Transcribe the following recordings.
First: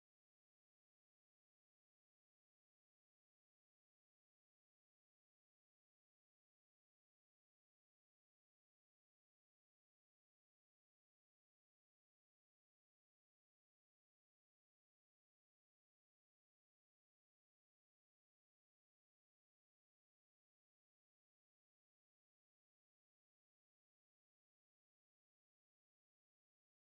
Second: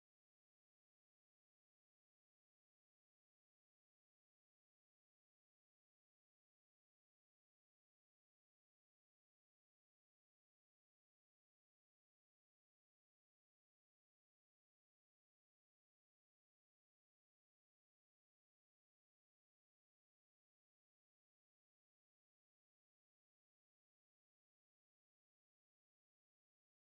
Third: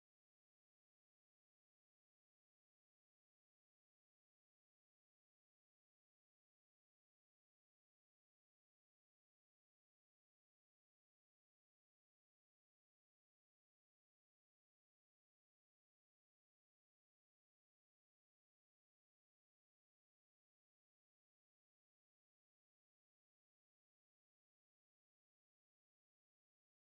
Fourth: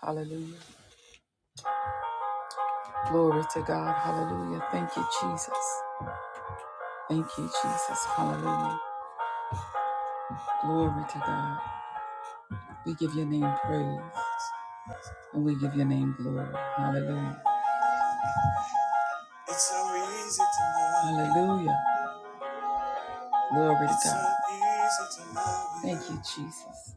Hallelujah. Glory to God. Hallelujah. Thank you, Jesus. Thank you, Jesus. Hallelujah. Glory to God. We give your name praise and we give your name glory. Hallelujah. It's so easy to love. Hallelujah. Glory to It's so God. So easy to love you. Thank you, Jesus.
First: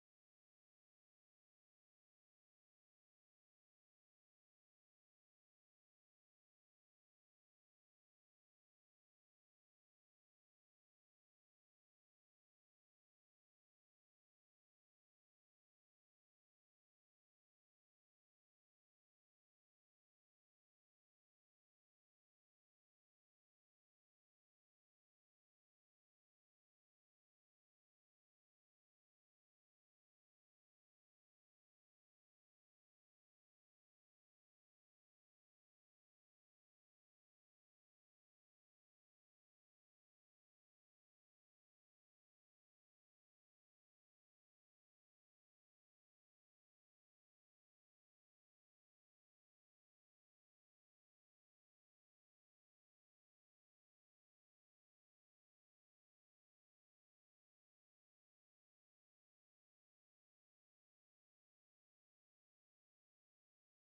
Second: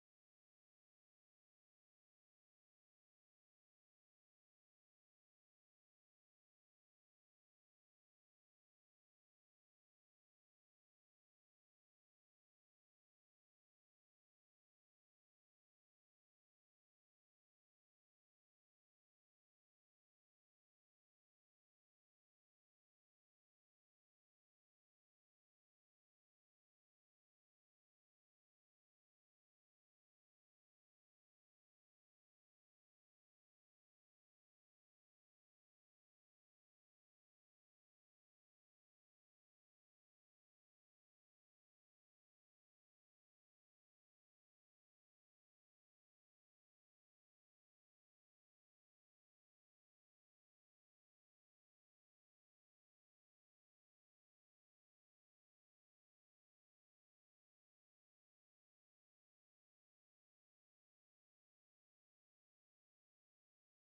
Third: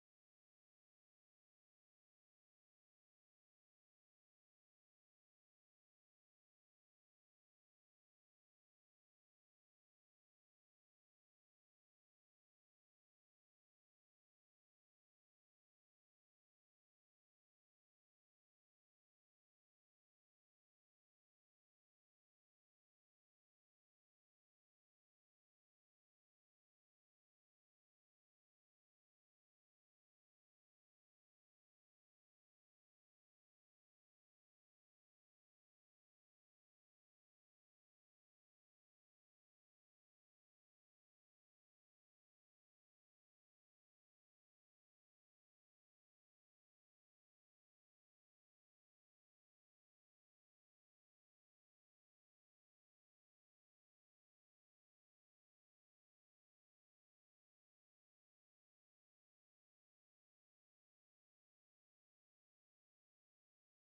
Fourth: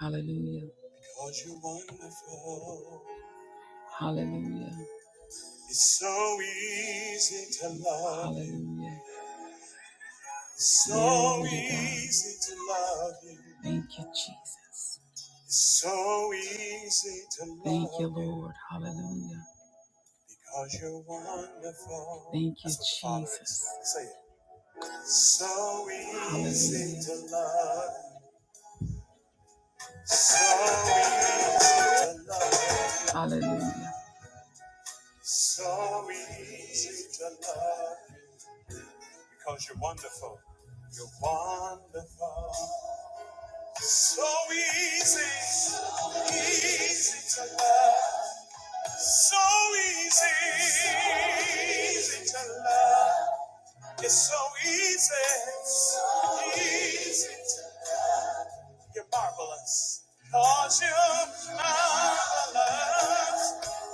Hallelujah. Because you're wonderful. Hallelujah. It's so easy to love. you. Hallelujah. You. It's So easy to love you. Thank you, Jesus. It's So easy to love you. Thank you, Lord. Hallelujah. Because you're wonderful. Thank you, Jesus. Say it. So easy Hallelujah. to love. So easy to love. Hallelujah. So easy to love. Because you're wonderful. You're wonderful. So easy, easy to love. So easy, easy to love. It's so easy, easy to You're marvelous, you you're marvelous.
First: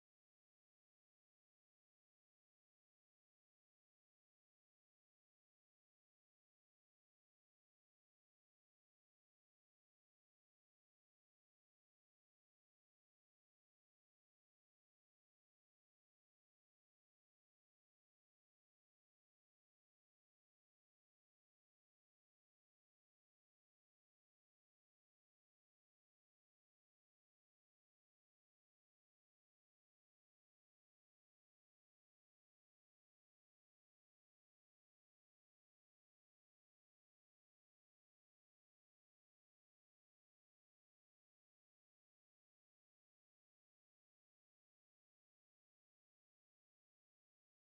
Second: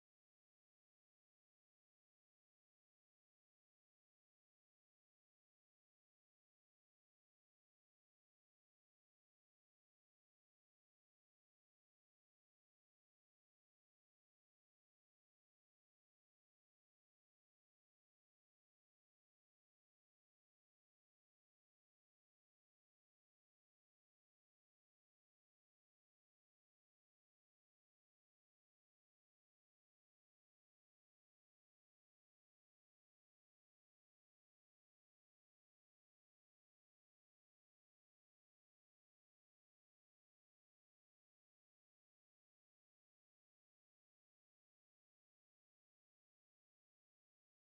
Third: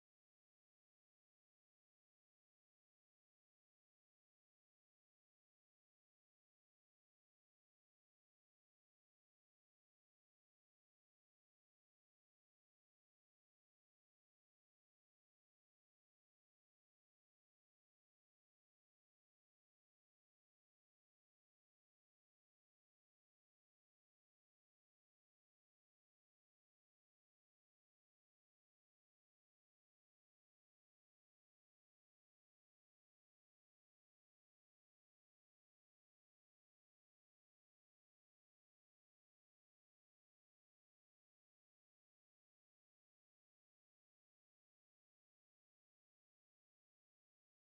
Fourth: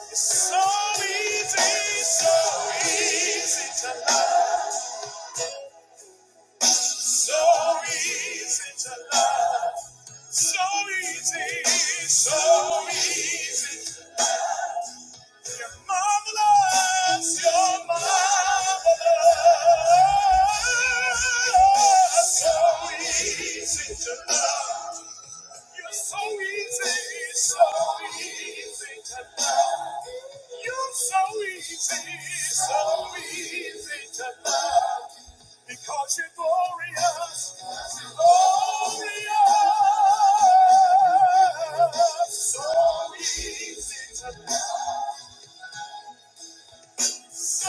It's so easy, so easy to love. So easy to love. So easy, so easy. You're Marvelous, you're marvelous. So easy to love. You're so easy, so easy to love. You're so easy, so easy to love. Because you're glorious, glorious. So easy to love. So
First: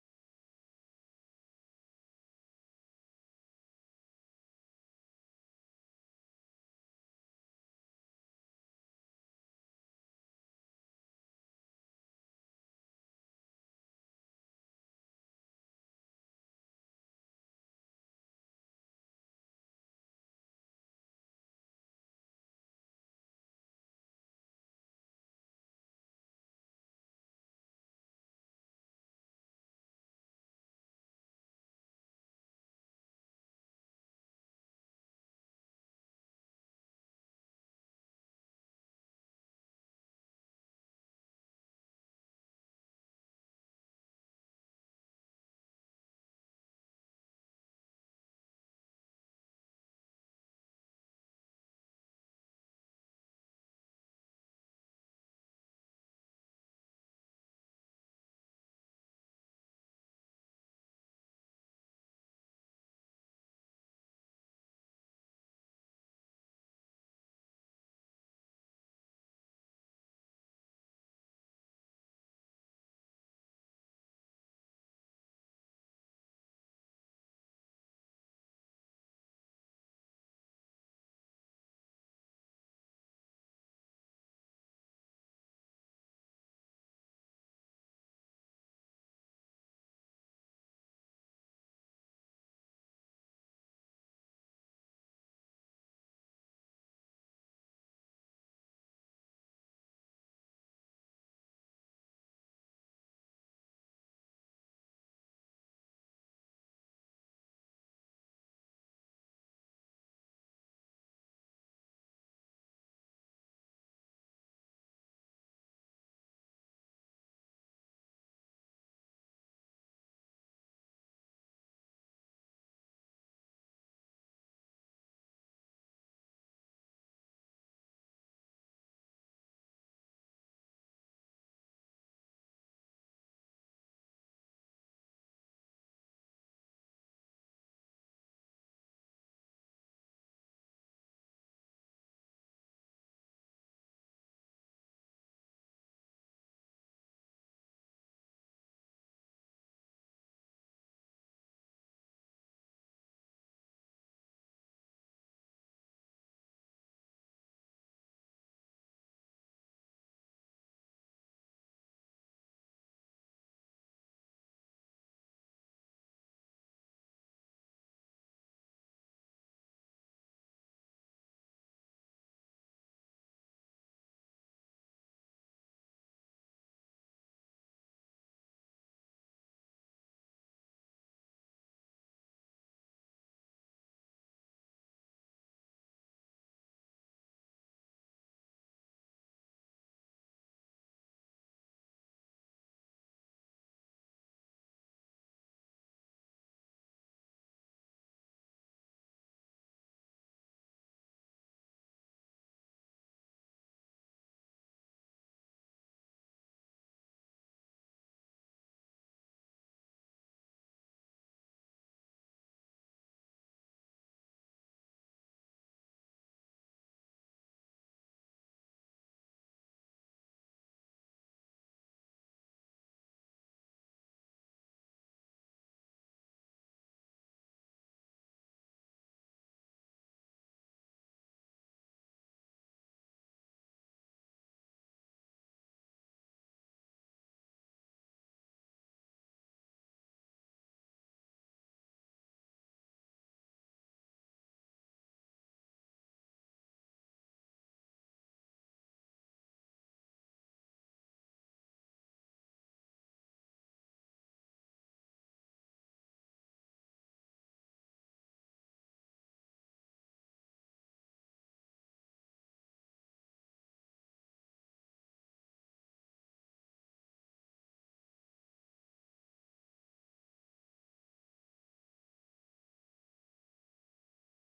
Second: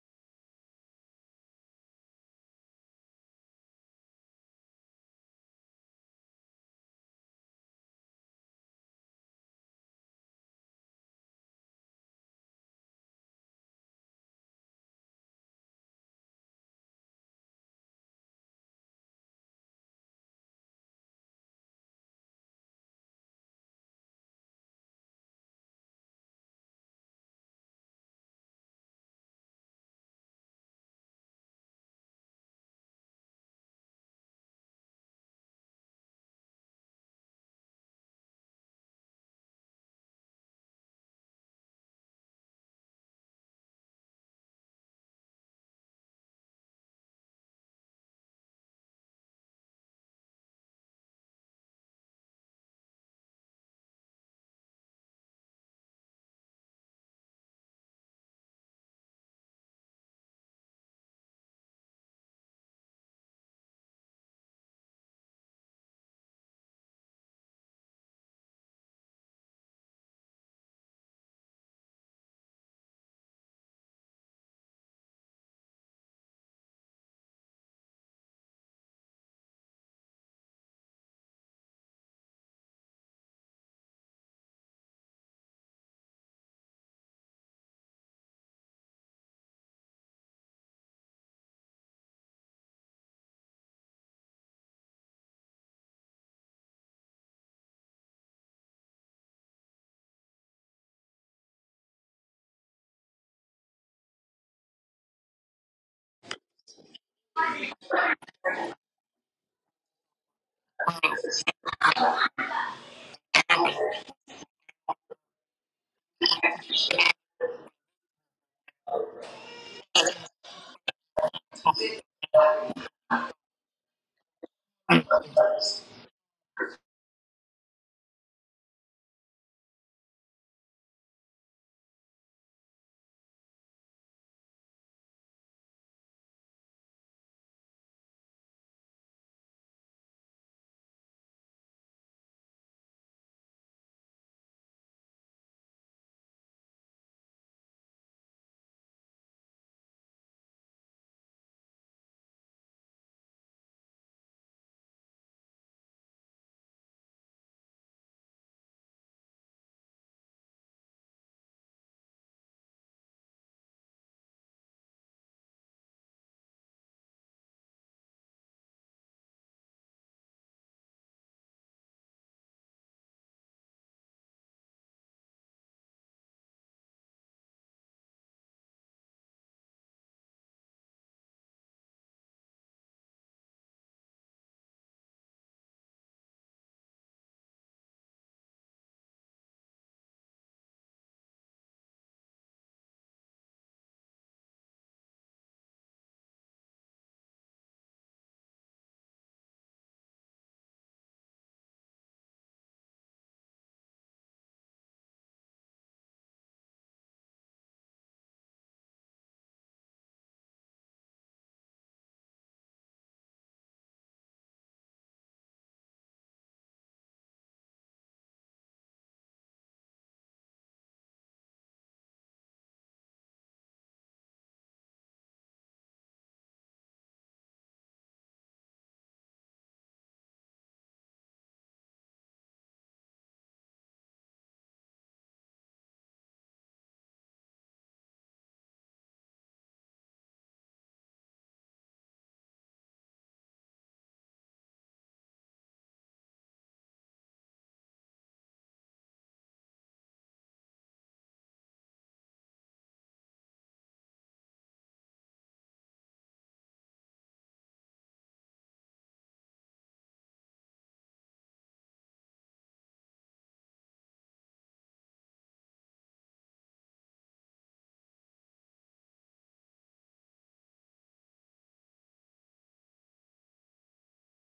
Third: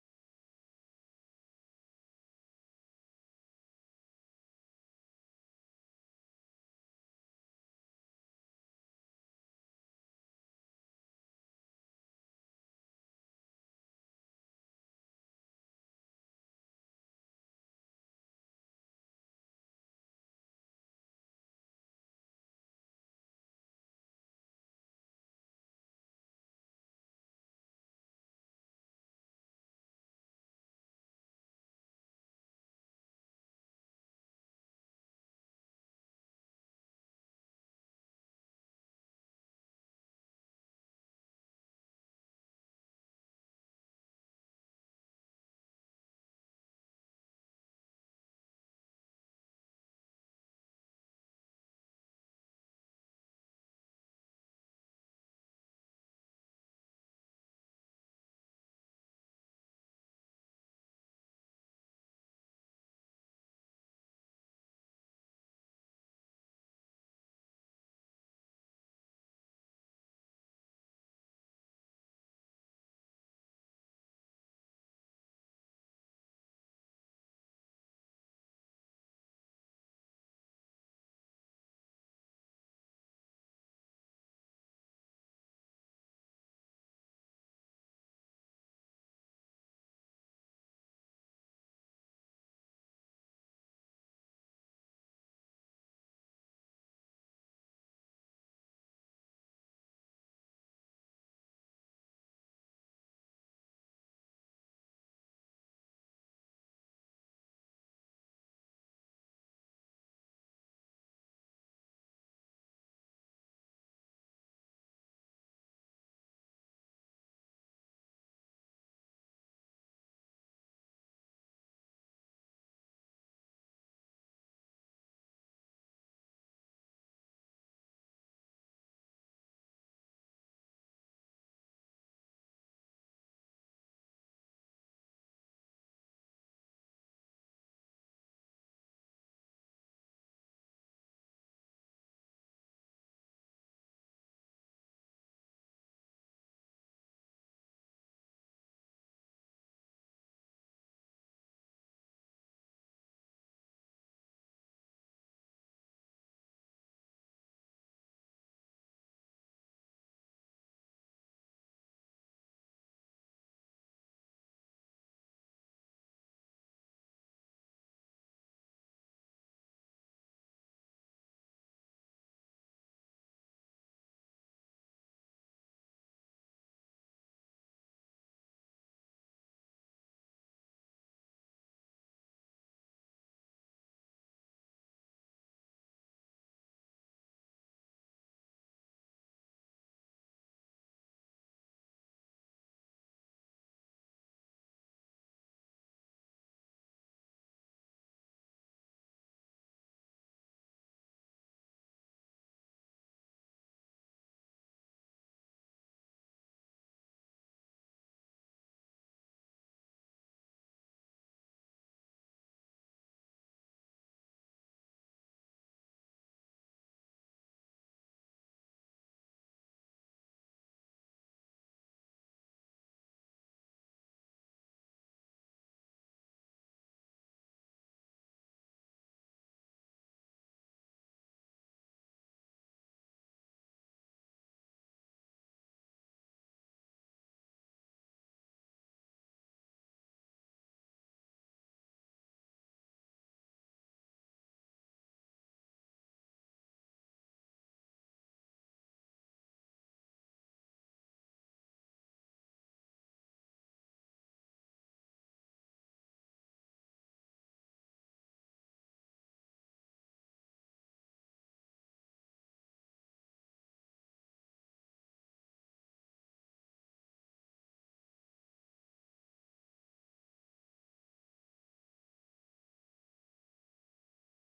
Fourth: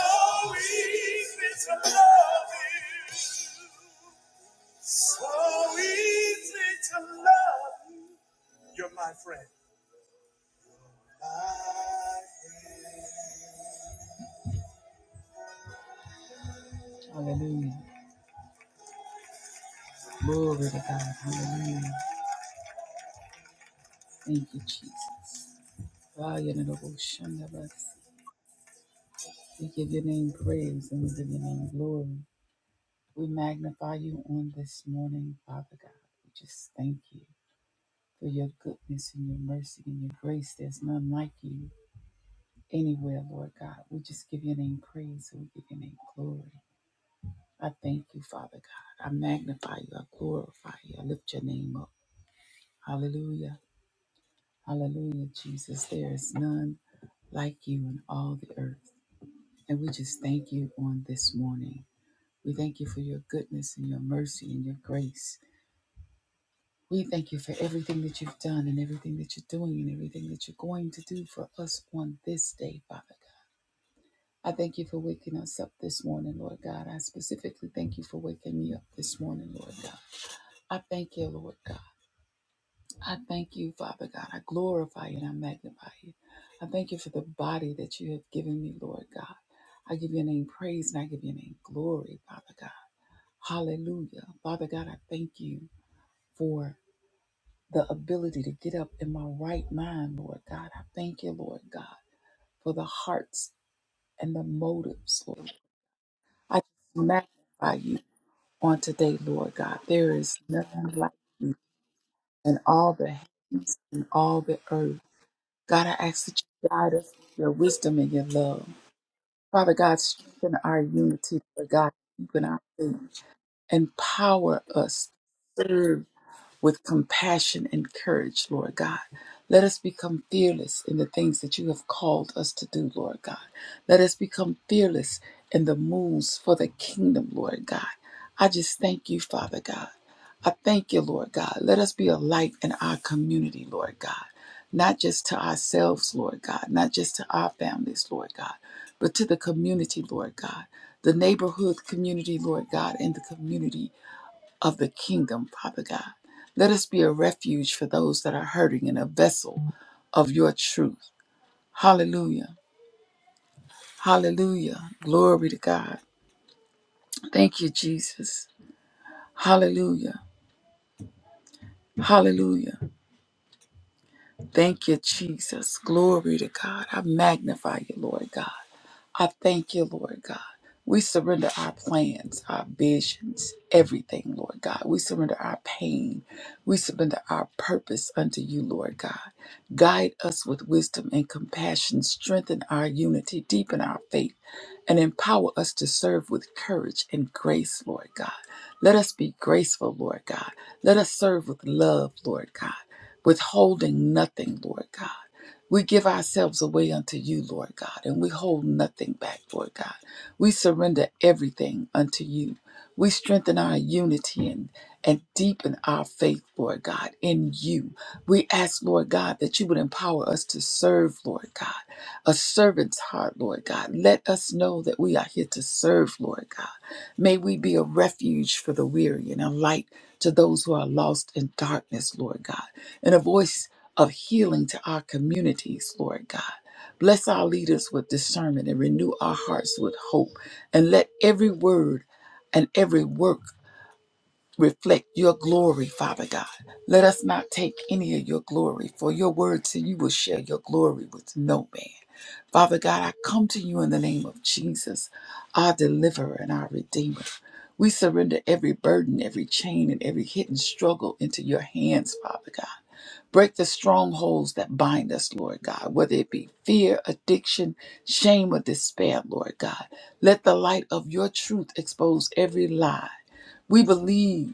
easy to love you. So easy to love you. You're my friend. My friend. Hallelujah. Glory to God. Hallelujah. Thank you, Jesus. Ah, you the ocean of us. We give your name praise and we give your name glory. We magnify you on this morning, Father God. We just thank you for your goodness and your mercy and your grace. There's none like you. anywhere, Lord God. We just give your name praise and we give your name glory. I thank you, Father God. I magnify you. I glorify you. I lift your name up. Hallelujah. Hallelujah, Jesus. There is none like you in all the earth. And we just thank you on this morning. We thank you for your goodness and your mercy and your grace. We thank you for everything that you've done and everything that you're doing and everything that you're going to do for us on this day, Father God. I thank you for waking us up this morning, Lord God. I specifically thank you for waking me up this morning, Lord God. I thank you, Lord God. I thank you, Father God. I glorify you and I magnify you. I thank you for the body that you have given me, Lord God. I give your name praise and I give your name glory, Father God. Hallelujah. Father God, I thank you for the ability to get up in my right mind, Lord God. I thank you, Lord God, for the hearts and the motives, Lord. I magnify you. on today, Lord God. There is nothing like you in all the heavens and all the earth. God, I ask that you guide us with your wisdom and your love. Father God, strengthen our unity, Lord God, keep in our faith. Empower us, to serve with compassion and courage, Lord God. Let us become fearless in the things that you have called us to do, Lord God. Let us become fearless in the moves for the kingdom, Lord God. I just thank you, Father God. I thank you, Lord God. Let us be a light in our community, Lord God. Not just to ourselves, Lord God, not just to our families, Lord God, but to the community, Lord God, the neighborhood community, Lord God, and the community of the kingdom, Father God. Let us be a refuge for those that are hurting and a vessel of your truth. Hallelujah. Hallelujah. Glory to God. Thank you, Jesus. Hallelujah. Hallelujah. Thank you, Jesus. Glory to God. I magnify you, Lord God. I thank you, Lord God. We surrender our plans, our visions, everything, Lord God. We surrender our pain. We surrender our purpose unto you, Lord God. Guide us with wisdom and compassion. Strengthen our unity, deepen our faith, and empower us to serve with courage and grace, Lord God. Let us be graceful, Lord God. Let us serve with love, Lord God, withholding nothing, Lord God. We give ourselves away unto you, Lord God, and we hold nothing back, Lord God. We surrender everything unto you. We strengthen our unity and, and deepen our faith, Lord God, in you. We ask, Lord God, that you would empower us to serve, Lord God, a servant's heart, Lord God. Let us know that we are here to serve, Lord God. May we be a refuge for the weary and a light to those who are lost in darkness, Lord God, and a voice of healing to our communities, Lord God. Bless our leaders with discernment and renew our hearts with hope. And let every word and every work reflect your glory, Father God. Let us not take any of your glory, for your word said you will share your glory with no man. Father God, I come to you in the name of Jesus, our deliverer and our redeemer. We surrender every burden, every chain, and every hidden struggle into your hands, Father God. Break the strongholds that bind us, Lord God, whether it be fear, addiction, shame, or despair, Lord God. Let the light of your truth expose every lie. We believe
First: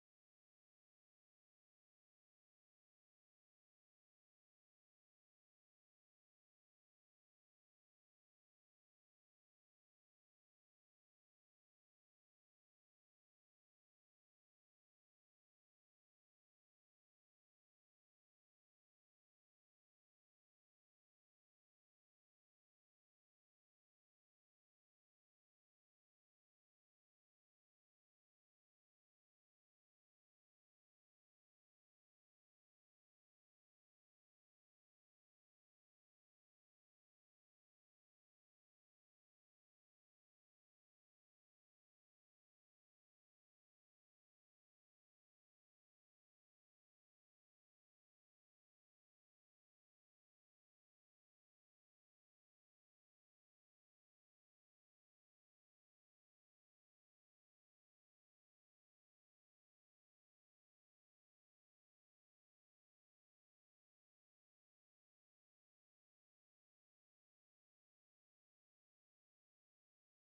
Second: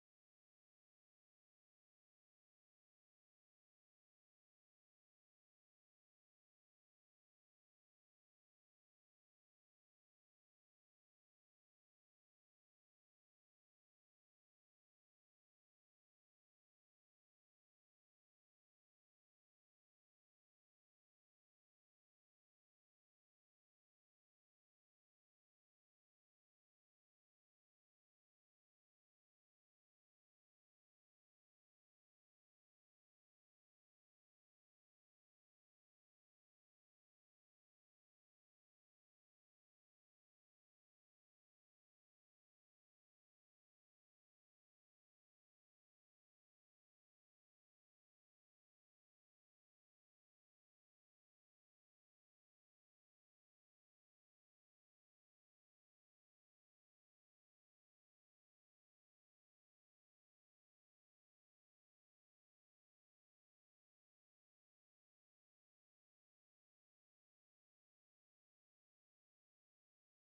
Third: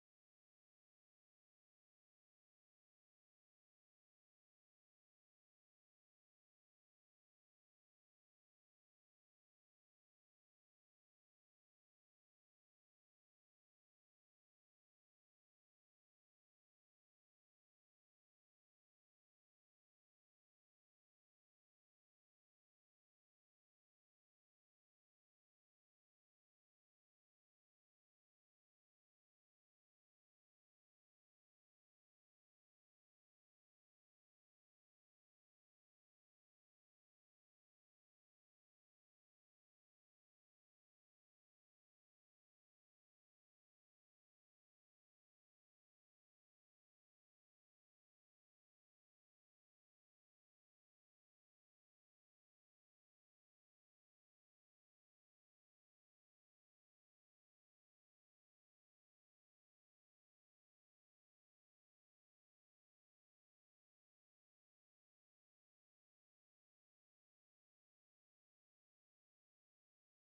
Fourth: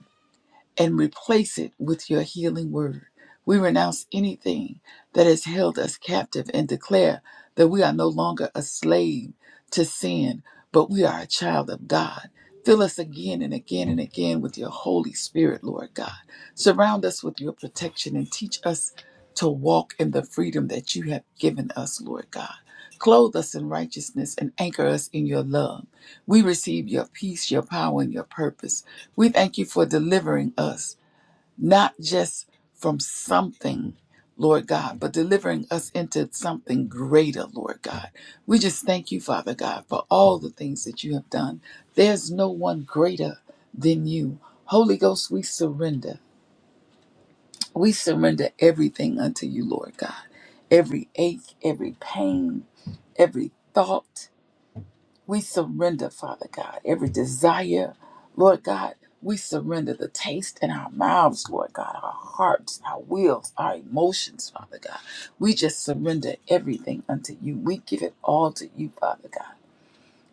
and replace it with your healing word. We renounce anything that has held us captive and declare that we are no longer a slave to sin, but we are a child of God. Fill us again and again and again with your Holy Spirit, Lord God. Surround us with your protection and teach us to walk in the freedom that you have given us, Lord God. Clothe us in righteousness and anchor us in your love. We receive your peace, your power, and your purpose. We thank you for delivering us, not just from something, Lord God, but delivering us into something greater, Lord God. We just thank you, Father God, for all the things that you have done. There's no one greater than you. Holy Ghost, we surrender. We surrender everything unto you, Lord God. Every ache, every pain, every thought, we surrender, Father God, every desire, Lord God. We surrender the taste in our mouths, Lord God, our hearts, our wills, our emotions, Father God. We just surrender everything unto you. We give it all to you, Father God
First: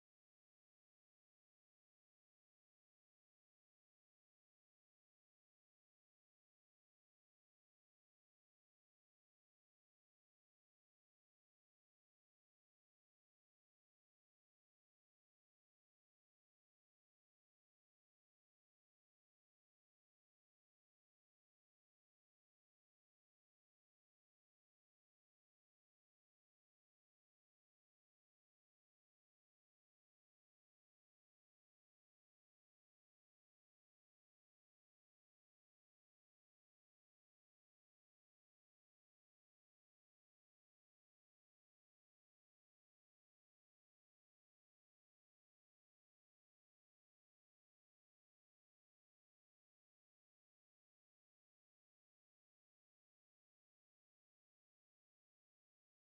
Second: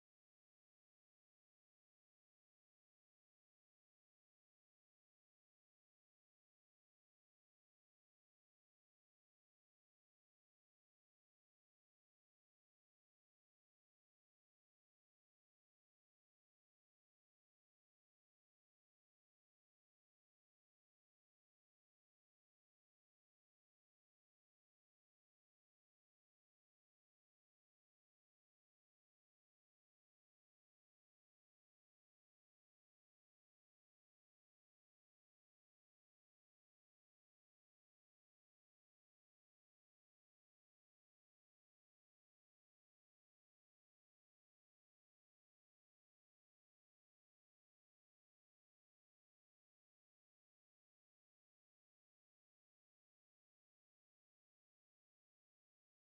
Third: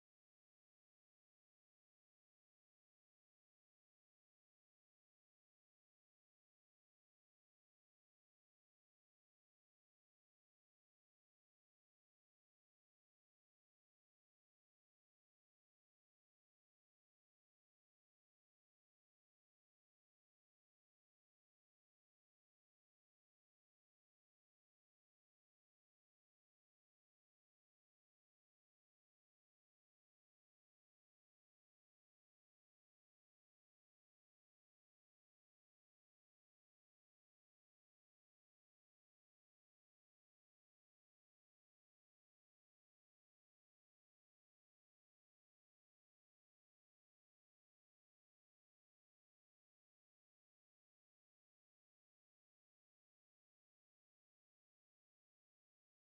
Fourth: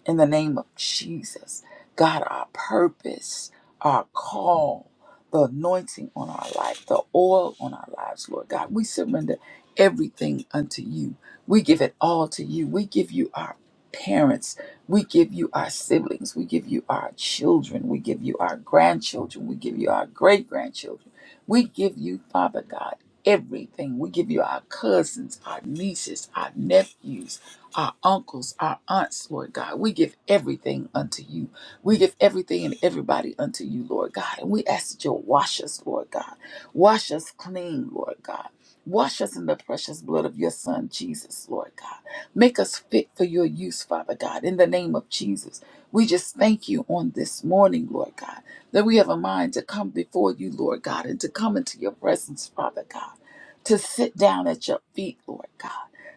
in the name of Jesus. God, our purpose, our call, the anointing on our life, the oil on our lives, Lord God, we surrender everything unto you. We give it all to you. We give you our parents. We give you our siblings. We give you our children. We give you our grandchildren. We give you our great grandchildren. We give you, Father God, everything. We give you our cousins, our nieces, our nephews our uncles, our aunts, Lord God. We give everything unto you. We give everything and everybody unto you, Lord God. And we ask that you'll wash us, Lord God. Wash us clean, Lord God. Wash us in the precious blood of your Son, Jesus, Lord God. Make us fit for your use, Father God, in the name of Jesus. We just thank you on this morning, Lord God, that we have a mind to come before you, Lord God, and to come into your presence, Father God, to sit down at your feet, Lord God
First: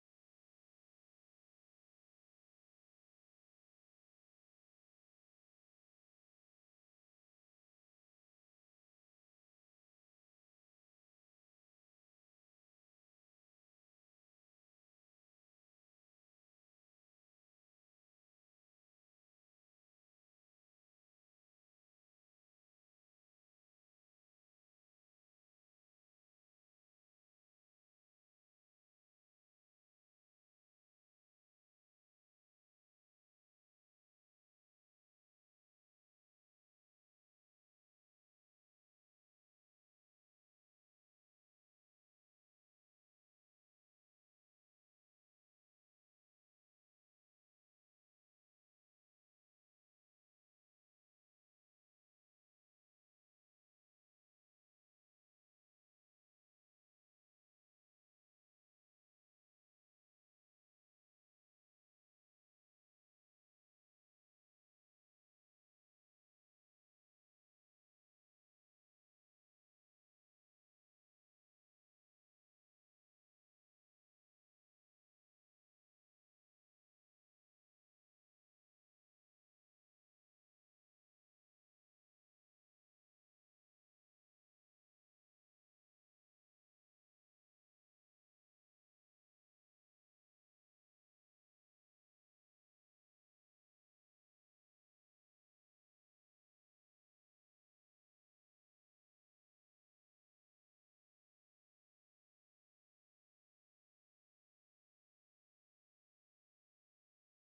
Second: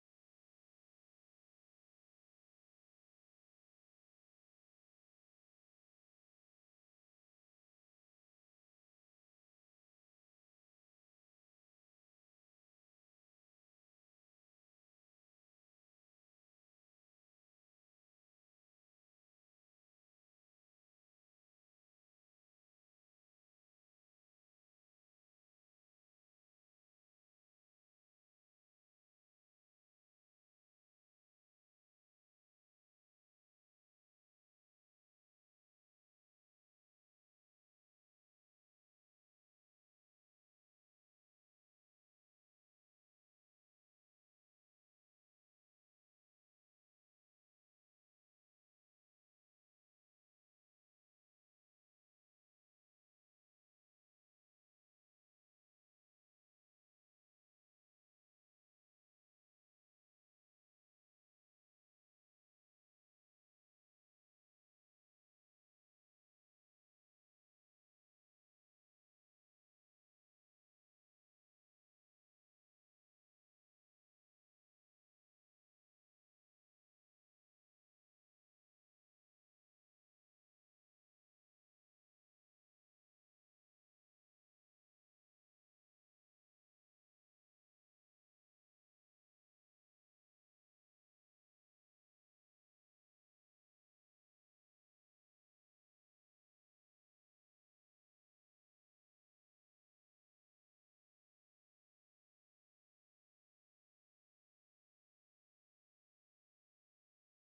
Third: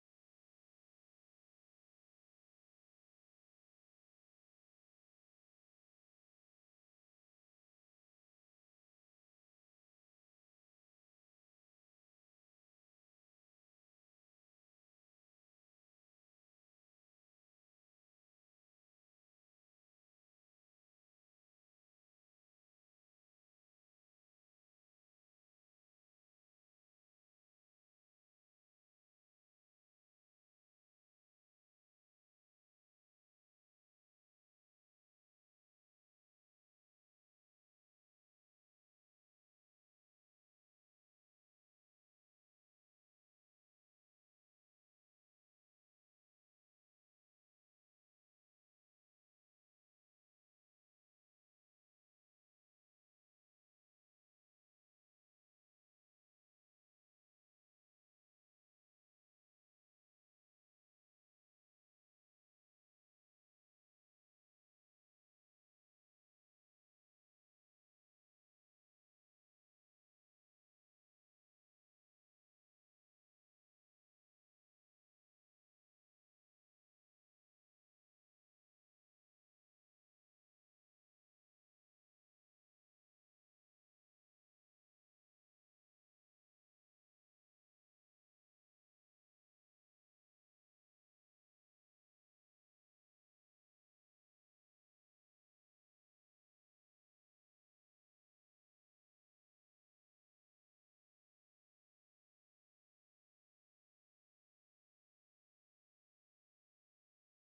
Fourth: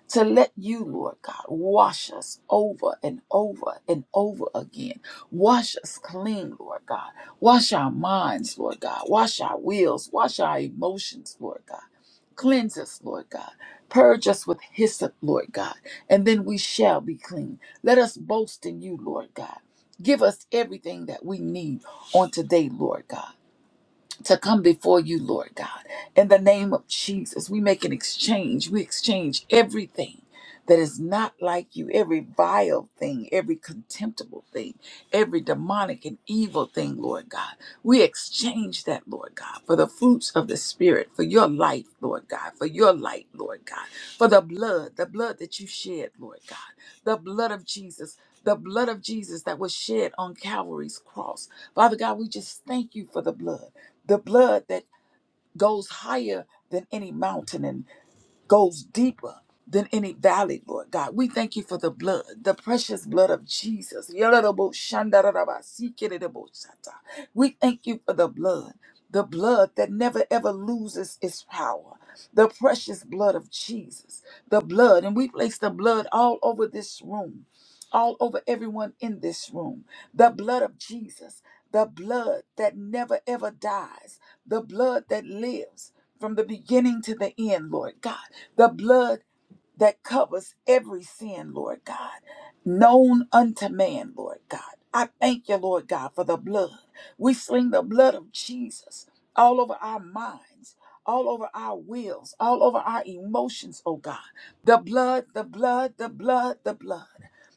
to let you, Lord God, wash us over and over and over again. Wash us clean, Lord God. Wash our minds, Lord God. Wash our wills. Wash our emotions, Lord God. Cleanse us, Lord God. Purge us with hyssop, Lord God, and then we shall be clean. Let us boast in you, Lord God. Give us everything that we need on today, Lord God to come before you, Lord God. In the name of Jesus, we make an exchange. We exchange everything that is not like you, every vile thing, every contemptible thing, every demonic and evil thing, Lord God. We exchange that, Lord God, for the fruits of the Spirit, for your life, Lord God, for your light, Lord God, for the blood, the blood that you shed, Lord God, the blood of Jesus. The blood of Jesus that was shed on Calvary's cross. Father God, we just thank you for the blood the blood that goes higher than any mountain and goes deeper than any valley, Lord God. We thank you for the blood, the precious blood of Jesus. yadadabo We thank you for the blood, the blood that never ever loses its power, the precious blood of Jesus, the blood. And we place the blood all over this room, all over everyone in this room, the blood of Jesus, the blood that never ever dies the blood that lives from the beginning to the end, Lord God, the blood that covers every sin, Lord God, known unto man, Lord God. I thank you, Lord God, for the blood. We sling the blood of Jesus all over our minds, all over our wills, all over our emotions, oh God. The blood, the blood, the blood, the blood,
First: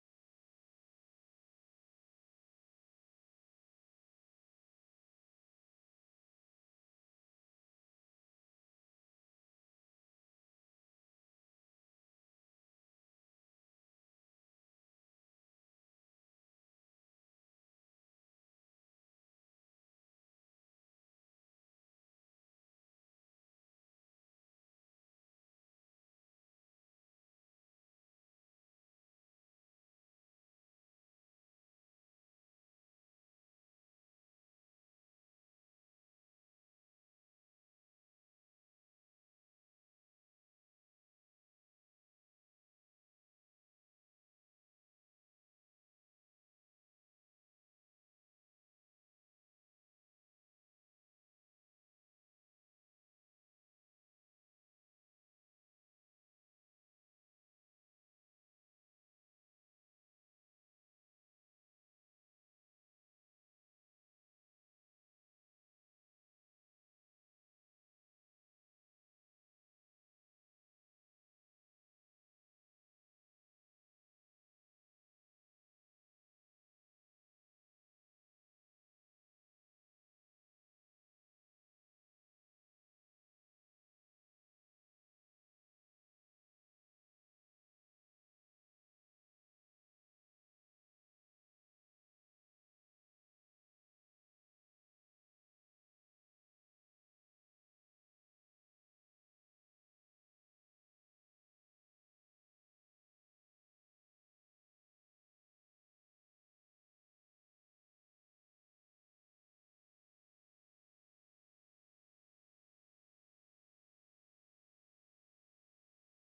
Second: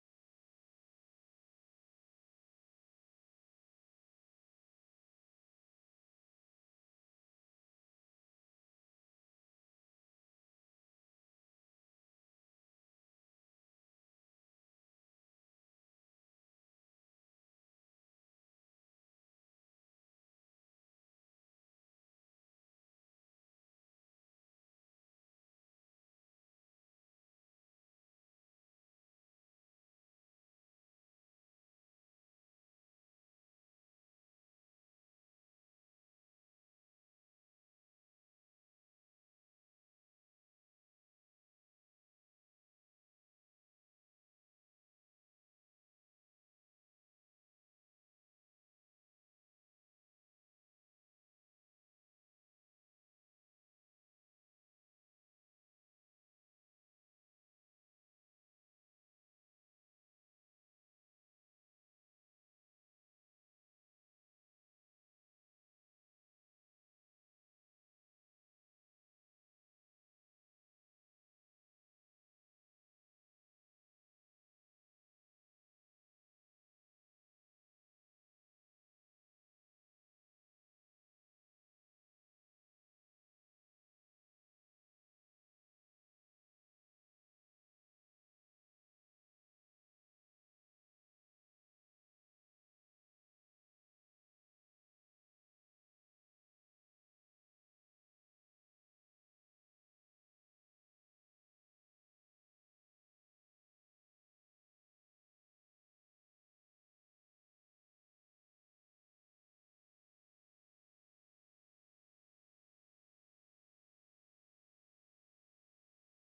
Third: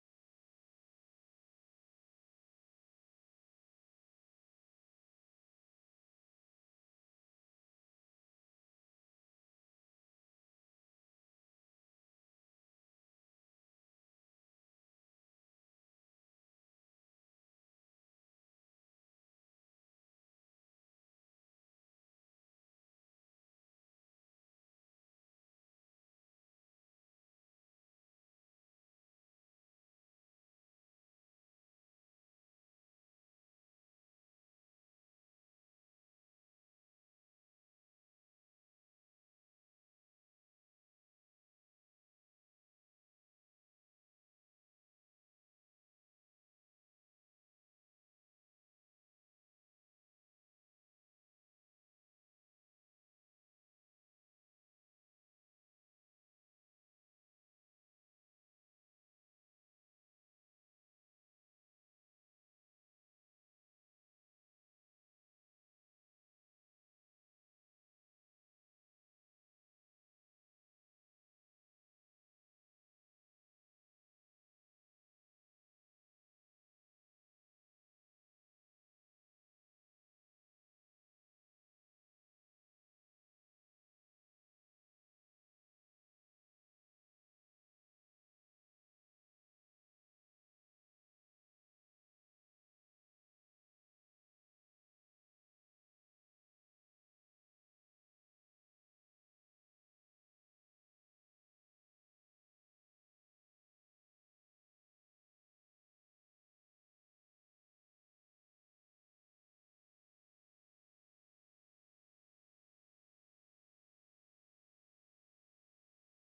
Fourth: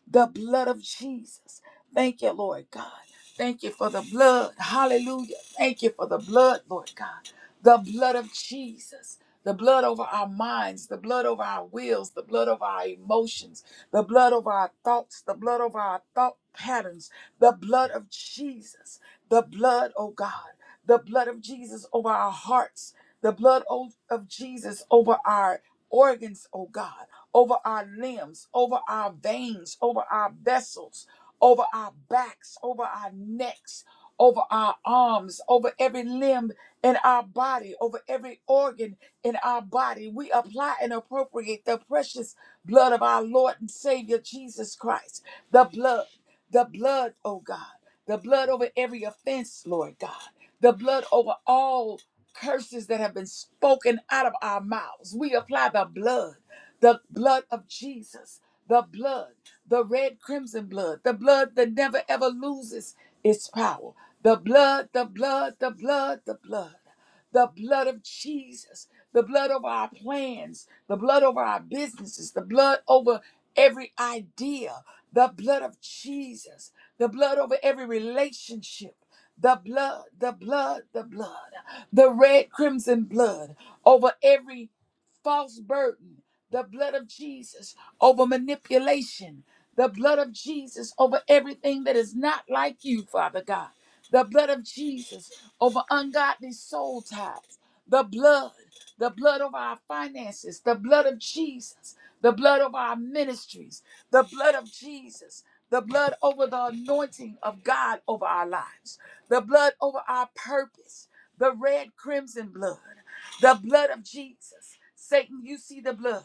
the blood of Jesus. Thank you, Lord God. Thank you for the blood. Hallelujah. Thank you for the blood, Lord God. The blood of Jesus. The blood over our minds, the blood over our wills, the blood over our emotions, the blood over our thoughts, the blood over our thought patterns, the blood of Jesus, the blood, oh God the blood of Jesus over our hearts, the blood o- of Jesus over our organs, oh God, over our limbs, over our veins, over our vessels, over our backs, over our necks, over our arms, over every limb in our body, over every organ in our body. We apply and appropriate the precious blood of our Lord and Savior Jesus Christ, the blood the blood, oh God, the blood over every offense, Lord God, the blood over all curses that have been spoken out of our mouths. We apply the blood, the blood of Jesus, the blood, the red crimson blood, the blood that never ever loses its power, the blood, the blood, the blood, the blood the blood of Jesus, the blood over our plans, the blood over our businesses, the blood over every idea, the blood of Jesus, the blood over every relationship. The blood, the blood, the blood, the red crimson blood over every false burden, the blood of Jesus over manipulation, the blood of Jesus over everything that is not like you, Father God, the blood of Jesus over ungodly soul ties, the blood, the blood over our finances, the blood of Jesus, the blood over our ministries, the blood of Jesus. The blood over the anointing of God over our lives, the blood over our purpose, the red crimson blood. The blood of Jesus. Satan, you see the blood.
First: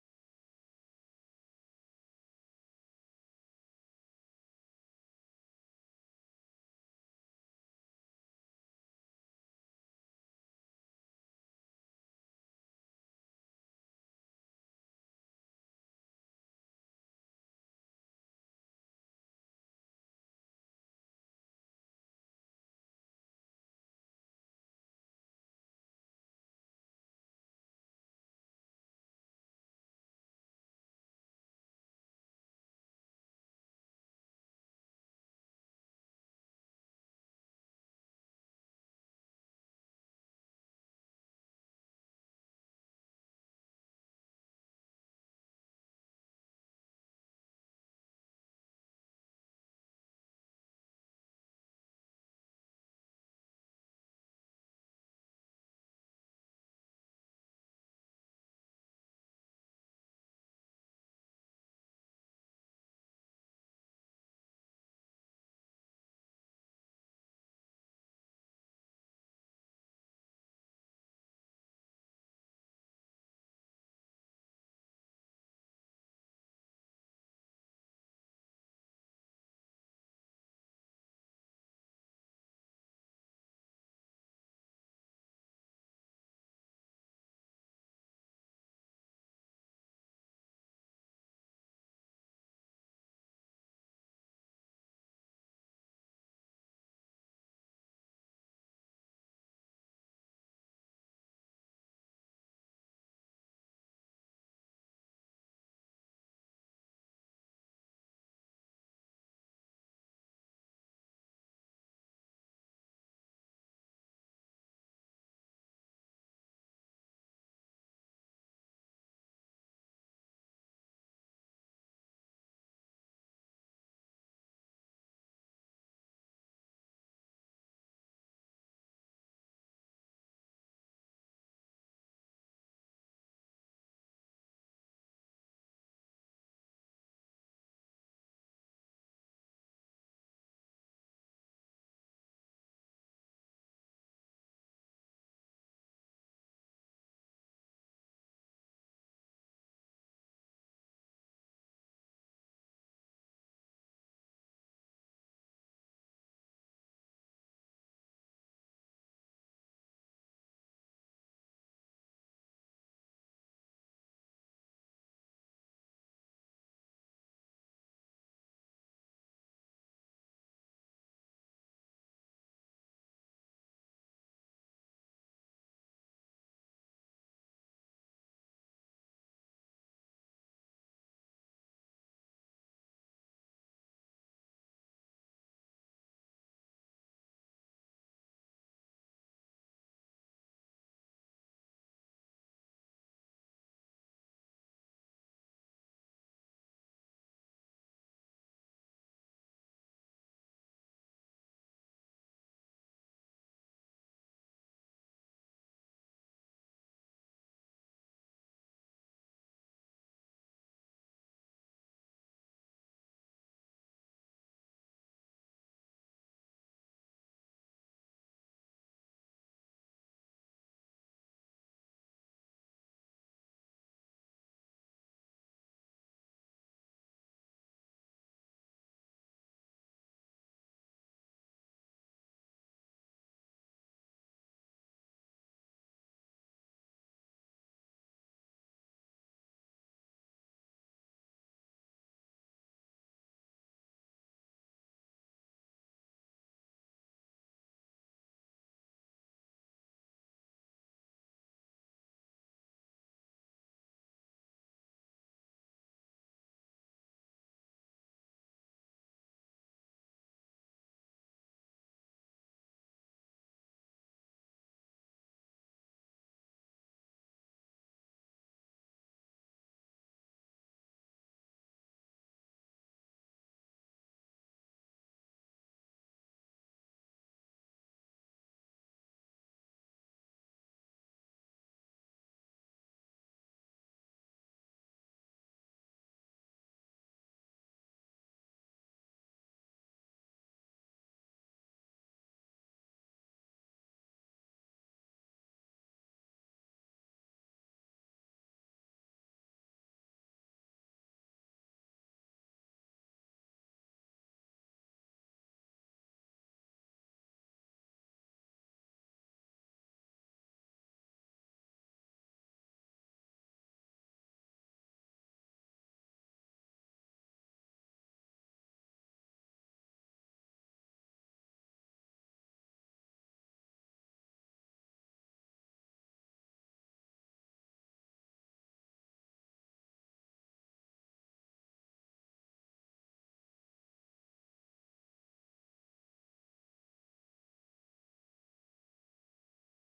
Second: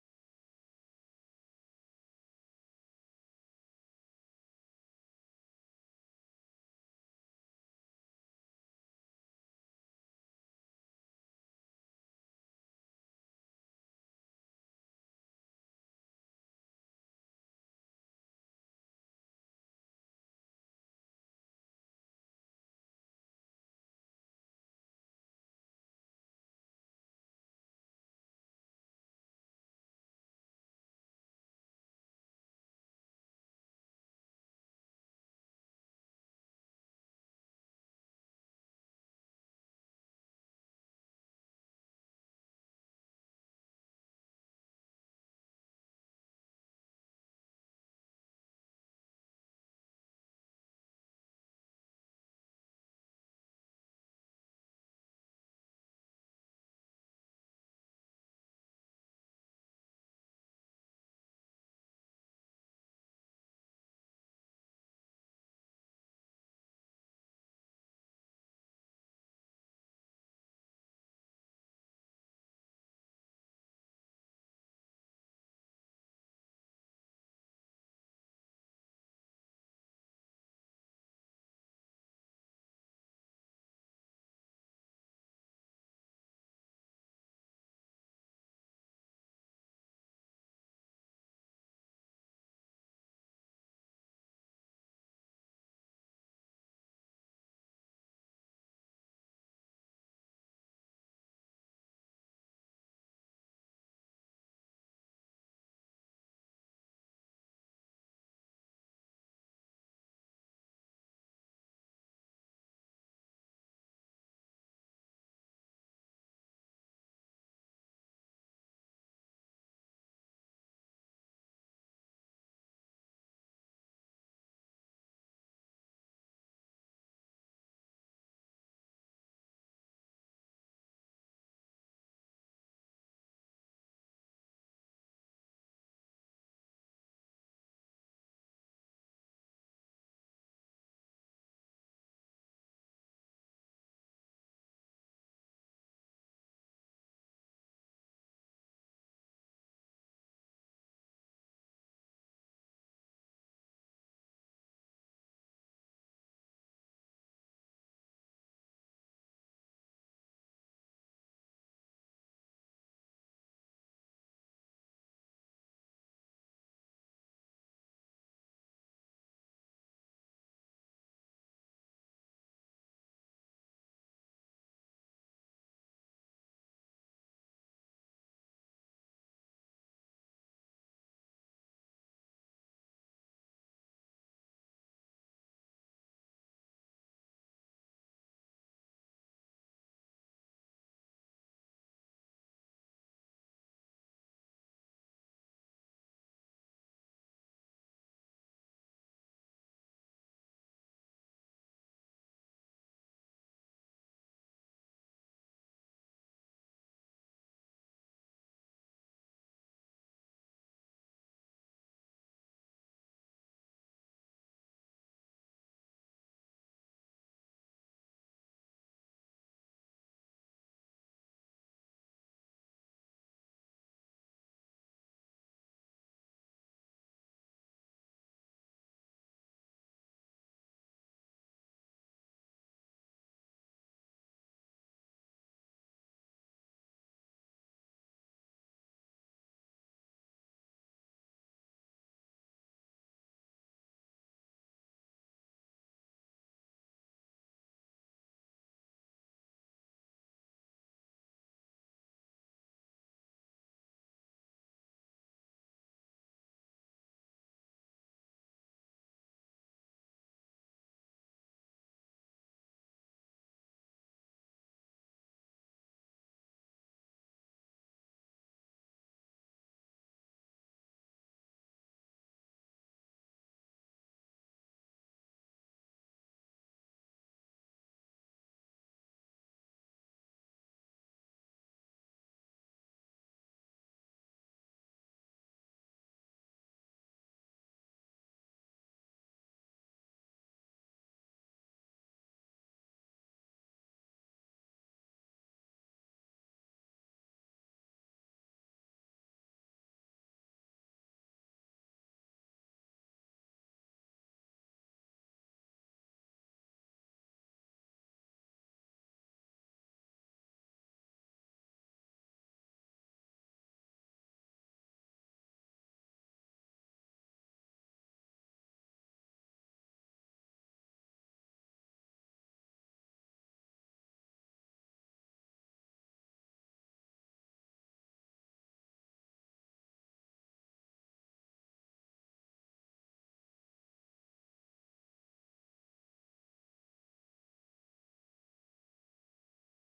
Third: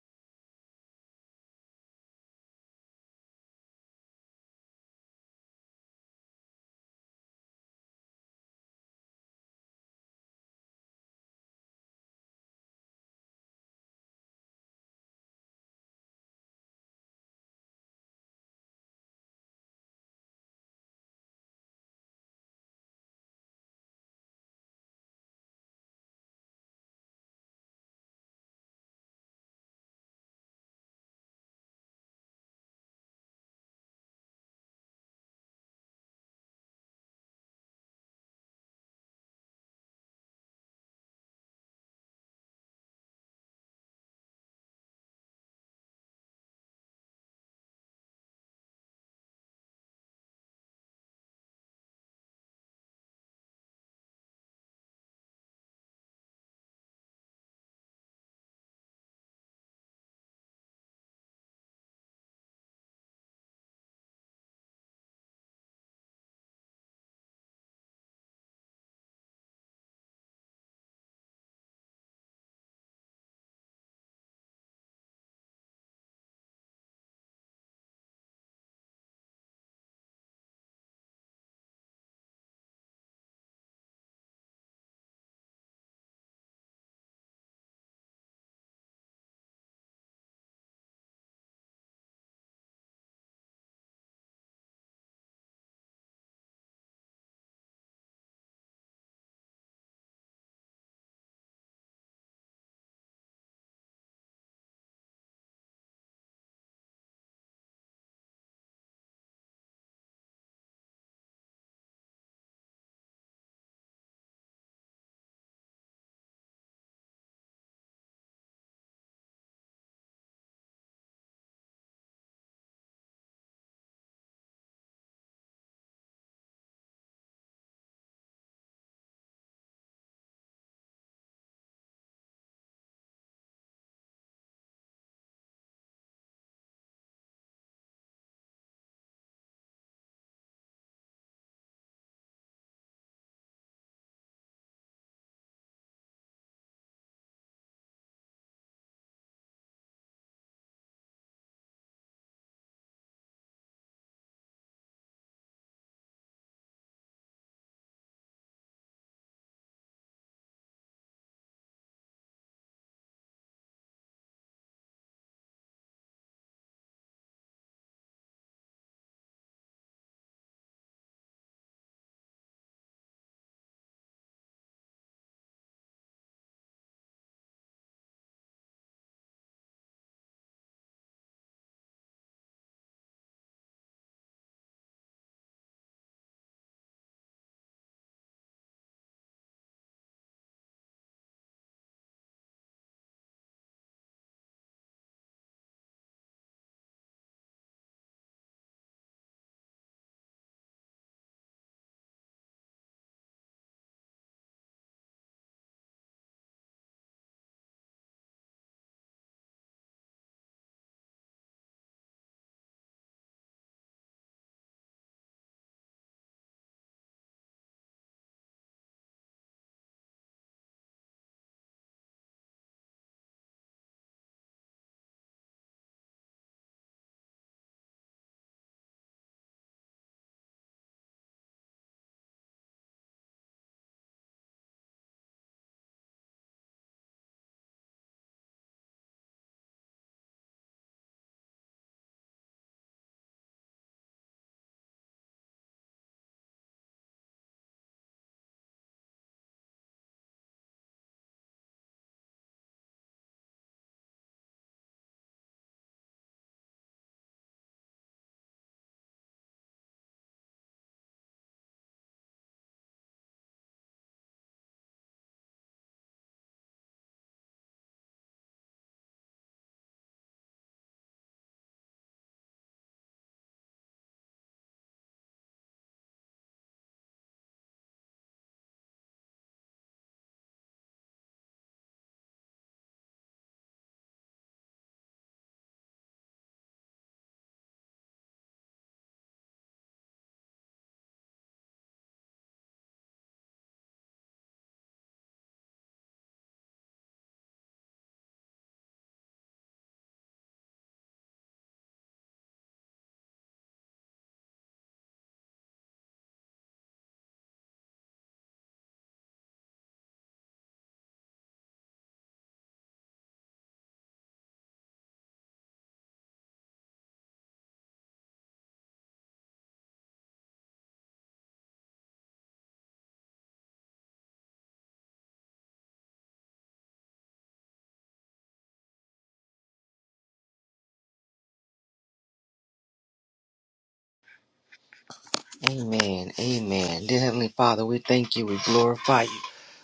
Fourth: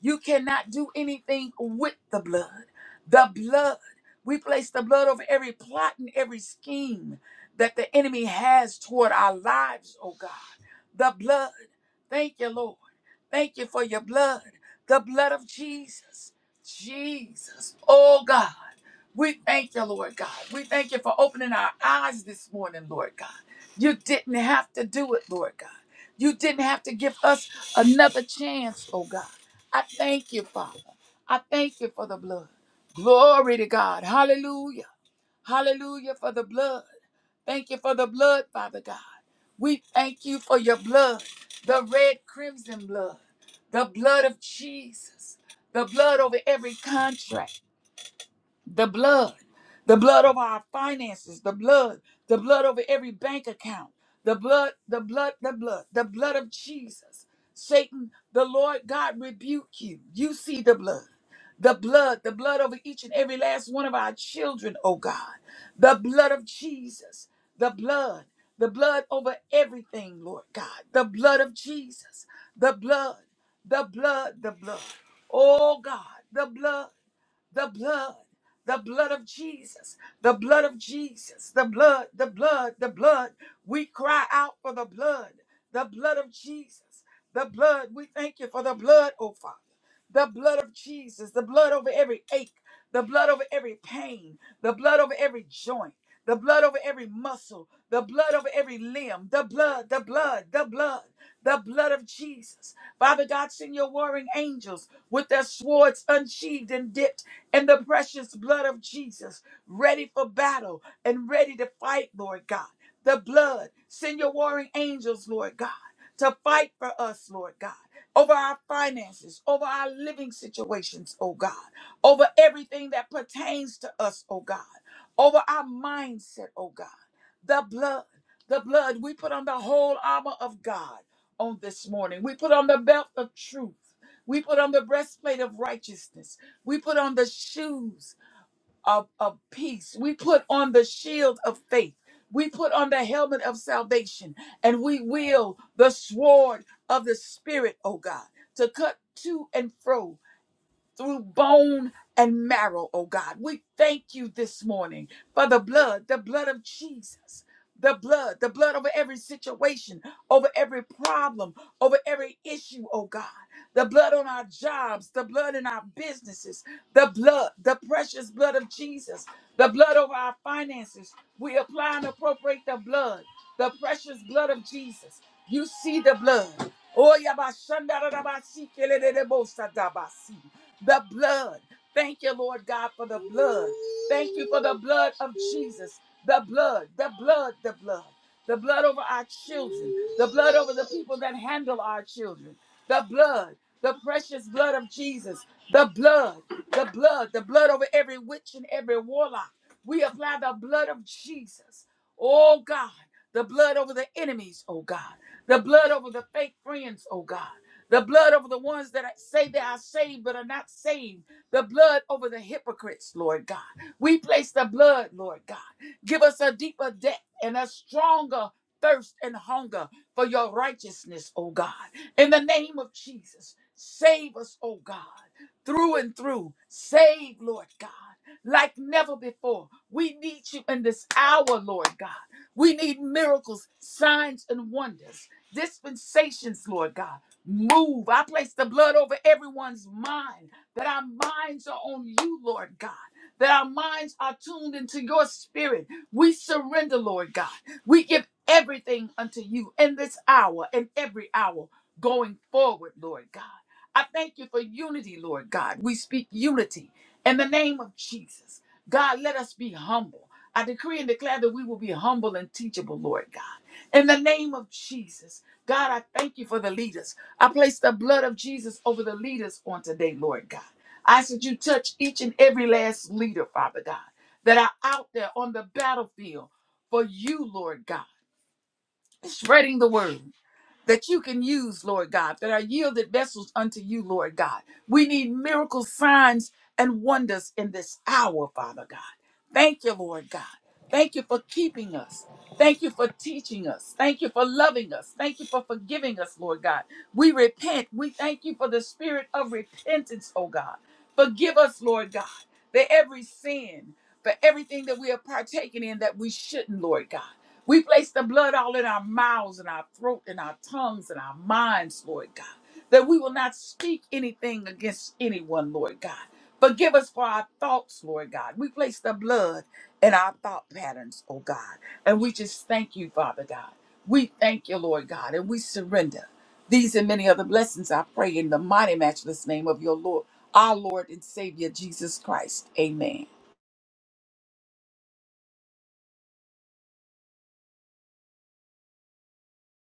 You cannot do anything with the blood. The blood. We place the blood over every plot and every scheme that the enemy has toward our lives, oh God. The blood. Thank you, Lord. Thank you for your blood. The blood of Jesus. Jesus. Oh God. We thank you, Lord God. We thank you for opening our eyes this morning, Lord God. You didn't have to do it, Lord God. You didn't have to give us another chance, oh God. I thank you, Father. I thank you for the blood. Glory to God. Hallelujah. Hallelujah for the blood. Thank you for the blood, Father God. We thank you for your blood, the red crimson blood, the blood of Jesus, the blood over every contract the blood, the blood over our finances, the blood, the blood over every bank account, the blood, the blood, the blood, the blood of Jesus. Satan, the Lord God rebuke you. You see the blood. The blood, the blood over each and every last one of our children, oh God. The blood of Jesus, the blood, the blood over everything, Lord God. The blood of Jesus, the blood, the blood, the blood. Oh God, the blood the blood, the blood of Jesus, the blood of Jesus, the blood, the blood, the blood. We cry out for the blood, the blood of Jesus, the blood. We thank you for the blood, oh Father, the blood of Jesus, the blood over every ache the blood over every pain, the blood over every joint, the blood over every muscle, the blood over every limb, the blood, the blood, the blood, the blood of Jesus. Father God, send your warring angels with their swords unsheathed and dipped in the precious blood of Jesus, ready for battle and ready to fight, Lord God. The blood, send your warring angels, Lord God, to fight for us, Lord God over our finances, over our living situations, oh God, over everything that pertains to us, oh God, over our mindset, oh God. The blood, the blood, we put on the whole armor of God on this morning. We put on the belt of truth. We put on the breastplate of righteousness. We put on the shoes of, of peace. We put on the shield of faith. We put on the helmet of salvation and we wield the sword of the Spirit, oh God, to cut to and fro through bone and marrow, oh God. We thank you this morning for the blood, the blood of Jesus the blood, the blood over every situation, over every problem, over every issue, oh God. The blood on our jobs, the blood in our businesses, the blood, the precious blood of Jesus, the blood over our finances. We apply and appropriate the blood, the precious blood of Jesus. You see the blood. Oh, yabashandarabasi, kelelelebosadabasi. The blood. Thank you, Lord God, for the blood. Thank you for the blood of Jesus. The blood, the blood, the blood. The blood over our children. The blood over the people that handle our children. The blood, the precious blood of Jesus. The blood, the blood, the blood over every witch and every warlock. We apply the blood of Jesus. Oh God, the blood over the enemies, oh God. The blood over the fake friends, oh God. The blood over the ones that say they are saved but are not saved. The blood over the hypocrites, Lord God. We place the blood, Lord God. Give us a deeper debt and a stronger thirst and hunger for your righteousness, oh God. In the name of Jesus, save us, oh God, through and through. Save, Lord God, like never before. We need you in this hour, Lord God. We need miracles, signs, and wonders, dispensations, Lord God. Move. I place the blood over everyone's mind that our minds are on you, Lord God. That our minds are tuned into your spirit. We surrender, Lord God. We give everything unto you in this hour and every hour going forward, Lord God. I thank you for unity, Lord God. We speak unity in the name of Jesus. God, let us be humble. I decree and declare that we will be humble and teachable, Lord God. In the name of Jesus, God, I thank you for the leaders. I place the blood of Jesus over the leaders on today, Lord God. I said you touch each and every last leader, Father God, that are out there on the battlefield for you, Lord God, spreading the word that you can use, Lord God, that are yielded vessels unto you, Lord God. We need miracle signs and wonders in this hour, Father God. Thank you, Lord God. Thank you for keeping us. Thank you for teaching us. Thank you for loving us. Thank you for forgiving us, Lord God. We repent. We thank you for the spirit of repentance, oh God. Forgive us, Lord God, for every sin, for everything that we are partaking in that we shouldn't, Lord God. We place the blood all in our mouths and our throat and our tongues and our minds, Lord God, that we will not speak anything against anyone, Lord God. Forgive us for our thoughts, Lord God. We place the blood in our thought patterns, oh God. And we just thank you, Father God. We thank you, Lord God, and we surrender. These and many other blessings I pray in the mighty matchless name of your Lord, our Lord and Savior Jesus Christ. Amen. Amen. Amen. Dear Heavenly Father, we thank you. We glorify you.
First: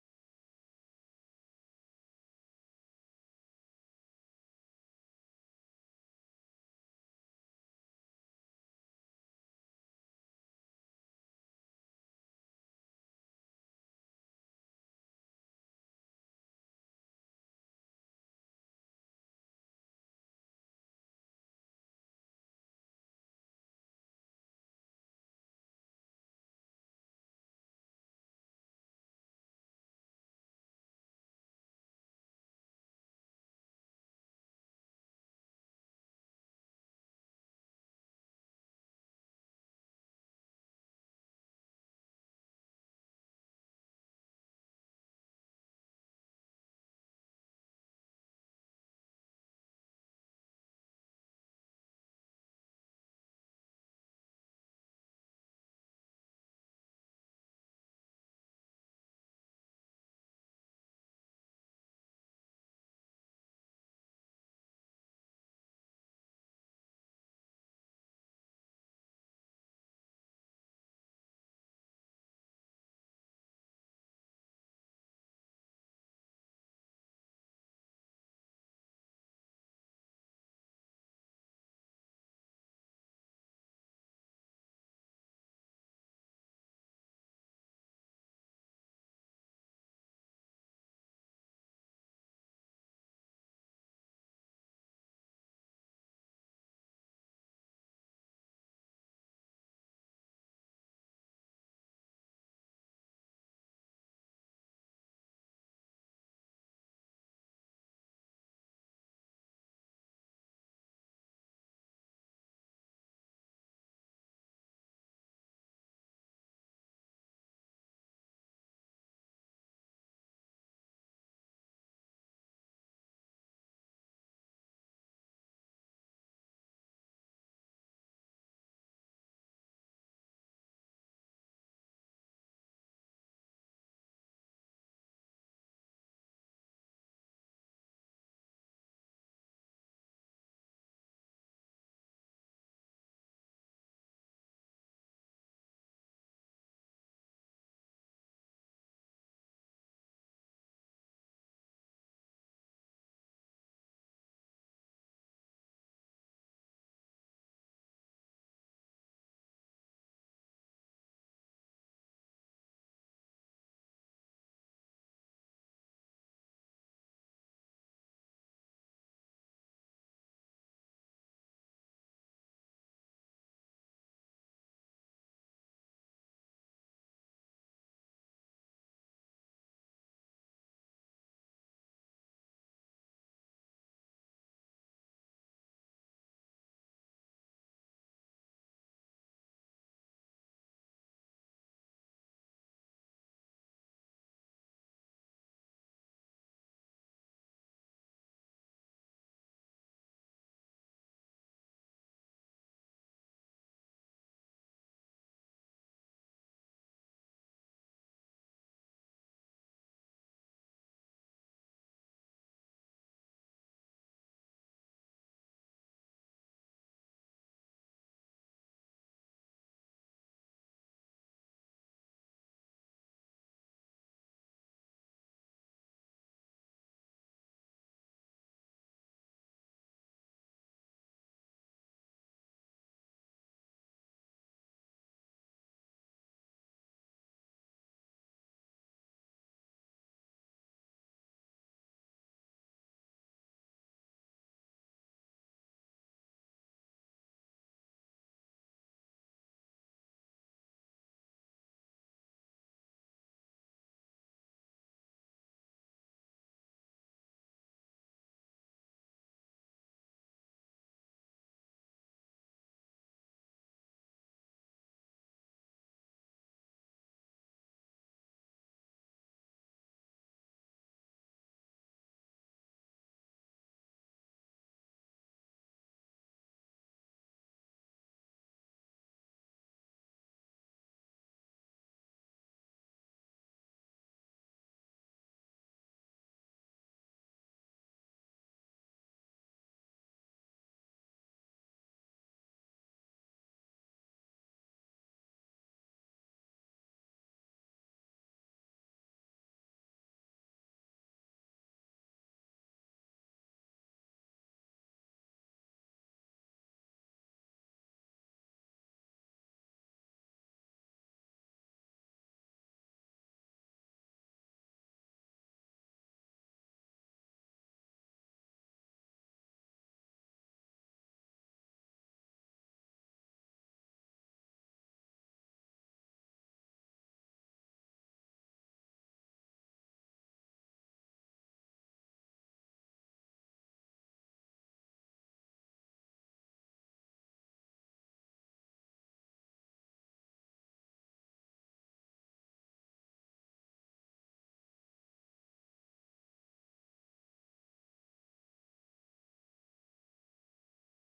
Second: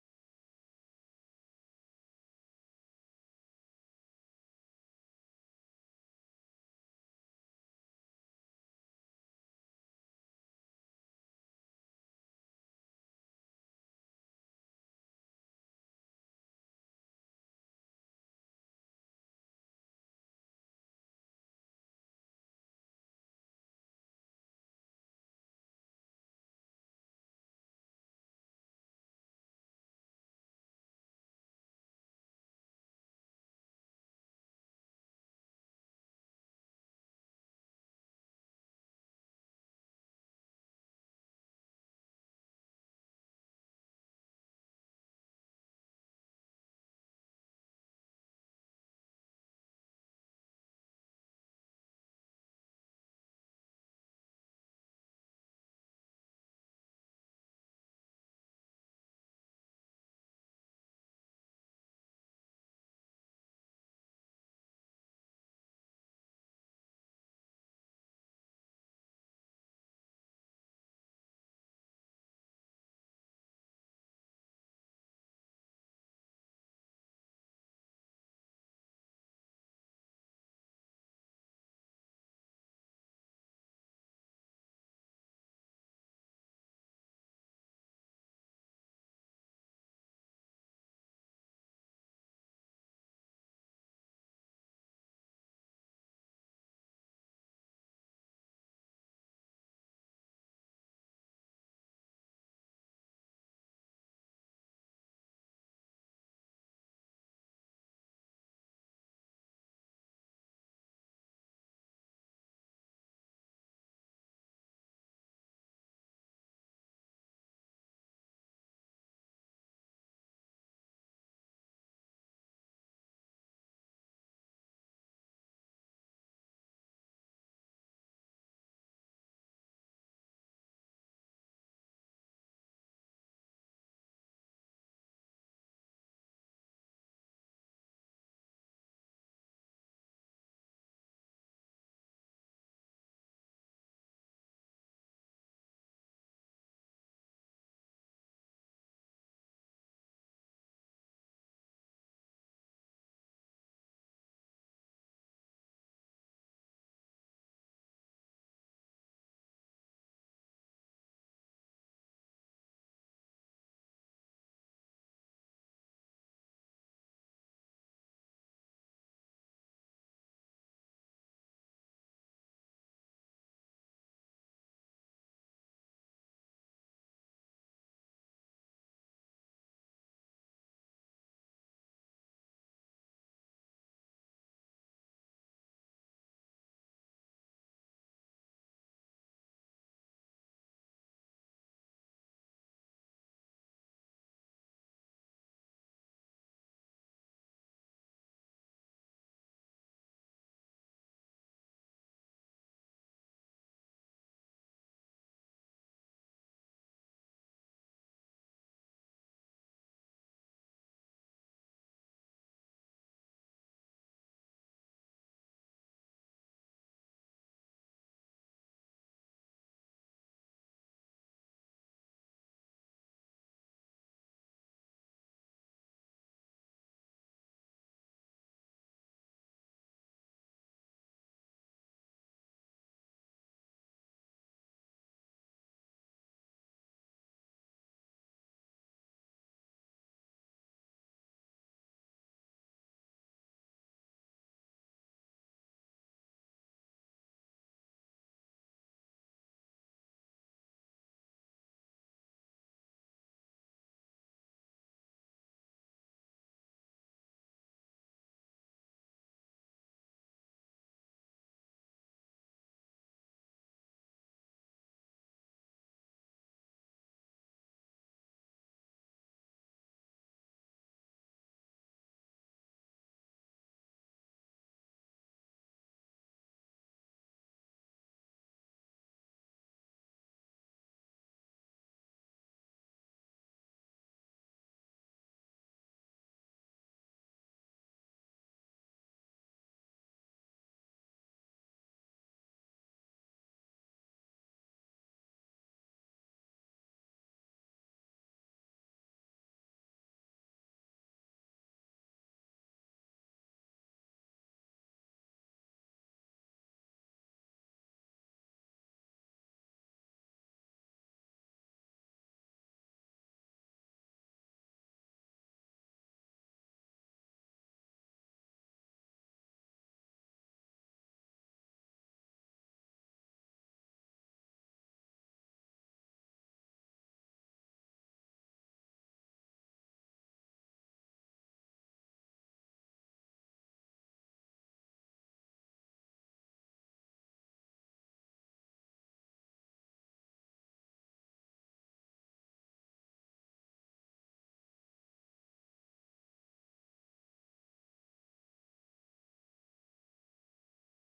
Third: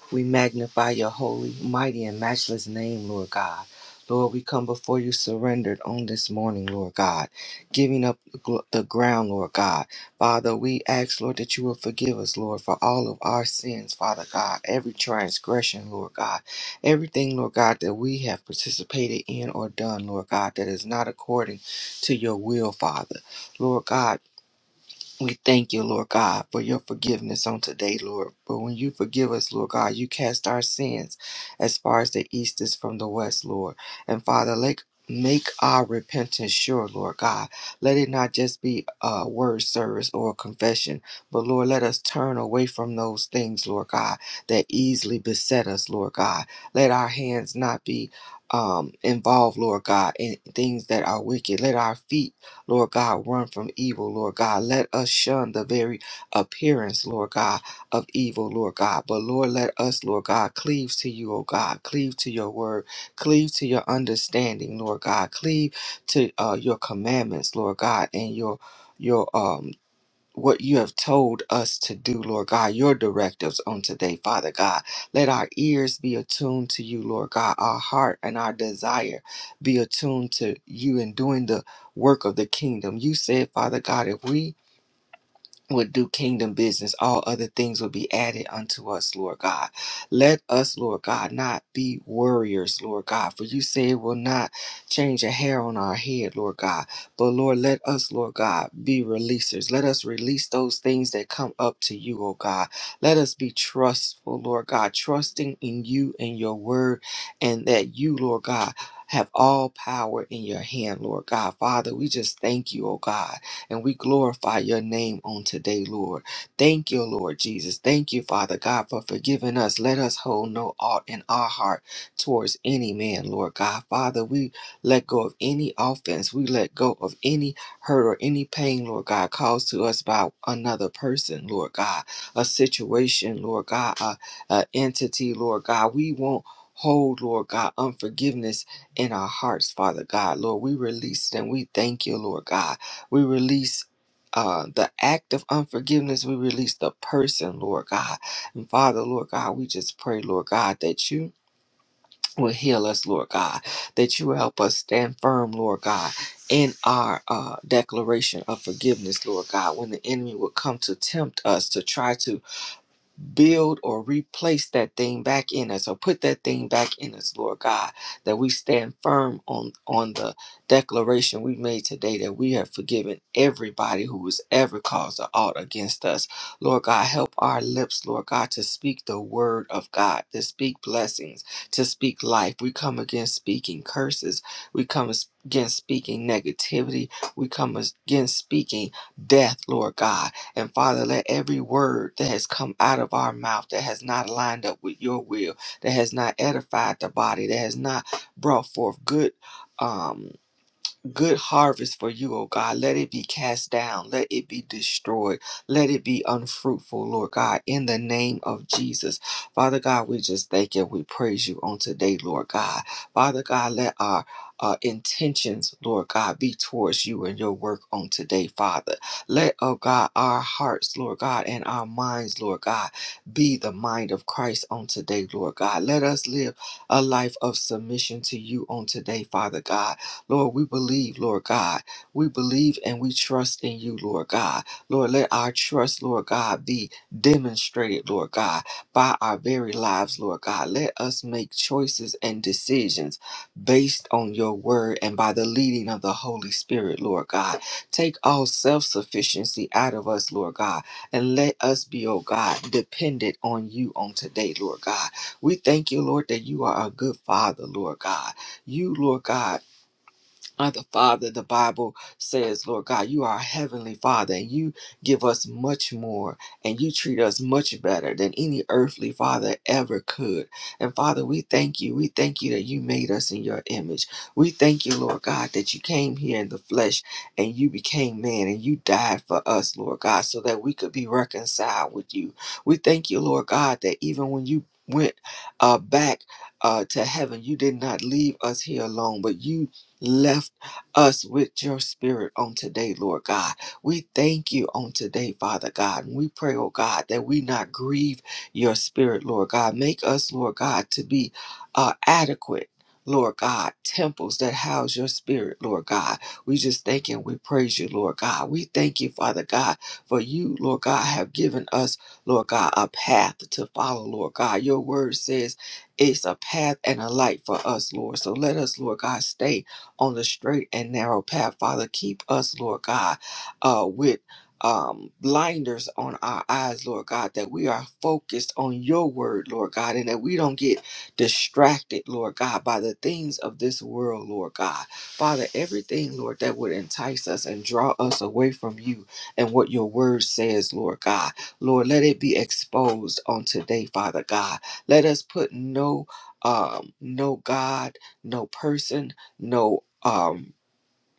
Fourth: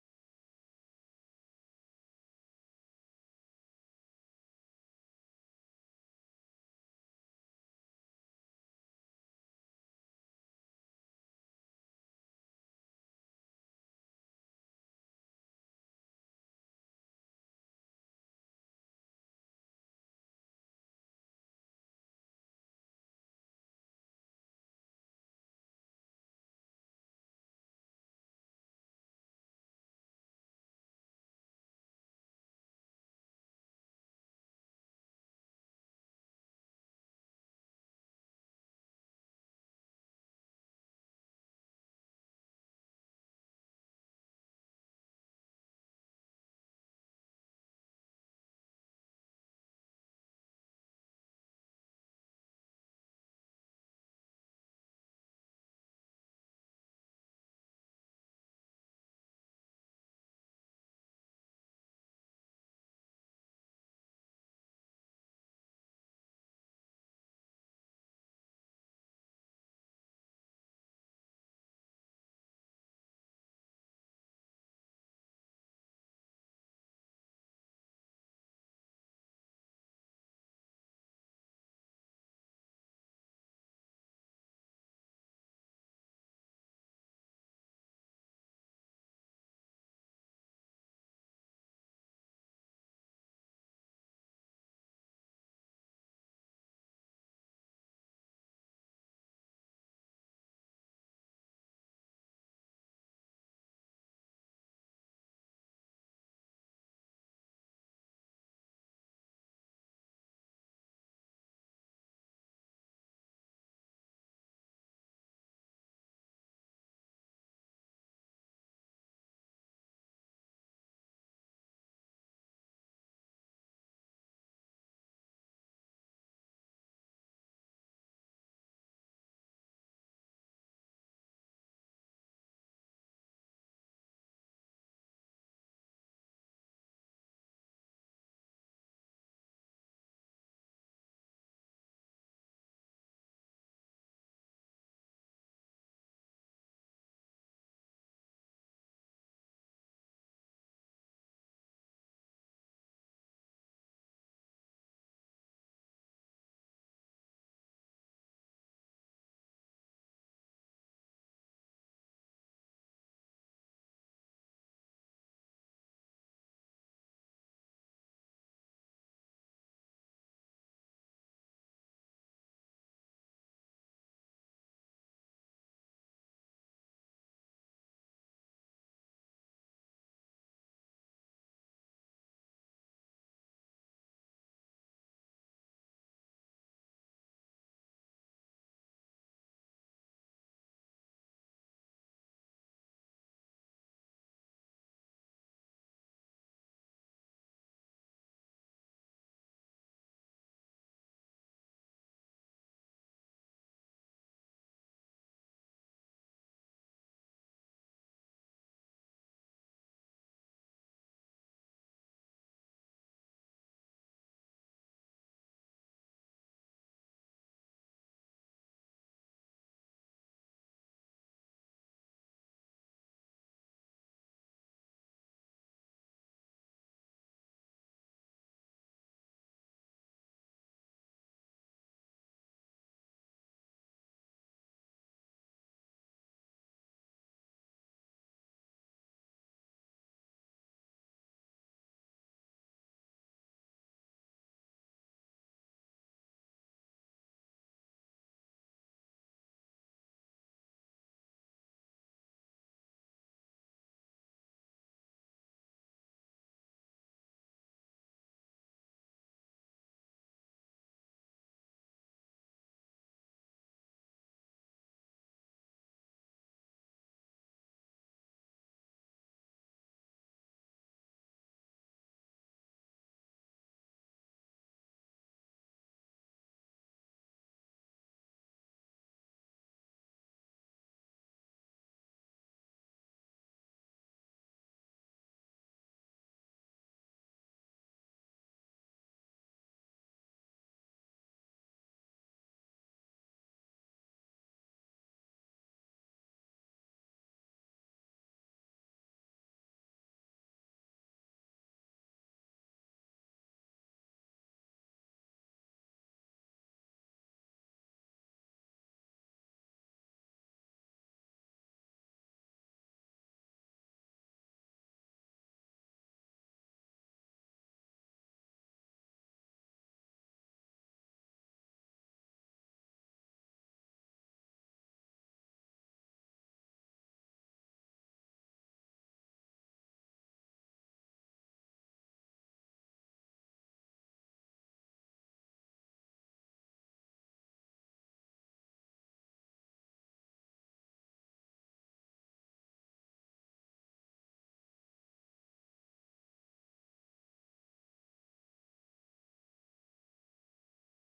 We magnify your holy, mighty, and matchless name, Lord God. Lord, we come before you surrendered on this morning, Lord God, giving up the gl- the ground, Lord God. Father, we ask, Lord, that you will forgive us, Lord, for all of our sins, Father God, every transgression, Lord God, everything, Lord God, that we have participated in or done, Lord God, that is not according to your will, Father. Lord God, we thank you, Lord God, for your forgiveness on today, Lord. But when you forgive us, Lord God, you cast our sins as far as the east is from the west, Lord. And Father, like Make our repentance sure, Lord God. Let it not just be a word service or a confession, but Lord, let us turn away from those things, Lord God, that easily beset us, Lord God. Let our hands not be um, involved, Lord God, in things that are wicked. Let our feet Lord God, run from evil, Lord God. Let us shun the very appearance, Lord God, of evil, Lord God. But Lord, let us, Lord God, cleave to you, O God, cleave to your word, cleave to your understanding, Lord God, cleave to uh, your commandments, Lord God, and your your um what you have told us to do, Lord God, your directives on today, Father God. Let our ears be attuned to you, Lord God, our heart and our desire be attuned to you in doing the work of the kingdom. You said, Father God, if we would do kingdom business, all other things would be added unto us, Lord God. Let us, Lord God, not be worriers, Lord God, for you say it will not change a hair on our head, Lord God. But Lord, let us, Lord God, be releasers. Let us release those things that come up to you, oh God. Let us be trustful, Lord God, trusting in you and your word, and that you, Lord God, have all power in your hand, Lord God. Father, we just thank you, oh God. And we glorify your name on today, Lord. Thank you, Lord Jesus. Thank you, Father God, for forgiving us. Let us hold no aught in our heart towards any man, Lord God. Father, we let go of any offense. We let go of any hurt or any pain, Lord God, caused to us by another person, Lord God, a situation, Lord God, a, a entity, Lord God. We won't hold, Lord God, unforgiveness in our hearts, Father God. Lord, we release them. We thank you, Lord God. We release uh, the act of unforgiveness. We release the person, Lord God. And Father, Lord God, we just pray, Lord God, that you will heal us, Lord God, that you will help us stand firm, Lord God. In our uh, declaration of forgiveness, Lord God, when the enemy will come to tempt us to try to build or replace that thing back in us or put that thing back in us, Lord God, that we stand firm on, on the declaration we made today that we have forgiven everybody who has ever caused an ought against us. Lord God, help our lips, Lord God, to speak the word of God, to speak blessings, to speak life. We come against speaking curses. We come against speaking negativity. We come against speaking death, Lord God. And Father, let every word that has come out of our mouth that has not lined up with your will, that has not edified the body, that has not brought forth good. um good harvest for you, oh God. Let it be cast down. Let it be destroyed. Let it be unfruitful, Lord God, in the name of Jesus. Father God, we just thank you. We praise you on today, Lord God. Father God, let our uh, intentions, Lord God, be towards you and your work on today, Father. Let, oh God, our hearts, Lord God, and our minds, Lord God, be the mind of Christ on today, Lord God. Let us live a life of submission to you on today, Father God Lord, we believe, Lord God. We believe and we trust in you, Lord God. Lord, let our trust, Lord God, be demonstrated, Lord God, by our very lives, Lord God. Let us make choices and decisions based on your word and by the leading of the Holy Spirit, Lord God. Take all self sufficiency out of us, Lord God, and let us be, oh God, dependent on you on today, Lord God. We thank you, Lord, that you are a good father, Lord God. You, Lord God, our Father, the Bible says, Lord God, you are our heavenly Father, and you give us much more, and you treat us much better than any earthly Father ever could. And Father, we thank you. We thank you that you made us in your image. We thank you, Lord God, that you came here in the flesh and you became man and you died for us, Lord God, so that we could be reconciled with you. We thank you, Lord God, that even when you went uh, back uh, to heaven, you did not leave us here alone, but you left us with your spirit on today, Lord God. We thank you on today, Father God. And we pray, oh God, that we not grieve your spirit, Lord God. Make us, Lord God, to be uh, adequate. Lord God, temples that house your spirit, Lord God. We just thank you and we praise you, Lord God. We thank you, Father God, for you, Lord God, have given us, Lord God, a path to follow, Lord God. Your word says it's a path and a light for us, Lord. So let us, Lord God, stay on the straight and narrow path. Father, keep us, Lord God, uh, with um, blinders on our eyes, Lord God, that we are focused on your word, Lord God, and that we don't get distracted, Lord God, by the things of this world, Lord God. Father, everything, Lord, that would entice us and draw us away from you and what your word says, Lord God. Lord, let it be exposed on today, Father God. Let us put no um no god no person, no um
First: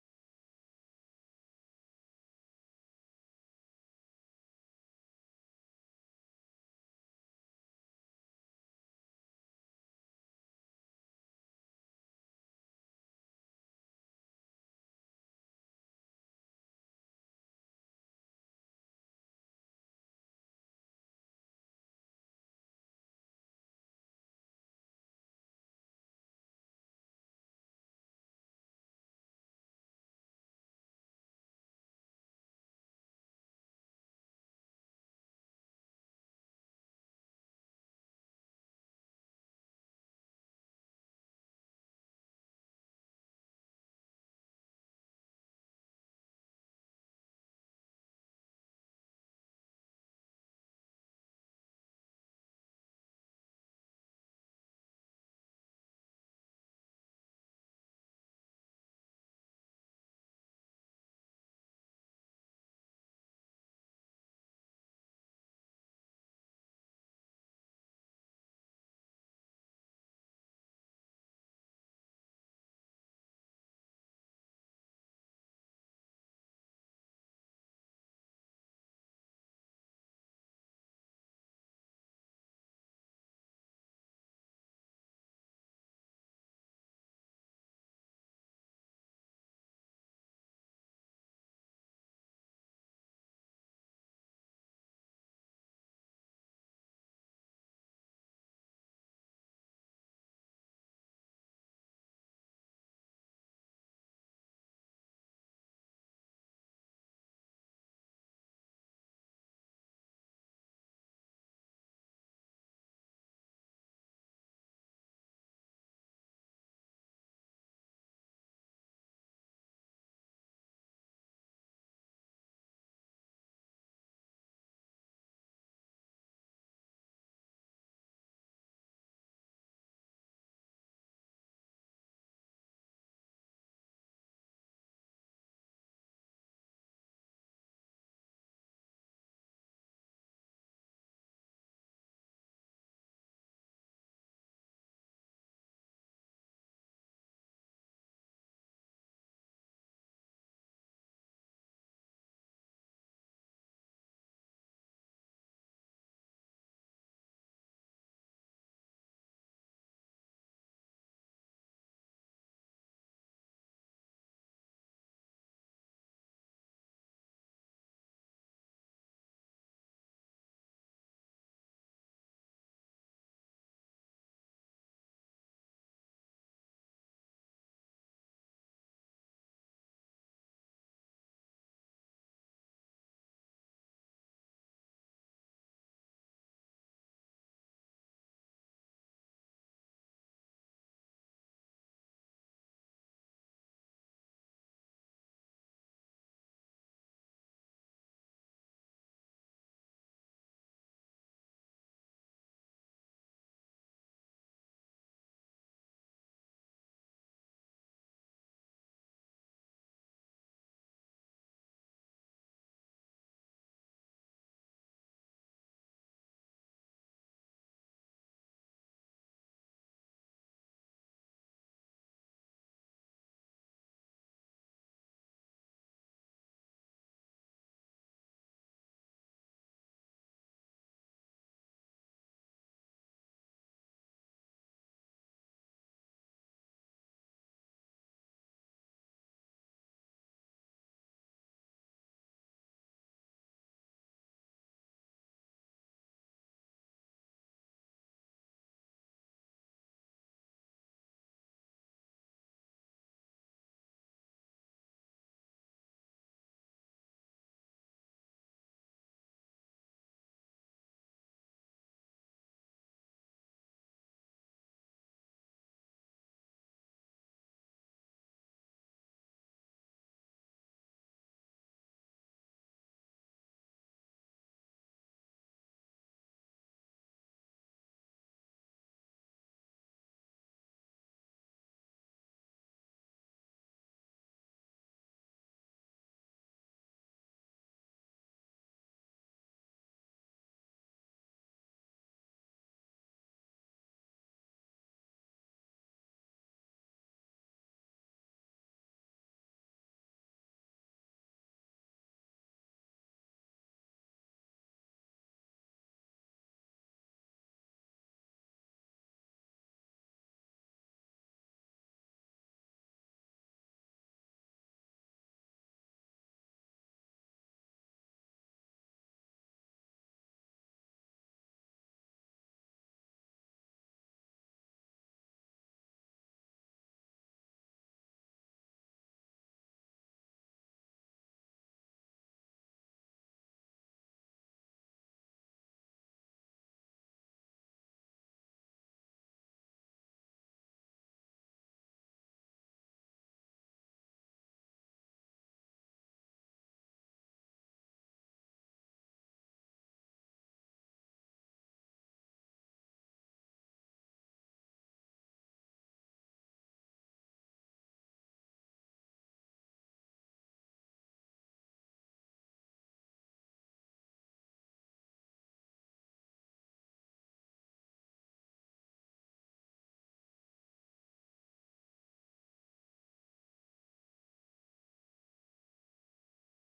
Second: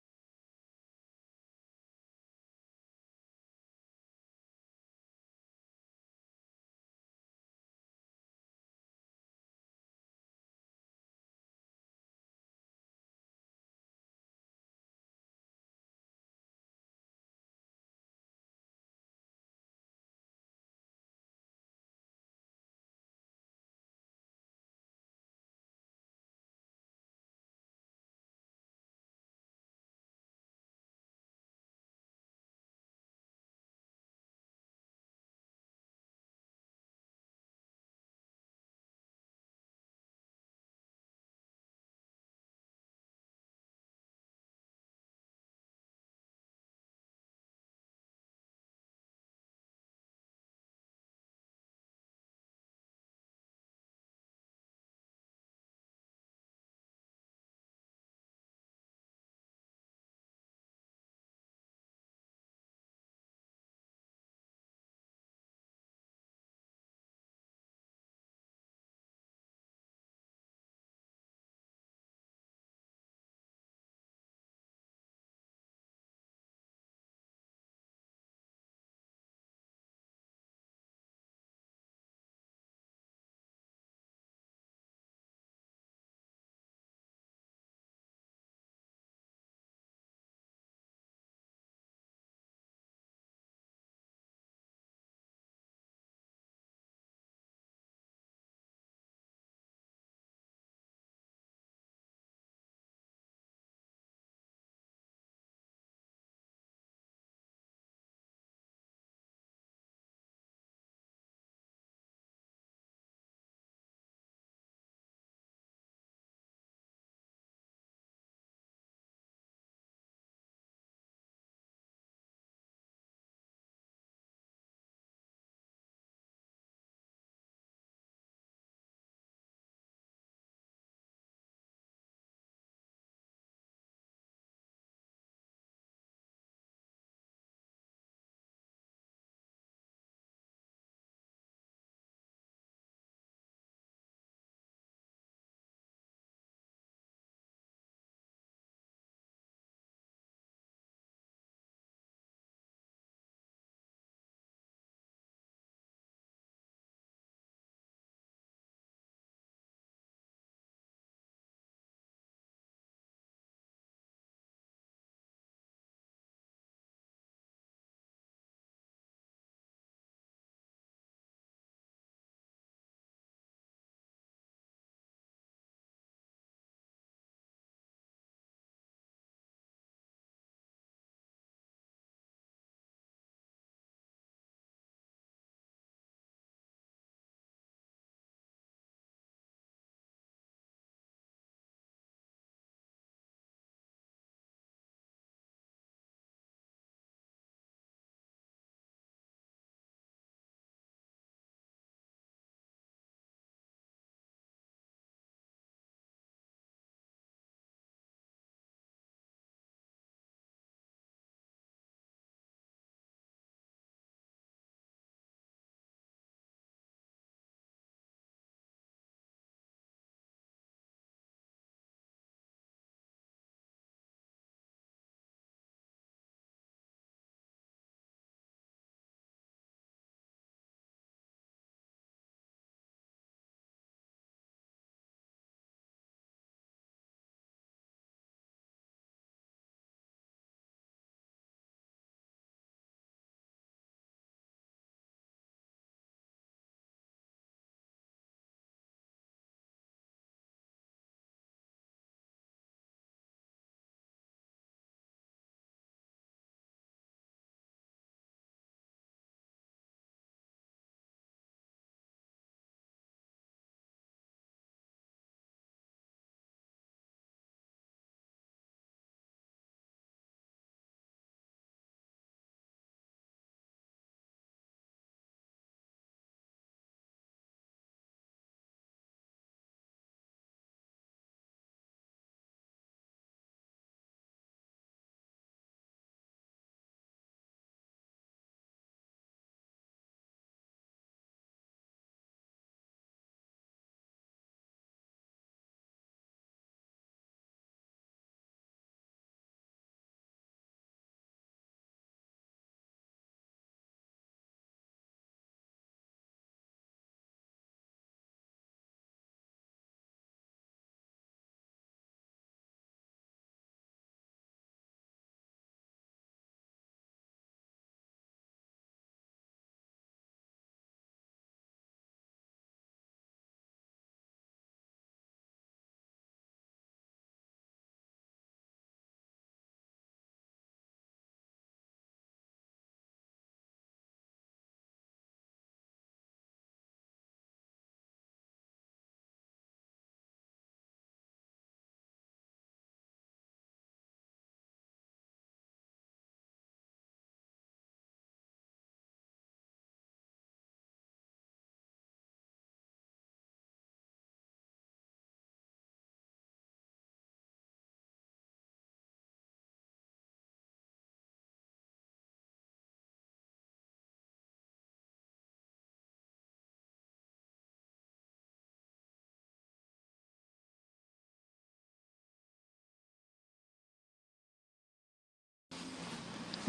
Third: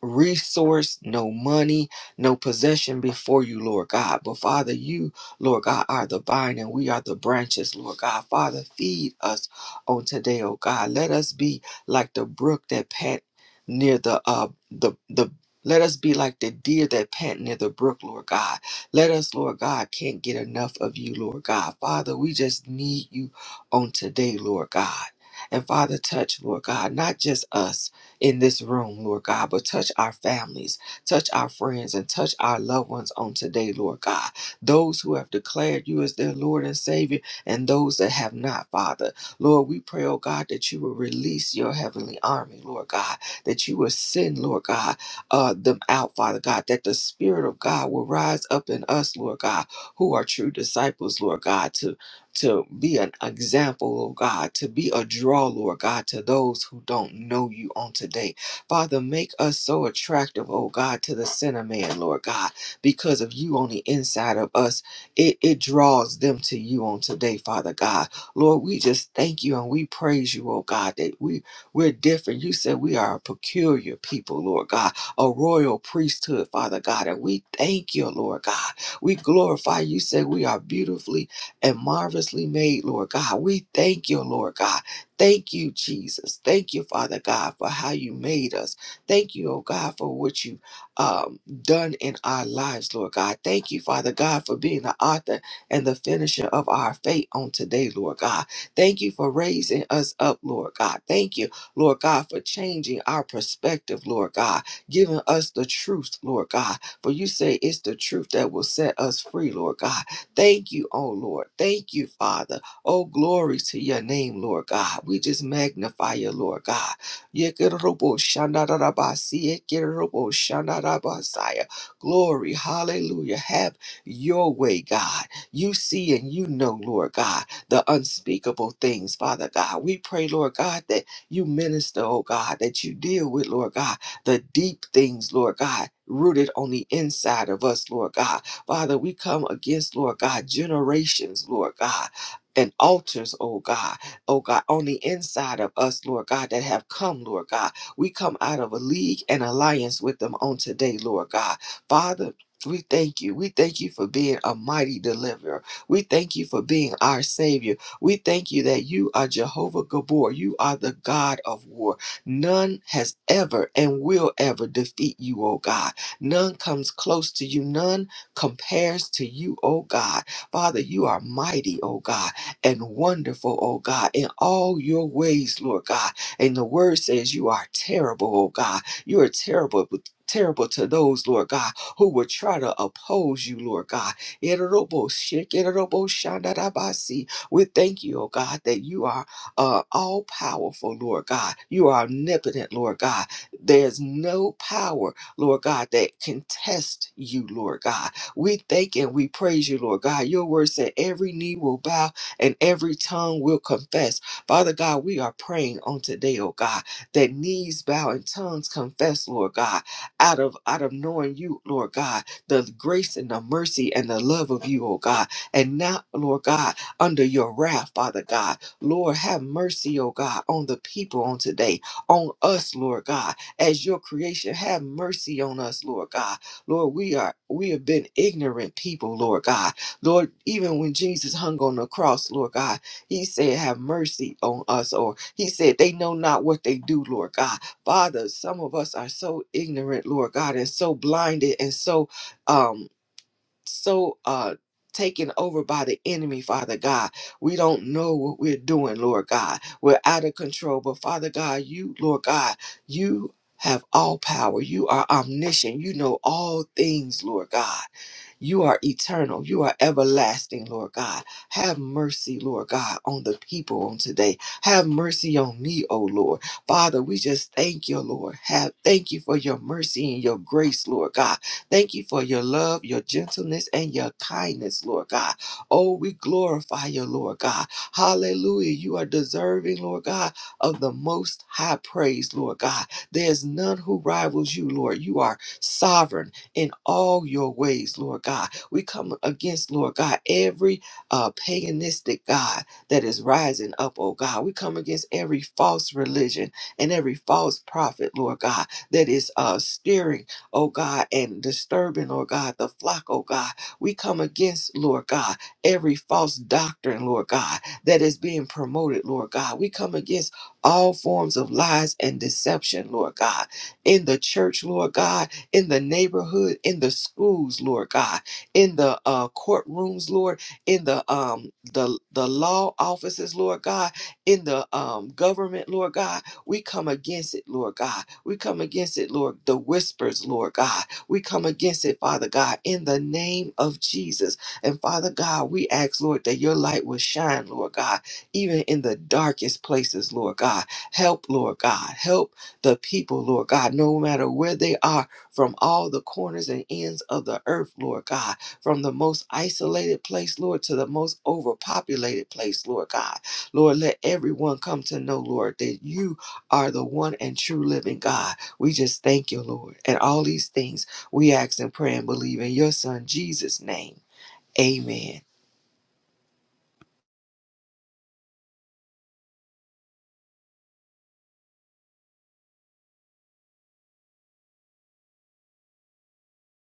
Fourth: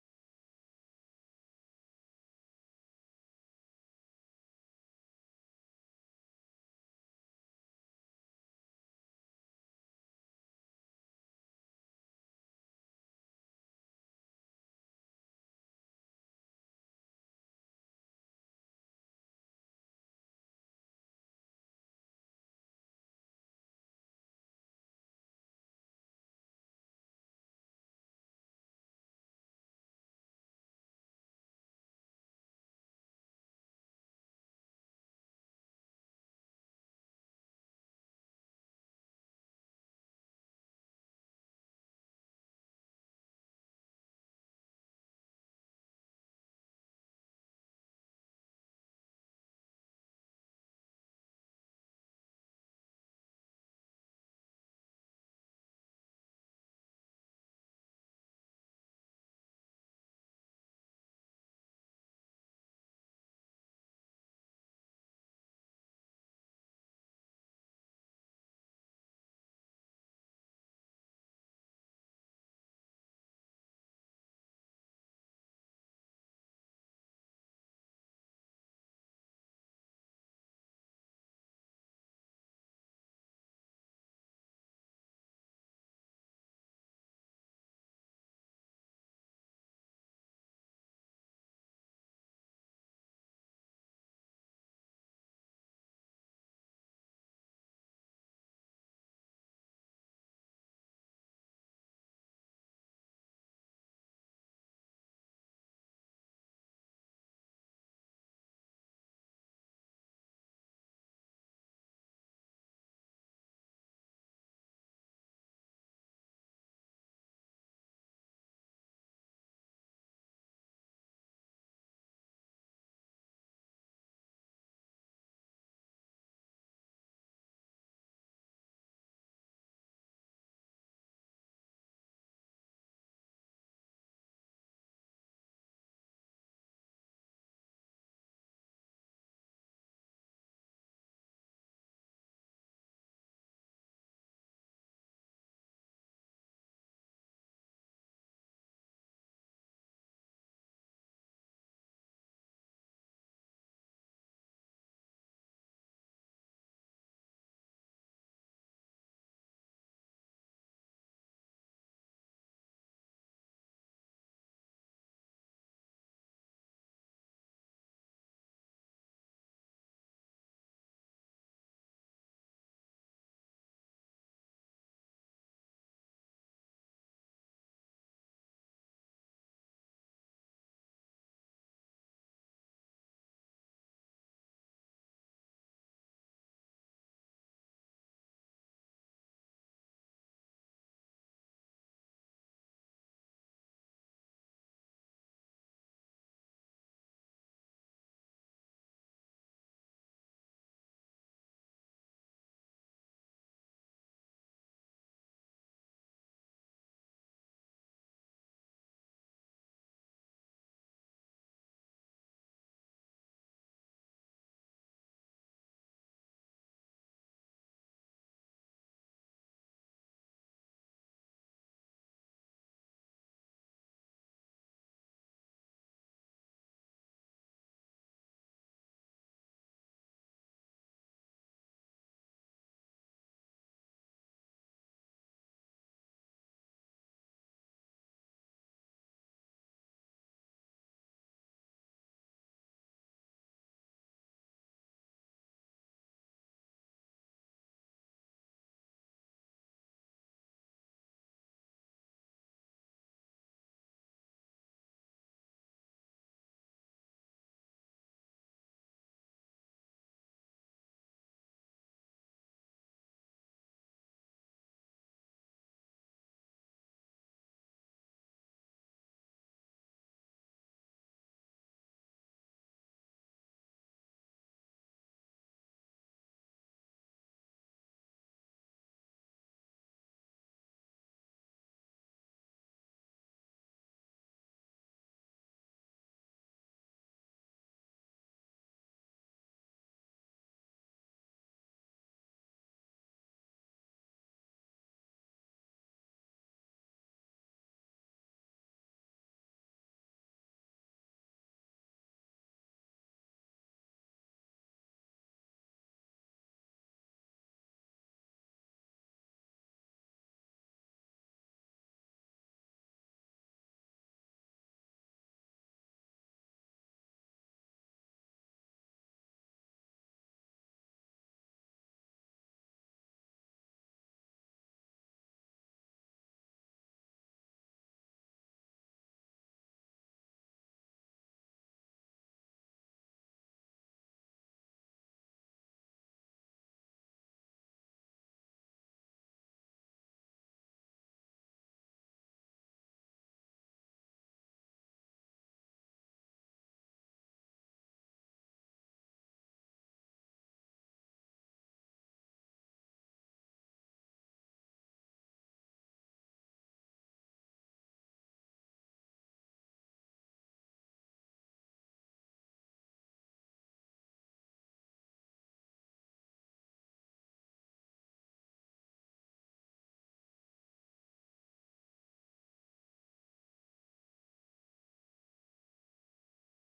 resource, no money, no possession before you, Lord God. But Father, you, Lord God, are the vine and we are the branches, Lord God. Father, feed us on today, oh God. Let us be like the brook that pant near the uh the the let us be like the deer that pant near the brook, Lord God. Let us, Lord God, can't get enough of you, Lord God. Father, we just need you on today, Lord God. And Father, touch, Lord God, not just us, in this room, Lord God, but touch our families, touch our friends, and touch our loved ones on today, Lord God. Those who have declared you as their Lord and Savior, and those that have not, Father. Lord, we pray, oh God, that you will release your heavenly army, Lord God, that you will send, Lord God, uh, them out, Father God, that the Spirit of God will rise up in us, Lord God, who are true disciples, Lord God, to to be an example, Lord God, to be a draw, Lord God, to those who don't know you on today. Father, make us so attractive, oh God, to the sinner man, Lord God, because of you on the inside of us. It, it draws them to you on today, Father God. Lord, we just thank you and we praise you, oh God, that we, we're different. You said we are a peculiar people, Lord God, a royal priesthood, Father God, and we thank you, Lord God. We glorify you, You said we are beautifully and marvelously made, Lord God. We thank you, Lord God. Thank you, Jesus. Thank you, Father God, for how you made us. Thank you, oh God, for what you've um, done in our lives, Lord God. Thank you, Father God, for being the author and the finisher of our faith on today, Lord God. Thank you for raising us up, Lord God. Thank you, Lord God, for changing our perspective, Lord God, giving us the truth, Lord God. For you say it's the truth that will set us free, Lord God. Thank you, oh Lord. Thank you, Father. Oh, glory to your name, Lord God. We just magnify you, Lord God. Yekeroboshandarabasi, yekeroboshandarabasaya. Glory, hallelujah. Have your way, God. You see and you know, Lord God, the unspeakable things, Father God. We pray, Lord God, that you minister, oh God, that you deal with, Lord God, the deep things, Lord God, rooted on the inside of us, Lord God. Father, we come against, Lord God, generations, Lord God. And altars, oh God, oh God, on the inside of us, Lord God, that have come, Lord God. We come out of a league and alliance with them on today, Lord God. Father, we thank you. We thank you for being a mighty deliverer. We thank you for being our Savior. We thank you that you are Jehovah Gabor. You are the God of war. None has ever and will ever defeat you, oh God. None comes close to you. None compares to you, O God. Father, you are mighty, O God, and wonderful, O God, in all your ways, Lord God. And the word says you are terrible, O God. You are terrible. But Terrible to those, Lord God, who would try to oppose you, Lord God. We thank you, O God, that you are uh, all powerful, Lord God. You are omnipotent, Lord God. There's no power, Lord God, that can test you, Lord God. We thank and we praise you, Lord God. Your word said every knee will bow and every tongue will confess. Father God, we are praying on today, oh God, that knees bow and tongues confess, Lord God, out of out of knowing you, Lord God, the grace and the mercy and the love of you, oh God. And now, Lord God, under your wrath, Father God, Lord, have mercy, oh God, on the people on today, on us, Lord God, as your creation. Have mercy on us, Lord God Lord, we are we have been ignorant people, Lord God. Lord, even when Jesus hung on the cross, Lord God, he said, Have mercy on us, or he said, They know not what they do, Lord God. Father, some of us are so ignorant, Lord God, and so blinded and so um so uh taken over by the enemy, Father God. We don't know what we're doing, Lord God. We're out of control. But Father God, you, Lord God, you have all power. You are omniscient. You know all things, Lord God. You are eternal. You are everlasting, Lord God. Have mercy, Lord God, on the people on today. Have mercy on me, O Lord. Father, we just thank you, Lord. Have thank you for your mercy and your grace, Lord God. Thank you for your love, your gentleness, and your kindness, Lord God. Oh, we glorify you, Lord God. Hallelujah. You are deserving, Lord God, of the most high praise, Lord God. There's none who rivals you, Lord. You are sovereign in all your ways, Lord God. We come against, Lord God, every uh, paganistic God that is rising up, oh God. We come against every false religion and every false prophet, Lord God, that is uh, steering, oh God, and disturbing, Lord God, the flock, oh God. We come against, Lord God, every false doctrine, Lord God, that is being promoted, Lord God. We come against all forms of lies and deception, Lord God, in the church, Lord God in the neighborhood, in the schools, Lord God, in the uh, courtrooms, Lord, in the um the the law offices, Lord God, in the um government, Lord God. We come against it, Lord God. We come against it, Lord. The whispers, Lord God. We come against it, Father God, in the name of Jesus. And Father God, we ask, Lord, that your light will shine, Lord God, even in the darkest places, Lord God. Help, Lord God. Help the people, Lord God, no matter where they are from all the corners and ends of the earth, Lord God, from the most isolated place, Lord, to the most overpopulated place, Lord God. Lord, let everyone come to know, Lord, that you are the one and true living God. We just thank you, Lord. And all these things we ask and pray and believe in your Son, Jesus' name. Amen.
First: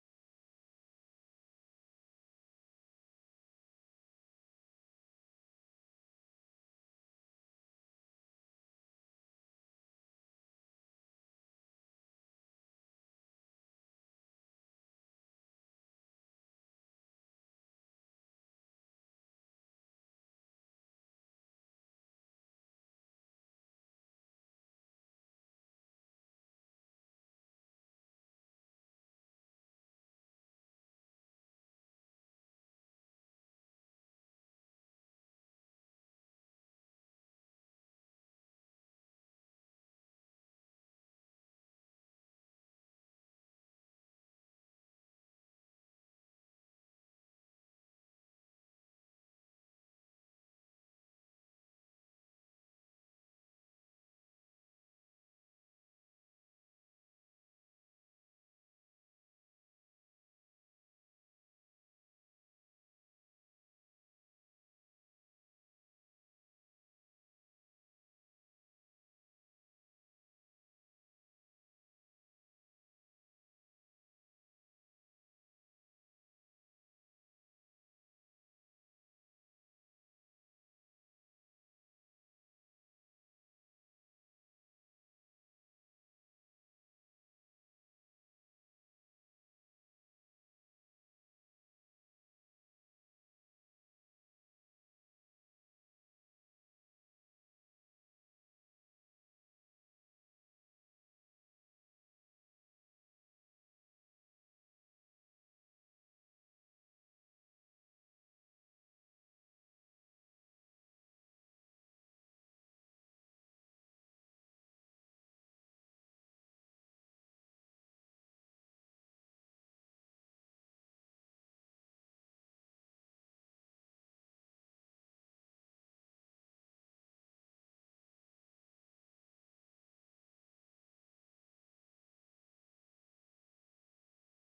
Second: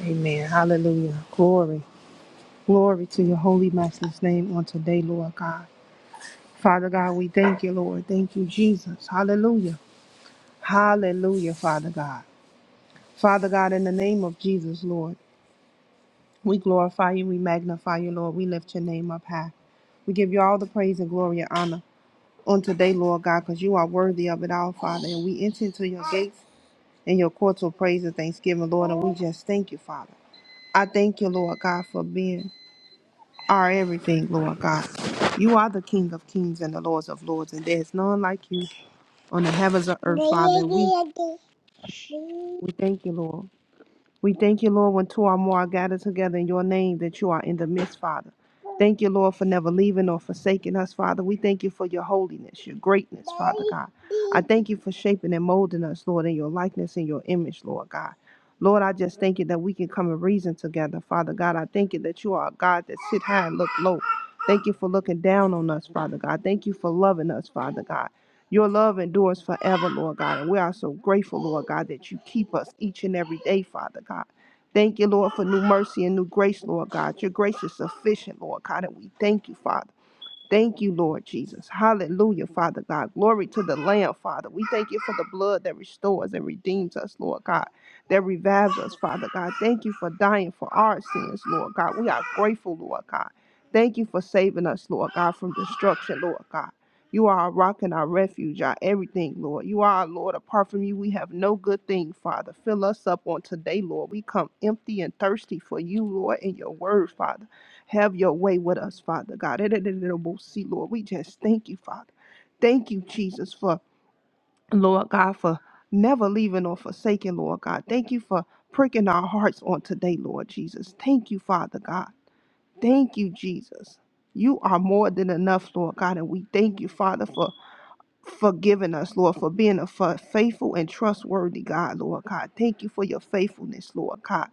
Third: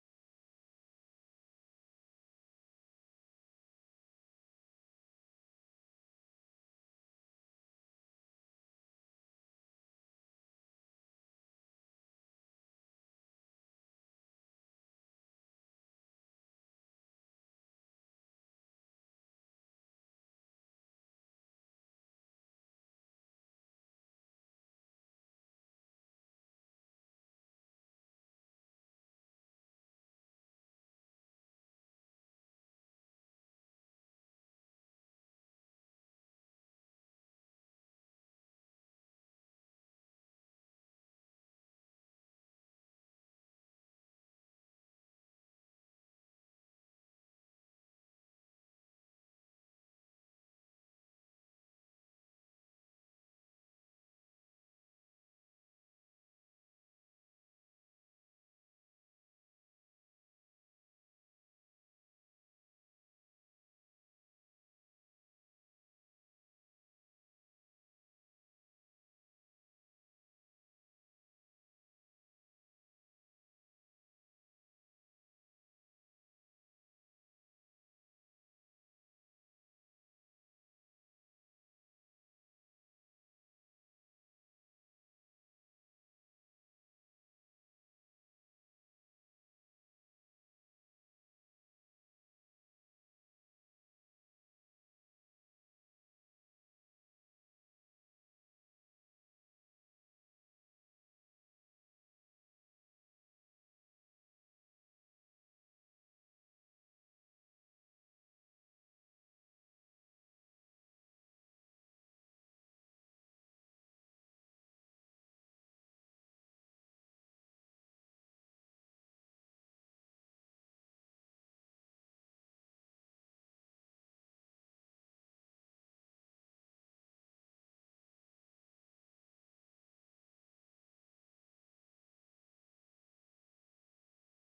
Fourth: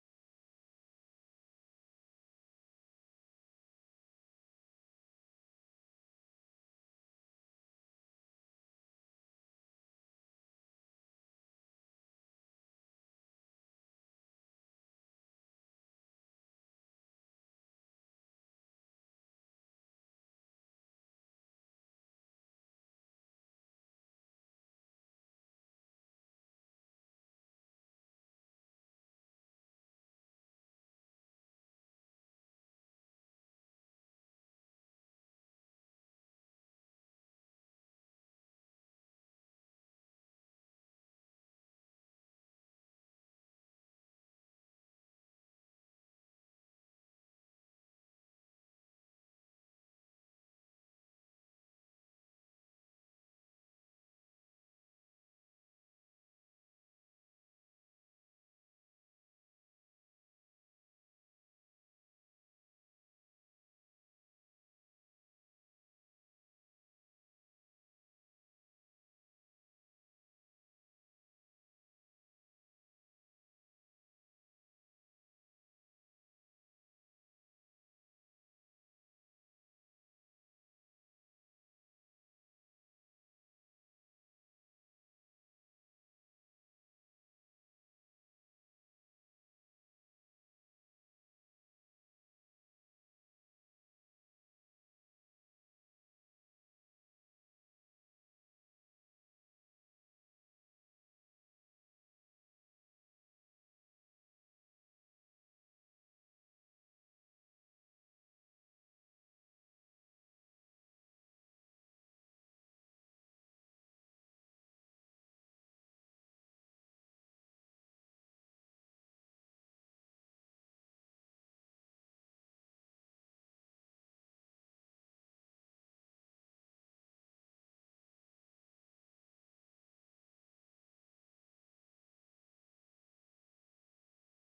Amen. Hallelujah. Glory. Glory to your holy master's name on today, Lord God. Father God, we thank you, Lord. Thank you, Jesus. Hallelujah. Hallelujah, Father God. Father God, in the name of Jesus, Lord, we glorify you. We magnify you, Lord. We lift your name up high. We give you all the praise and glory and honor on today, Lord God, because you are worthy of it all, Father. And we enter into your gates and your courts of praise and thanksgiving, Lord. And we just thank you, Father. I thank you, Lord God, for being are everything, Lord God. You are the King of kings and the Lords of lords, and there is none like you on the heavens of earth, Father. We, we thank you, Lord. We thank you, Lord, when two or more are gathered together in your name, that you are in the midst, Father. Thank you, Lord, for never leaving or forsaking us, Father. We thank you for your holiness, your greatness, Father God. I thank you for shaping and molding us, Lord, in your likeness and your image, Lord God. Lord, I just thank you that we can come and reason together, Father God. I thank you that you are a God that sit high and look low. Thank you for looking down on us, Father God. Thank you for loving us, Father God. Your love endures forever, Lord God. And we are so grateful, Lord God, that you keep us each and every day, Father God. Thank you, Lord, for new mercy and new grace, Lord God. Your grace is sufficient, Lord God, and we thank you, Father. Thank you, Lord Jesus. Hallelujah, Father God. Glory to the Lamb, Father. We thank you for the blood that restores and redeems us, Lord God, that revives us, Father God. Thank you for dying for our sins, Lord God. We are grateful, Lord God. Thank you for saving us, Lord God, from destruction, Lord God. You are our rock and our refuge, our everything, Lord. You are our Lord. Apart from you, we have no good thing, Father. Fill us up on today, Lord. We come empty and thirsty for you, Lord, and your word, Father. Have your way with us, Father God. See, Lord, we just thank you, Father. Thank you, Jesus, for Lord God, for never leaving or forsaking, Lord God. Thank you for pricking our hearts on today, Lord Jesus. Thank you, Father God. Thank you, Jesus. You are more than enough, Lord God, and we thank you, Father, for forgiving us, Lord, for being a fa- faithful and trustworthy God, Lord God. Thank you for your faithfulness, Lord God.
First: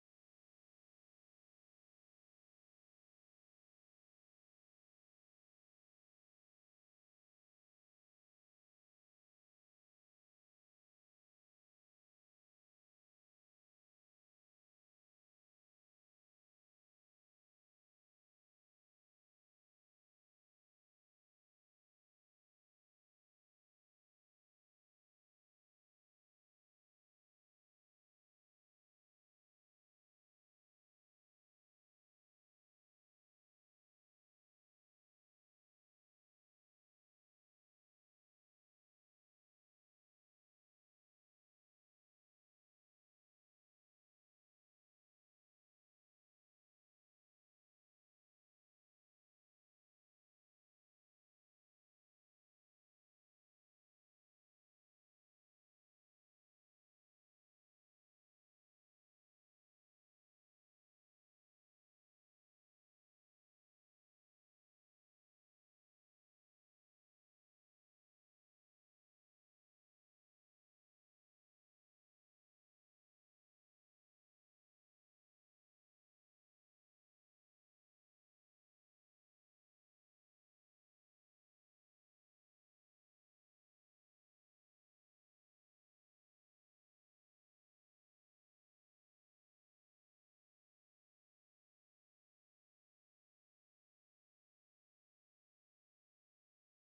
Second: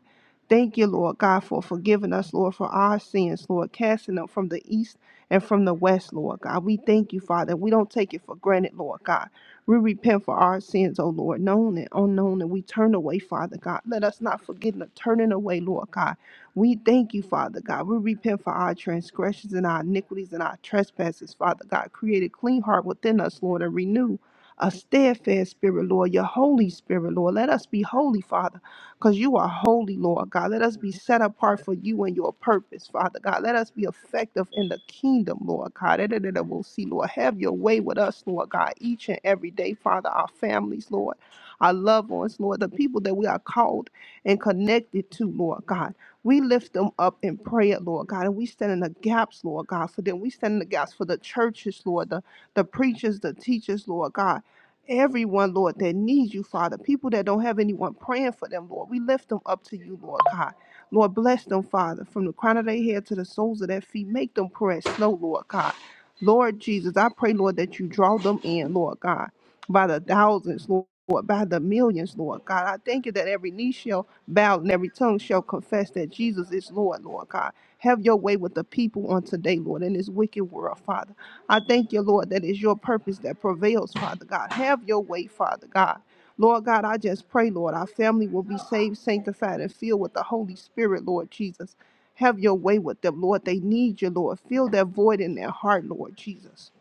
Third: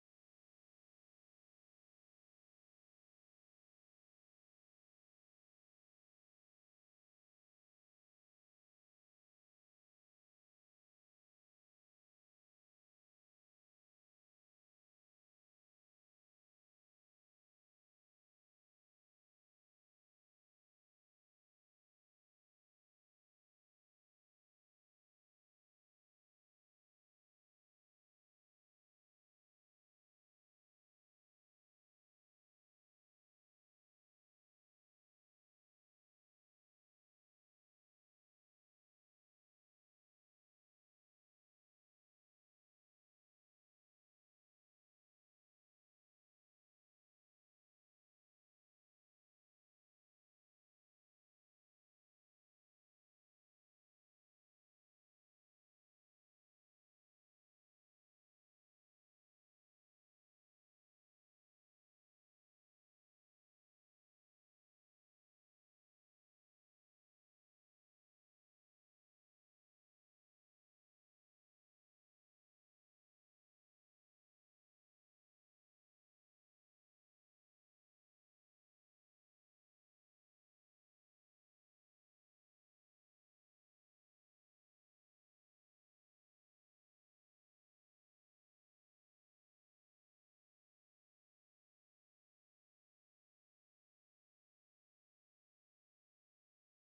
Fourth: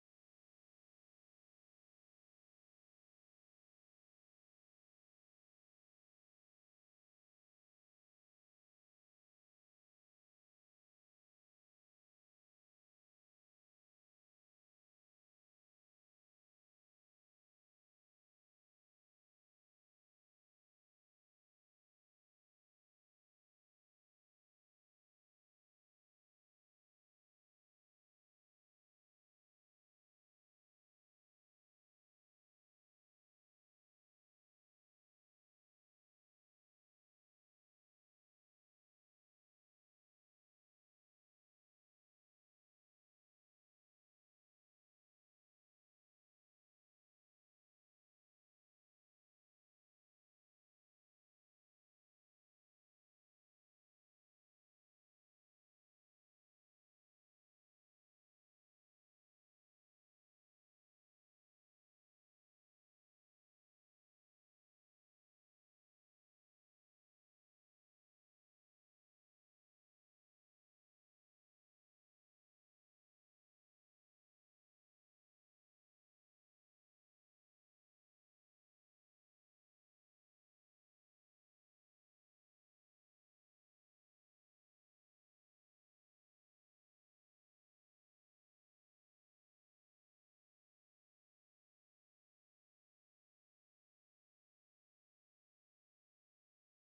Thank you, Lord God, for forgiving us, Lord, for our sins, Lord, casting them from the east and from the west, Lord God. We thank you, Father. We don't take it for granted, Lord God. We repent for our sins, O Lord, known and unknown, and we turn away, Father God. Let us not forget the turning away, Lord God. We thank you, Father God. We repent for our transgressions and our iniquities and our trespasses, Father God. Create a clean heart within us, Lord, and renew a steadfast spirit, Lord, your Holy Spirit, Lord. Let us be holy, Father, because you are holy, Lord God. Let us be set apart for you and your purpose, Father God. Let us be effective in the kingdom, Lord God. Da- da- da- da- We'll see, Lord. Have your way with us, Lord God, each and every day, Father, our families, Lord, our loved ones, Lord, the people that we are called and connected to, Lord God. We lift them up in prayer, Lord God, and we stand in the gaps, Lord God, for them. We stand in the gaps for the churches, Lord, the, the preachers, the teachers, Lord God. Everyone, Lord, that needs you, Father. People that don't have anyone praying for them, Lord. We lift them up to you, Lord God. Lord, bless them, Father, from the crown of their head to the soles of their feet. Make them press slow, Lord God. Lord Jesus, I pray, Lord, that you draw them in, Lord God, by the thousands, Lord, by the millions, Lord God. I thank you that every knee shall bowed and every tongue shall confess that Jesus is Lord, Lord God. Have your way with the people on today, Lord, in this wicked world, Father. I thank you, Lord, that it's your purpose that prevails, Father God. Have your way, Father God. Lord God, I just pray, Lord, our family will be saved, sanctified, and filled with the Holy Spirit, Lord Jesus. Have your way with them, Lord. They need you, Lord. Fill that void in their heart, Lord Jesus.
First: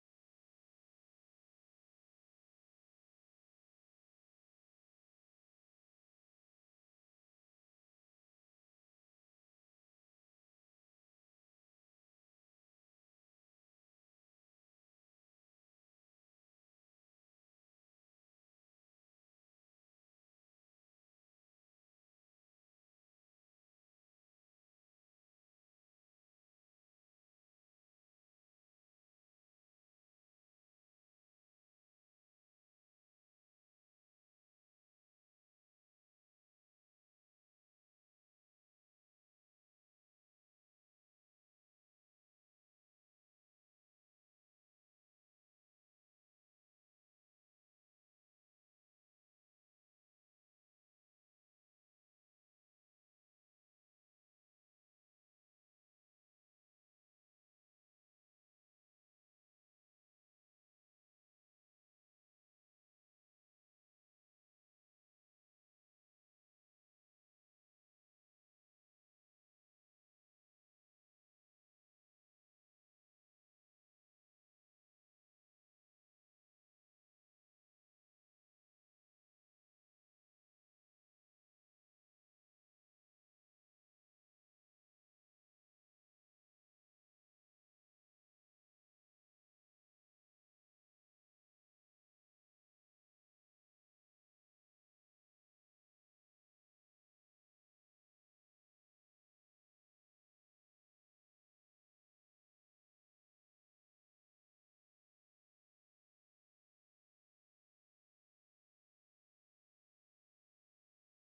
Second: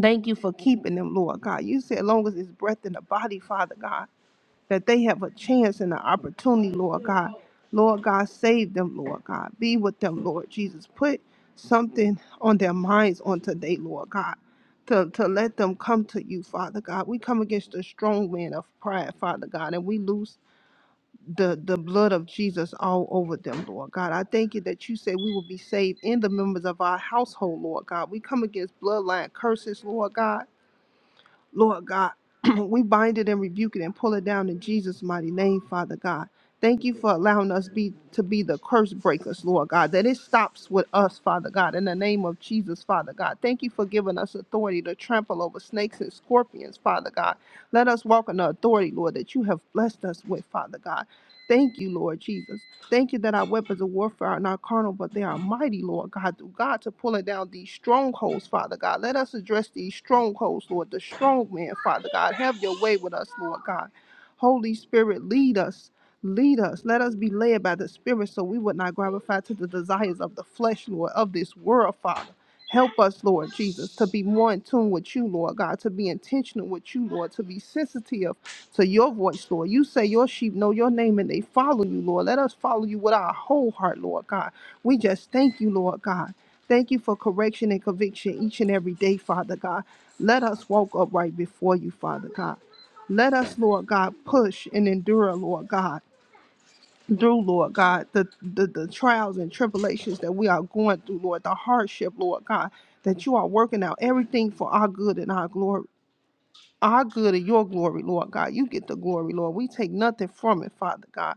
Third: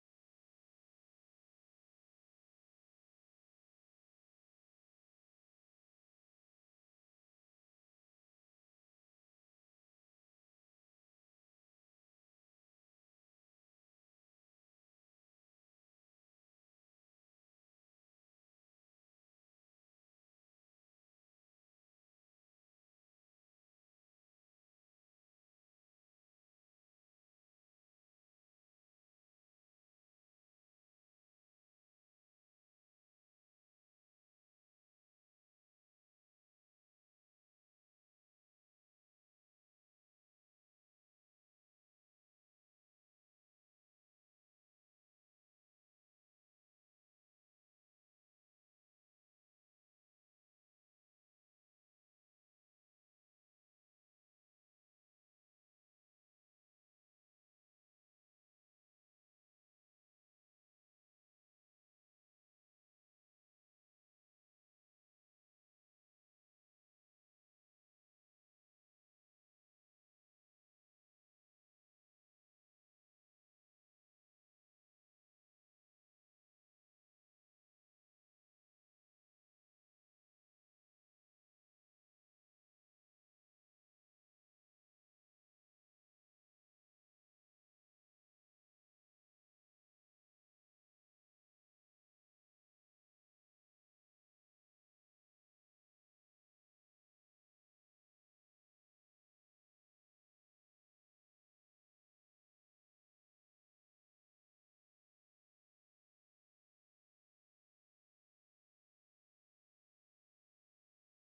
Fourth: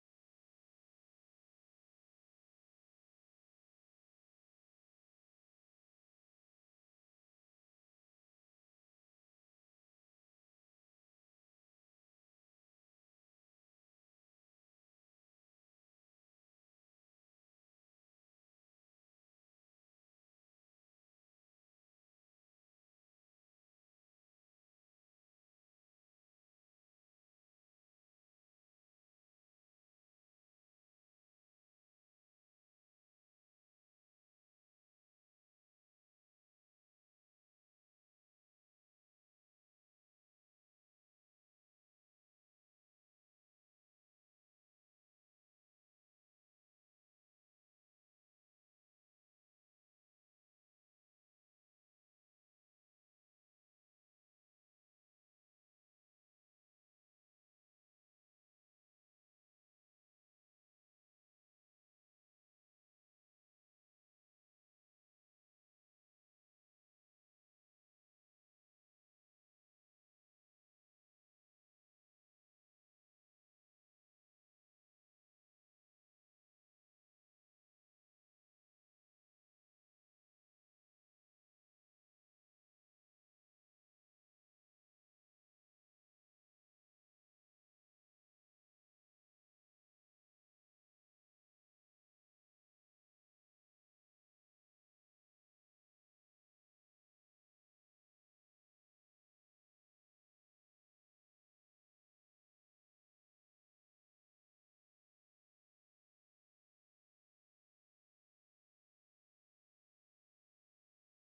Thank you for keeping them, Lord God. You said, long as it's breath in the body, Father God that they have a chance and an opportunity, Lord God. Lord God, save them, Lord God. Be with them, Lord Jesus. Put something on their minds on today, Lord God, to, to let them come to you, Father God. We come against the strong man of pride, Father God, and we lose the, the blood of Jesus all over them, Lord God. I thank you that you say we will be saved in the members of our household, Lord God. We come against bloodline curses, Lord God. Lord God, we bind it and rebuke it and pull it down in Jesus' mighty name, Father God. Thank you for allowing us be to be the curse breakers, Lord God. That it stops with us, Father God, in the name of Jesus, Father God. Thank you for giving us authority to trample over snakes and scorpions, Father God. Let us walk in the authority, Lord, that you have blessed us with, Father God. Thank you, Lord Jesus. Thank you that our weapons of warfare are not carnal, but they are mighty, Lord God, through God to pulling down these strongholds, Father God. Let us address these strongholds, Lord, the strong man, Father God. Have your way with us, Lord God. Holy Spirit, lead us. Lead us. Let us be led by the Spirit so we would not gratify to the desires of the flesh, Lord, of this world, Father. Help us, Lord Jesus, to be more in tune with you, Lord God, to be intentional with you, Lord, to be sensitive to your voice, Lord. You say your sheep know your name and they follow you, Lord. Let us follow you with our whole heart, Lord God. We just thank you, Lord God. Thank you for correction and conviction each and every day, Father God. Let us walk upright before you, Father God. Let us, Lord God, push and endure, Lord God. Through Lord God, the, the the trials and tribulations that we are going through, Lord, the hardship, Lord God, that you are working out everything for our good and our glory our good and your glory, Lord God. You get the glory, Lord. We take nothing from it, Father God.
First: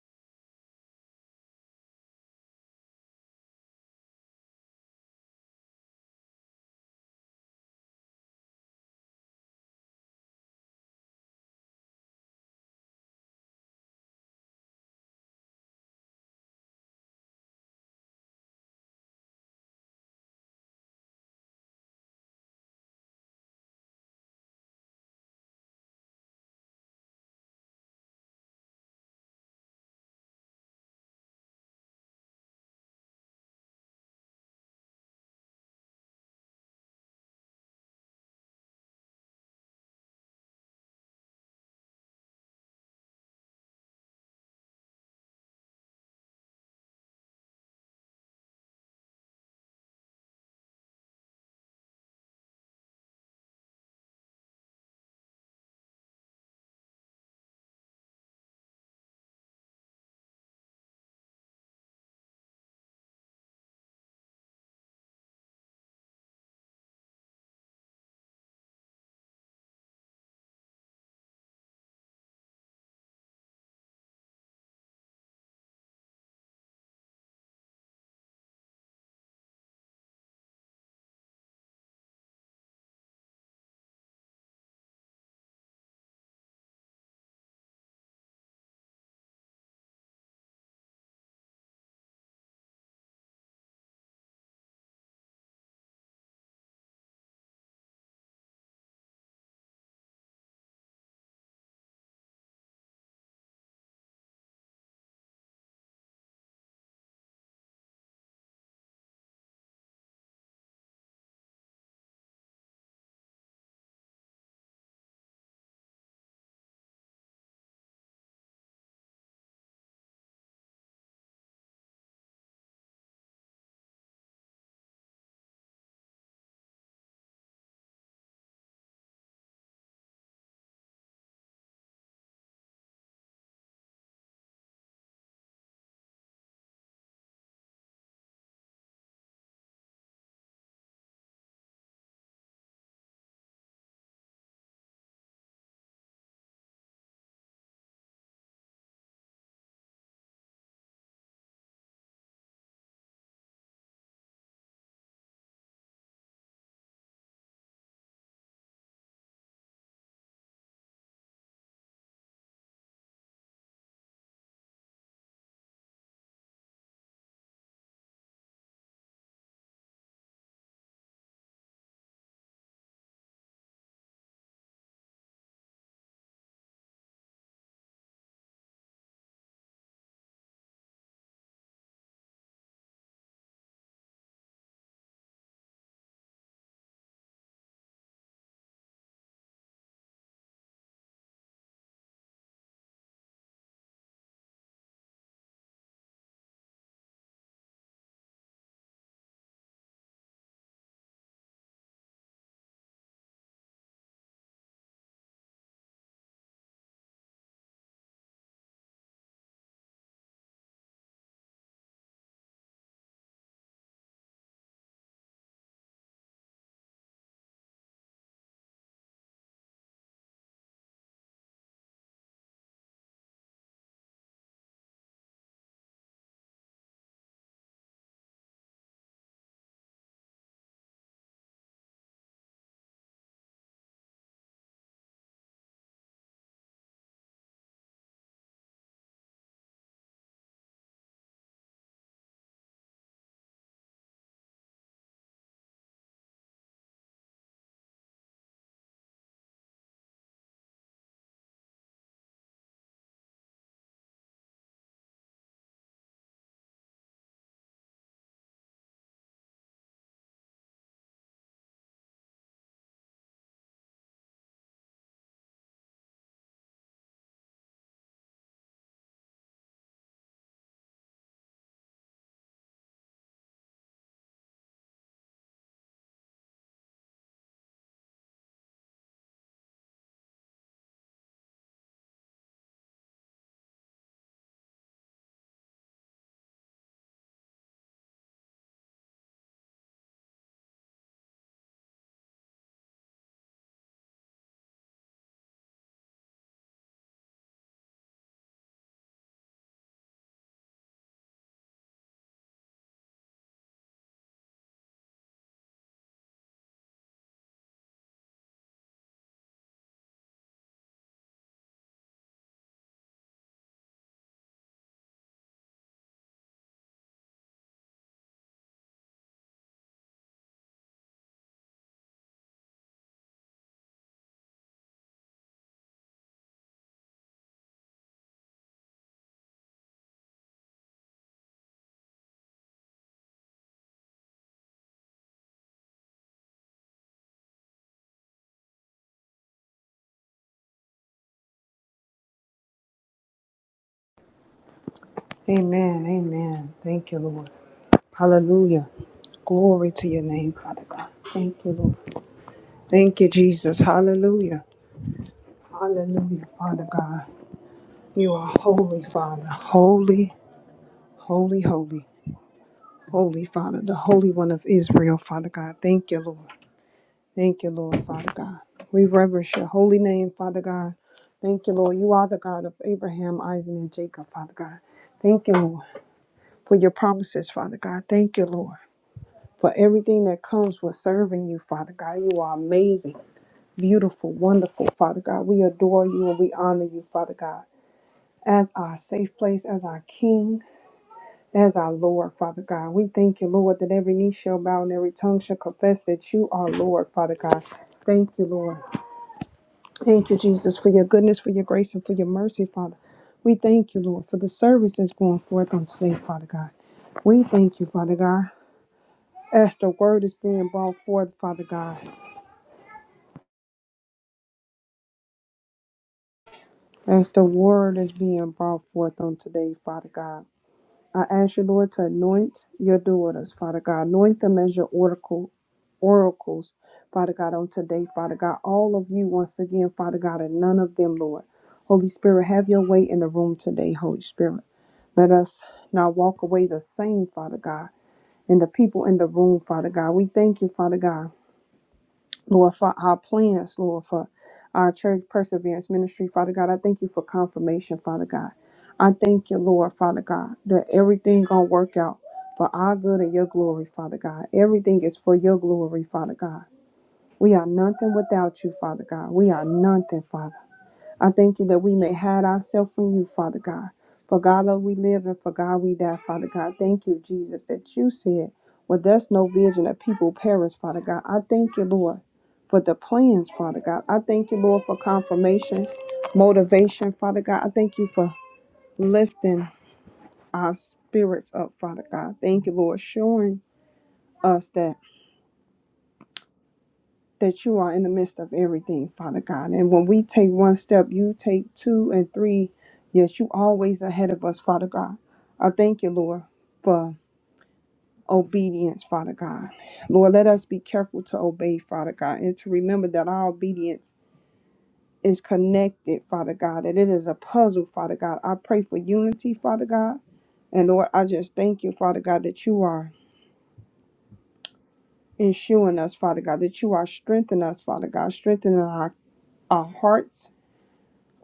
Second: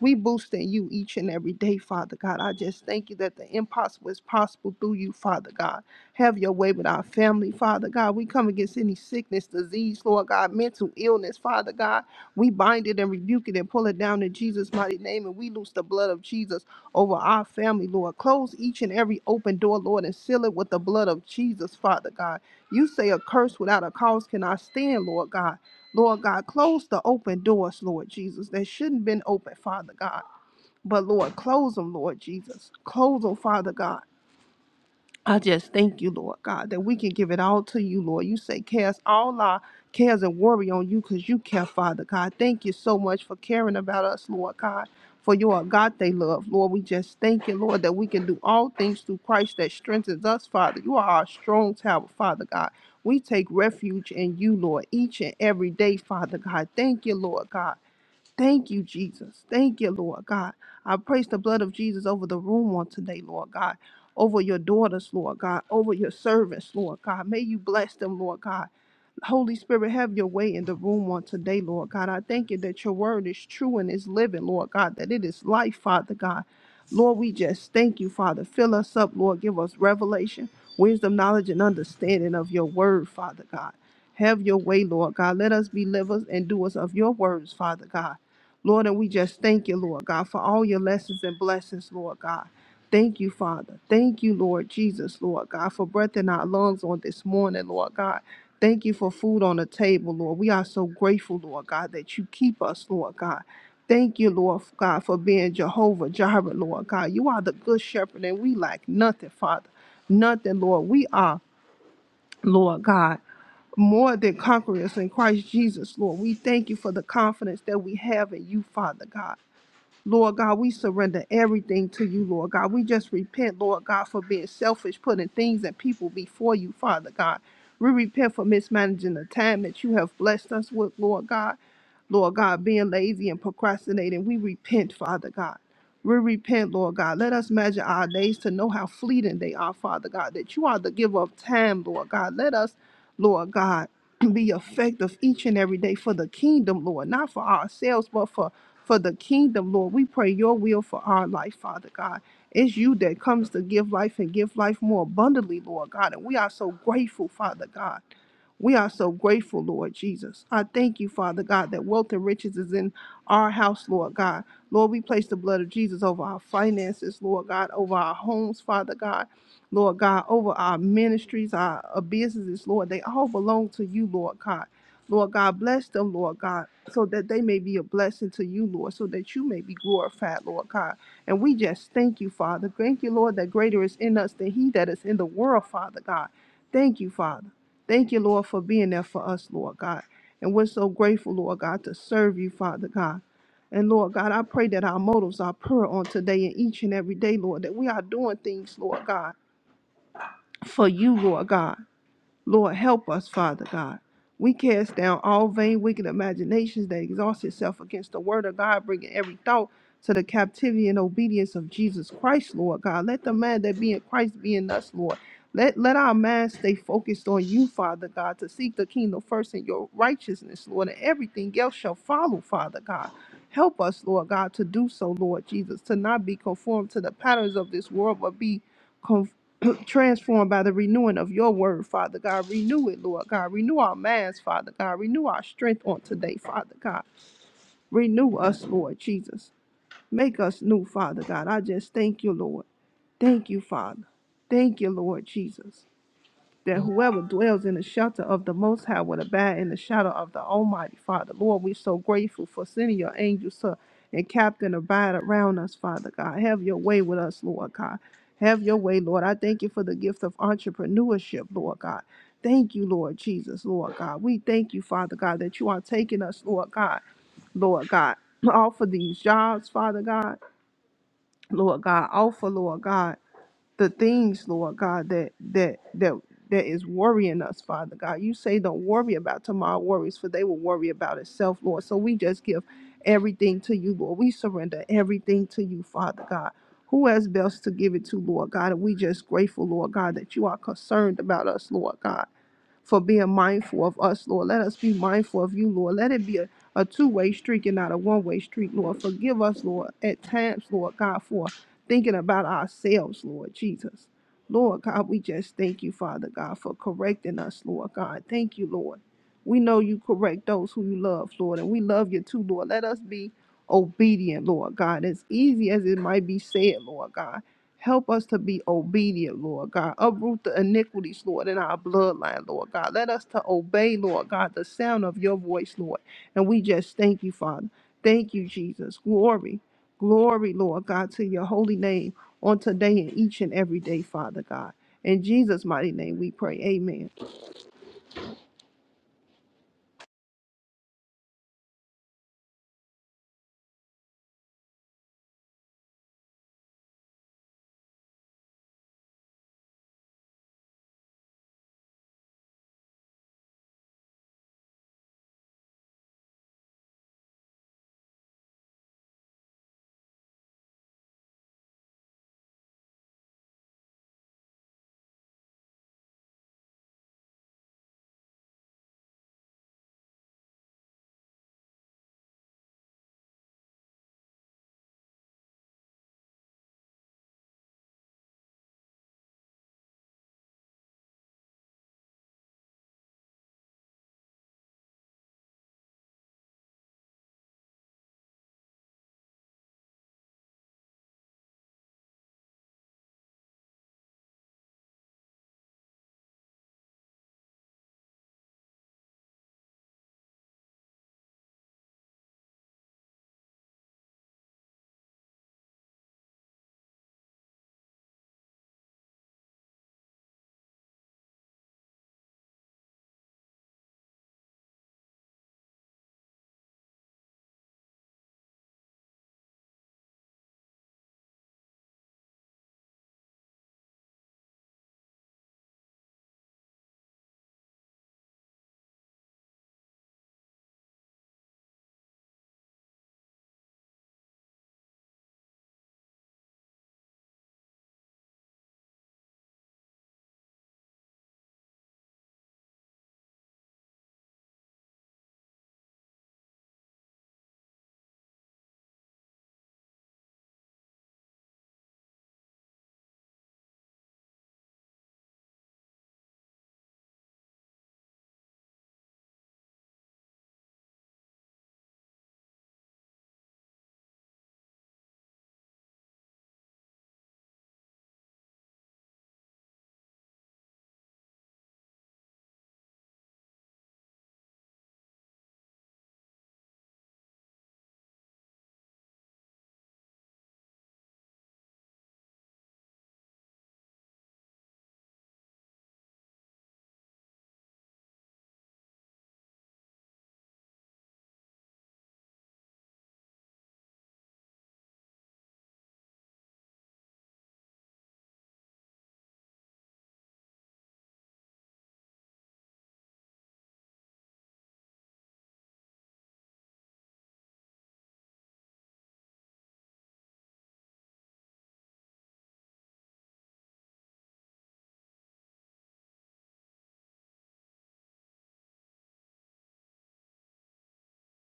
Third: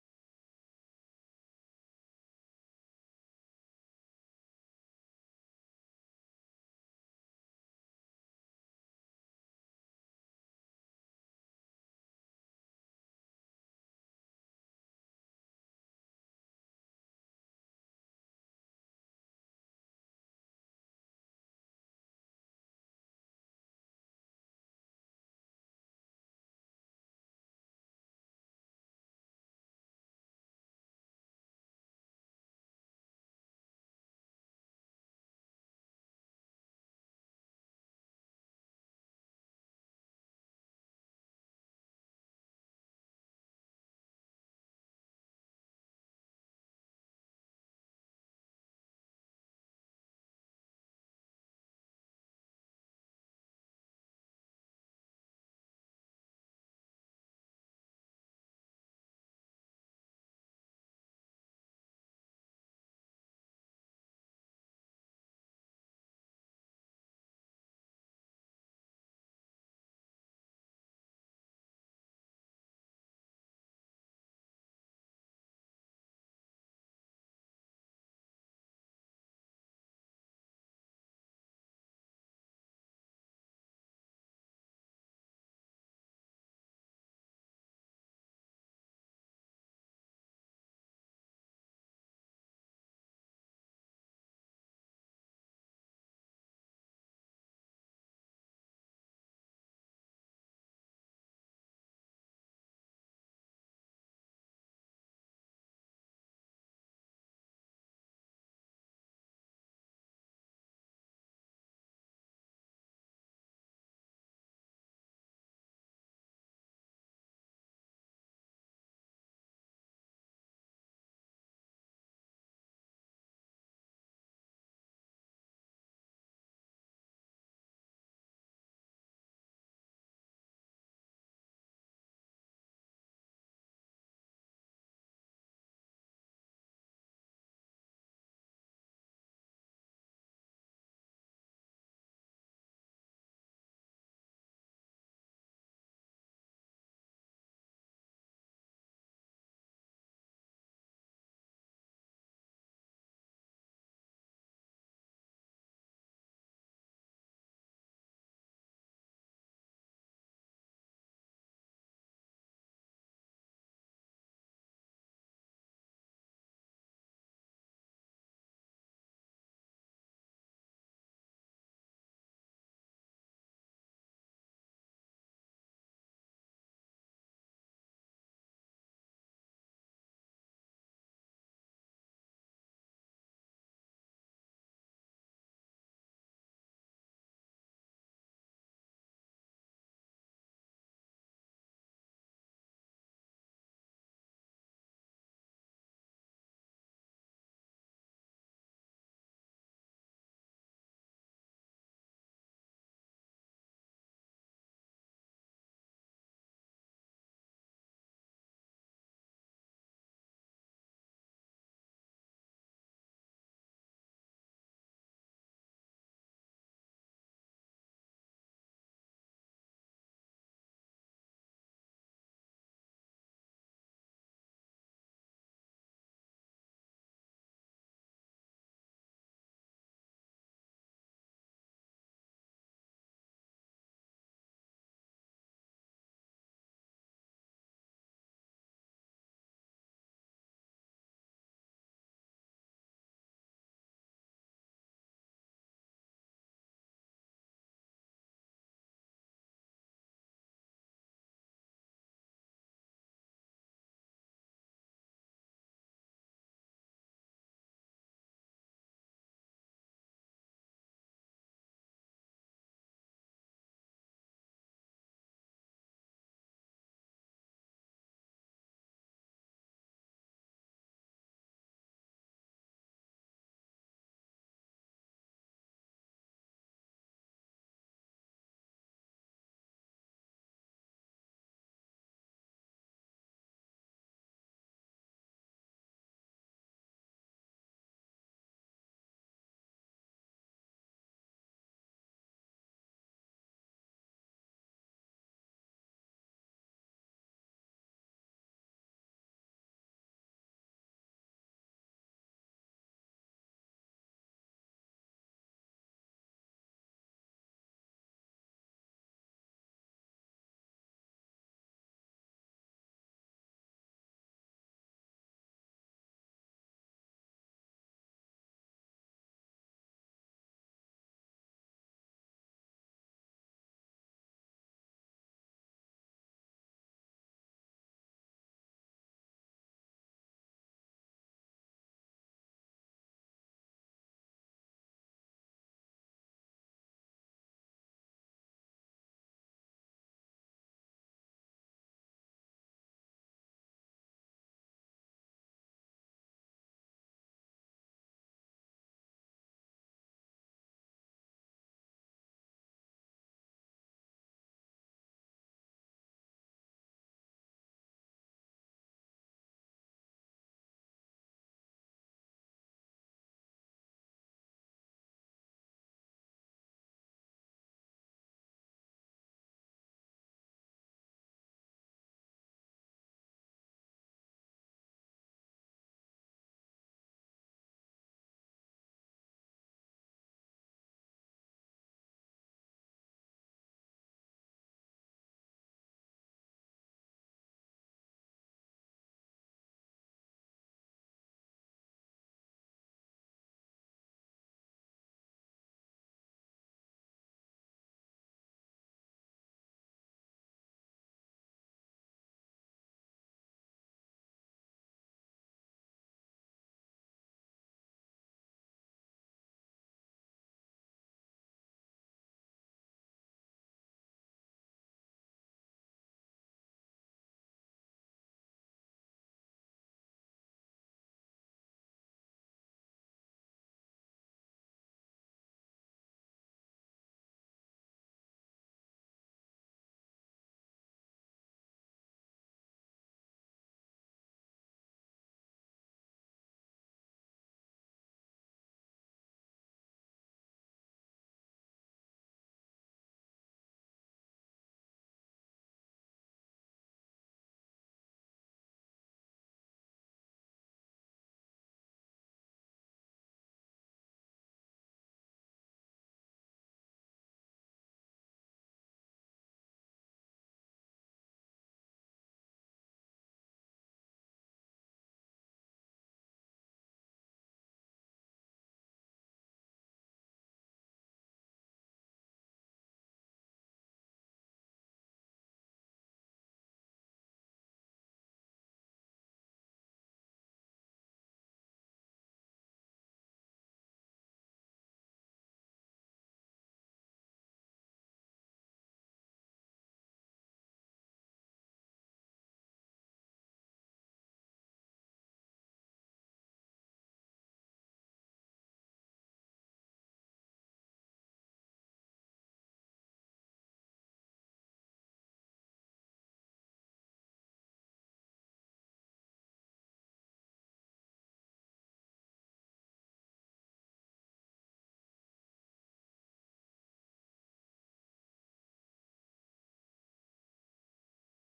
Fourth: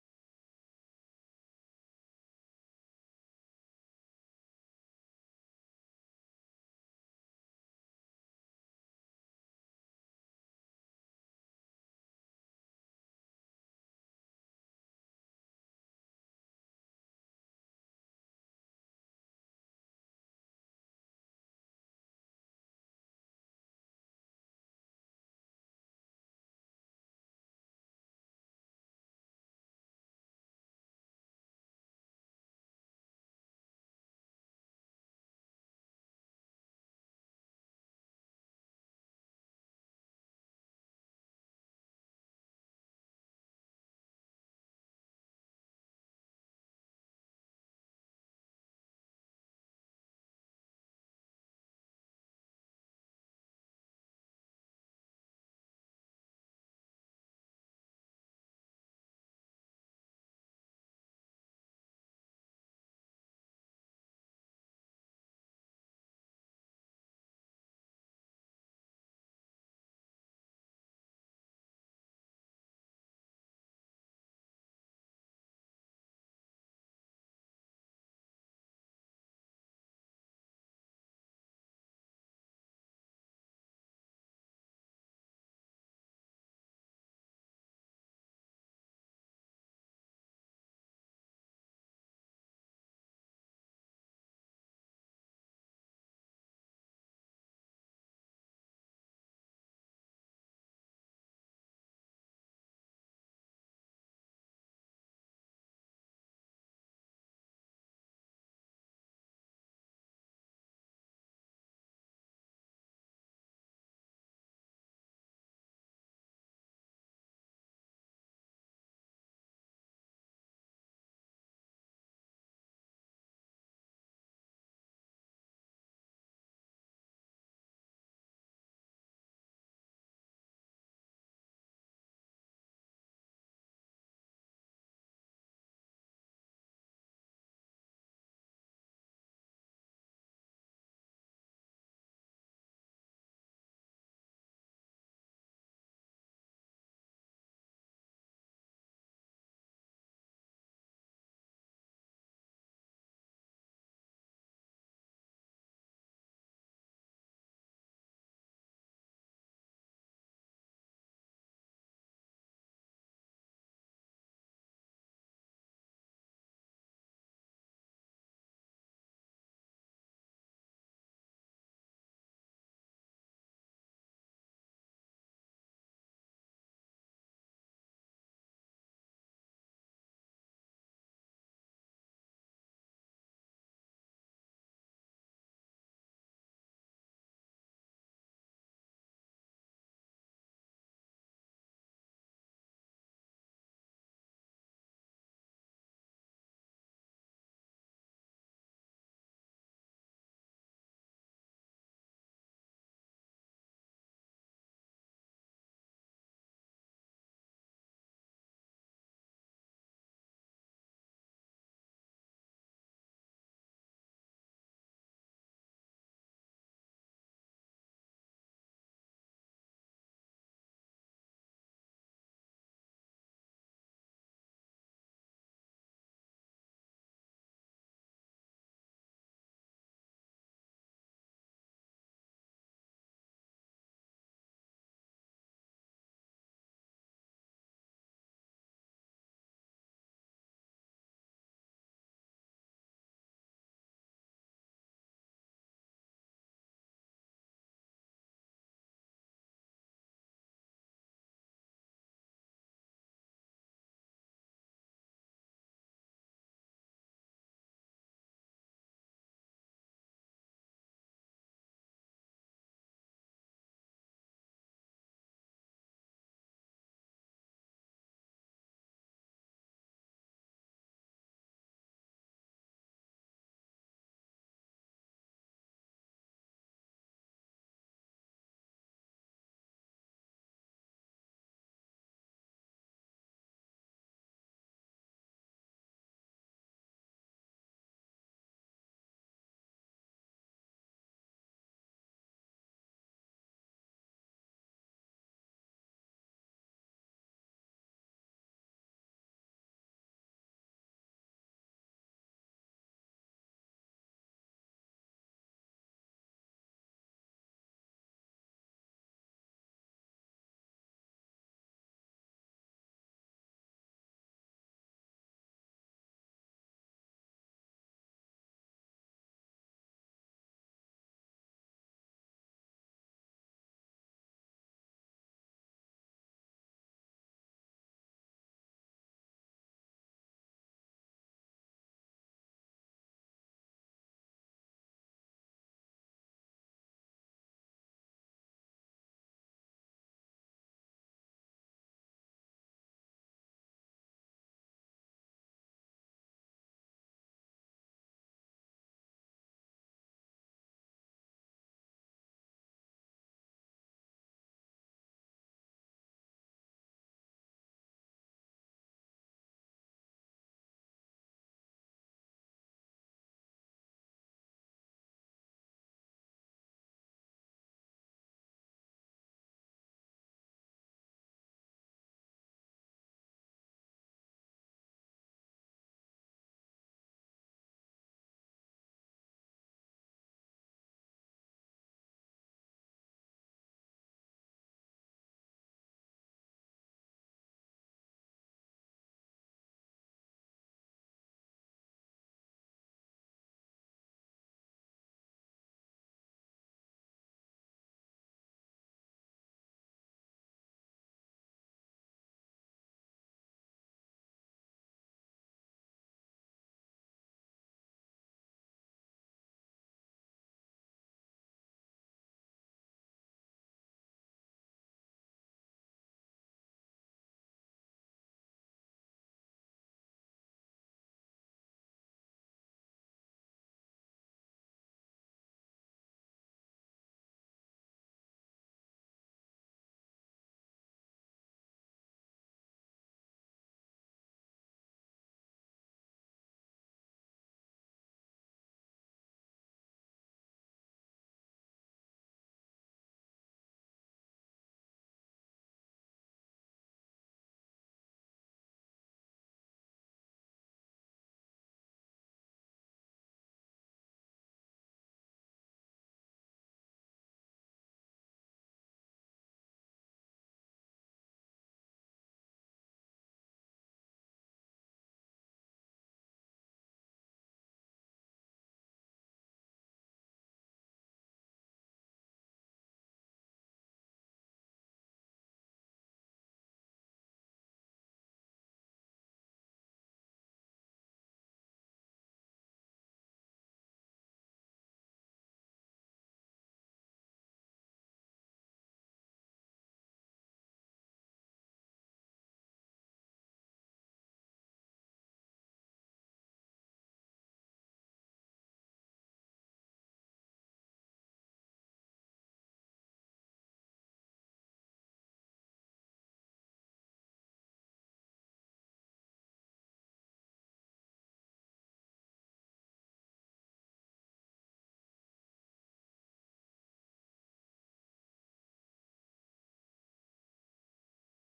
We boosting you each and every day, Father God. I just thank you that the impossible is possible through you, Father God. Have your way with our family, Father God. We come against any sickness, disease, Lord God, mental illness, Father God. We bind it and rebuke it and pull it down in Jesus' mighty name. And we loose the blood of Jesus over our family, Lord. Close each and every open door, Lord, and seal it with the blood of Jesus, Father God. You say a curse without a cause cannot stand, Lord God. Lord God, close the open doors, Lord Jesus, that shouldn't have been open, Father God. But Lord, close them, Lord Jesus. Close them, Father God. I just thank you, Lord God, that we can give it all to you, Lord. You say cast all our cares and worry on you because you care, Father God. Thank you so much for caring about us, Lord God, for your agape love, Lord. We just thank you, Lord, that we can do all things through Christ that strengthens us, Father. You are our strong tower, Father God. We take refuge in you, Lord, each and every day, Father God. Thank you, Lord God. Thank you, Jesus. Thank you, Lord God. I praise the blood of Jesus over the room on today, Lord God. Over your daughters, Lord God. Over your servants, Lord God. May you bless them, Lord God. Holy Spirit, have your way in the room on today, Lord God. I thank you that your word is true and is living, Lord God, that it is life, Father God. Lord, we just thank you, Father. Fill us up, Lord. Give us revelation, wisdom, knowledge, and understanding of your word, Father God. Have your way, Lord God. Let us be livers and doers of your words, Father God. Lord, and we just thank you, Lord God, for all your lessons and blessings, Lord God. Thank you, Father. Thank you, Lord Jesus, Lord God, for breath in our lungs on this morning, Lord God. Thank you for food on the table, Lord. We are so grateful, Lord God, that you keep us, Lord God. Thank you, Lord God, for being Jehovah Jireh, Lord God. You are the good shepherd, and we lack nothing, Father. Nothing, Lord. We are, Lord God, more than conquerors in Christ Jesus, Lord. We thank you for the confidence that we have in you, Father God. Lord God, we surrender everything to you, Lord God. We just repent, Lord God, for being selfish, putting things and people before you, Father God. We repent for mismanaging the time that you have blessed us with, Lord God. Lord God, being lazy and procrastinating. We repent, Father God. We repent, Lord God. Let us measure our days to know how fleeting they are, Father God, that you are the giver of time, Lord God. Let us, Lord God, be effective each and every day for the kingdom, Lord, not for ourselves, but for for the kingdom, Lord. We pray your will for our life, Father God. It's you that comes to give life and give life more abundantly, Lord God. And we are so grateful, Father God. We are so grateful, Lord Jesus. I thank you, Father God, that wealth and riches is in our house, Lord God. Lord, we place the blood of Jesus over our finances, Lord God, over our homes, Father God. Lord God, over our ministries, our, our businesses, Lord. They all belong to you, Lord God. Lord God, bless them, Lord God so that they may be a blessing to you, Lord, so that you may be glorified, Lord God. And we just thank you, Father. Thank you, Lord, that greater is in us than he that is in the world, Father God. Thank you, Father. Thank you, Lord, for being there for us, Lord God. And we're so grateful, Lord God, to serve you, Father God. And Lord God, I pray that our motives are pure on today and each and every day, Lord, that we are doing things, Lord God, for you, Lord God. Lord, help us, Father God. We cast down all vain, wicked imaginations that exhaust itself against the word of God, bringing every thought to the captivity and obedience of Jesus Christ, Lord God. Let the man that be in Christ be in us, Lord. Let, let our minds stay focused on you, Father God, to seek the kingdom first and your righteousness, Lord, and everything else shall follow, Father God. Help us, Lord God, to do so, Lord Jesus, to not be conformed to the patterns of this world, but be transformed by the renewing of your word, Father God. Renew it, Lord God. Renew our minds, Father God. Renew our strength on today, Father God. Renew us, Lord Jesus. Make us new, Father God. I just thank you, Lord. Thank you, Father. Thank you, Lord Jesus that whoever dwells in the shelter of the Most High will abide in the shadow of the Almighty Father. Lord, we're so grateful for sending your angels to encamp and captain abide around us, Father God. Have your way with us, Lord God. Have your way, Lord. I thank you for the gift of entrepreneurship, Lord God. Thank you, Lord Jesus, Lord God. We thank you, Father God, that you are taking us, Lord God, Lord God. Offer these jobs, Father God, Lord God. Offer, Lord God the things, Lord God, that that that that is worrying us, Father God. You say don't worry about tomorrow worries, for they will worry about itself, Lord. So we just give everything to you, Lord. We surrender everything to you, Father God. Who has best to give it to, Lord God? And we just grateful, Lord God, that you are concerned about us, Lord God for being mindful of us, Lord. Let us be mindful of you, Lord. Let it be a, a two way street and not a one way street, Lord. Forgive us, Lord, at times, Lord God, for thinking about ourselves, Lord Jesus. Lord God, we just thank you, Father God, for correcting us, Lord God. Thank you, Lord. We know you correct those who you love, Lord, and we love you too, Lord. Let us be obedient, Lord God, as easy as it might be said, Lord God. Help us to be obedient, Lord God. Uproot the iniquities, Lord, in our bloodline, Lord God. Let us to obey, Lord God, the sound of your voice, Lord. And we just thank you, Father. Thank you, Jesus. Glory, glory, Lord God, to your holy name on today and each and every day, Father God. In Jesus' mighty name we pray. Amen. Amen. Amen. Thank you, Lord. Hallelujah. Glory to your name, Father God. Thank you, Lord. Thank you, Jesus. Hallelujah. Hallelujah, Father God. You are holy, Father. Holy, holy, holy. Holy, Father, the Holy One of Israel, Father God. Thank you, Lord. Thank you, Lord, Father God. We reverence your holy name, Father God. Thank you, Lord. You are the God of Abraham, Isaac, and Jacob, Father God. Thank you, Lord, for your promises, Father God. Thank you, Lord. for everything that comes with serving you, Father God. You are amazing, beautiful, wonderful, Father God. We adore you and we honor you, Father God, as our safe place, as our King, as our Lord, Father God. We thank you, Lord, that every knee shall bow and every tongue shall confess that you are Lord, Father God. Thank you, Lord. Thank you, Jesus, for your goodness, for your grace, and for your mercy, Father. We thank you, Lord, for the service that's going forth on today, Father God. We thank you, Father God, as the word is being brought forth, Father God. As the word is being brought forth on today, Father God, I ask you, Lord, to anoint your daughters, Father God. Anoint them as your oracle, oracles, Father God, on today, Father God. All of you, once again, Father God, and none of them, Lord. Holy Spirit, have your way in the room today, Holy Spirit. Let us not walk away the same, Father God, and the people in the room, Father God. We thank you, Father God. Lord, for our plans, Lord, for our church perseverance ministry, Father God. I thank you for confirmation, Father God. I thank you, Lord, Father God, that everything gonna work out for our good and your glory, Father God. Everything is for your glory, Father God. We are nothing without you, Father God. We are nothing, Father. I thank you that we may hide ourselves from you, Father God. For God, Lord, we live and for God we die, Father God. Thank you, Jesus, that you said, well, there's no vision that people perish, Father God. I thank you, Lord, for the plans, Father God. I thank you, Lord, for confirmation, motivation, Father God. I thank you for lifting our spirits up, Father God. Thank you, Lord, showing us that. that you are in the midst of everything, Father God. And when we take one step, you take two and three. Yes, you always ahead of us, Father God. I thank you, Lord, for obedience, Father God. Lord, let us be careful to obey, Father God, and to remember that our obedience is connected, Father God, that it is a puzzle, Father God. I pray for unity, Father God. And Lord, I just thank you, Father God, that you are ensuring us, Father God, that you are strengthening us, Father God, strengthening our, our hearts,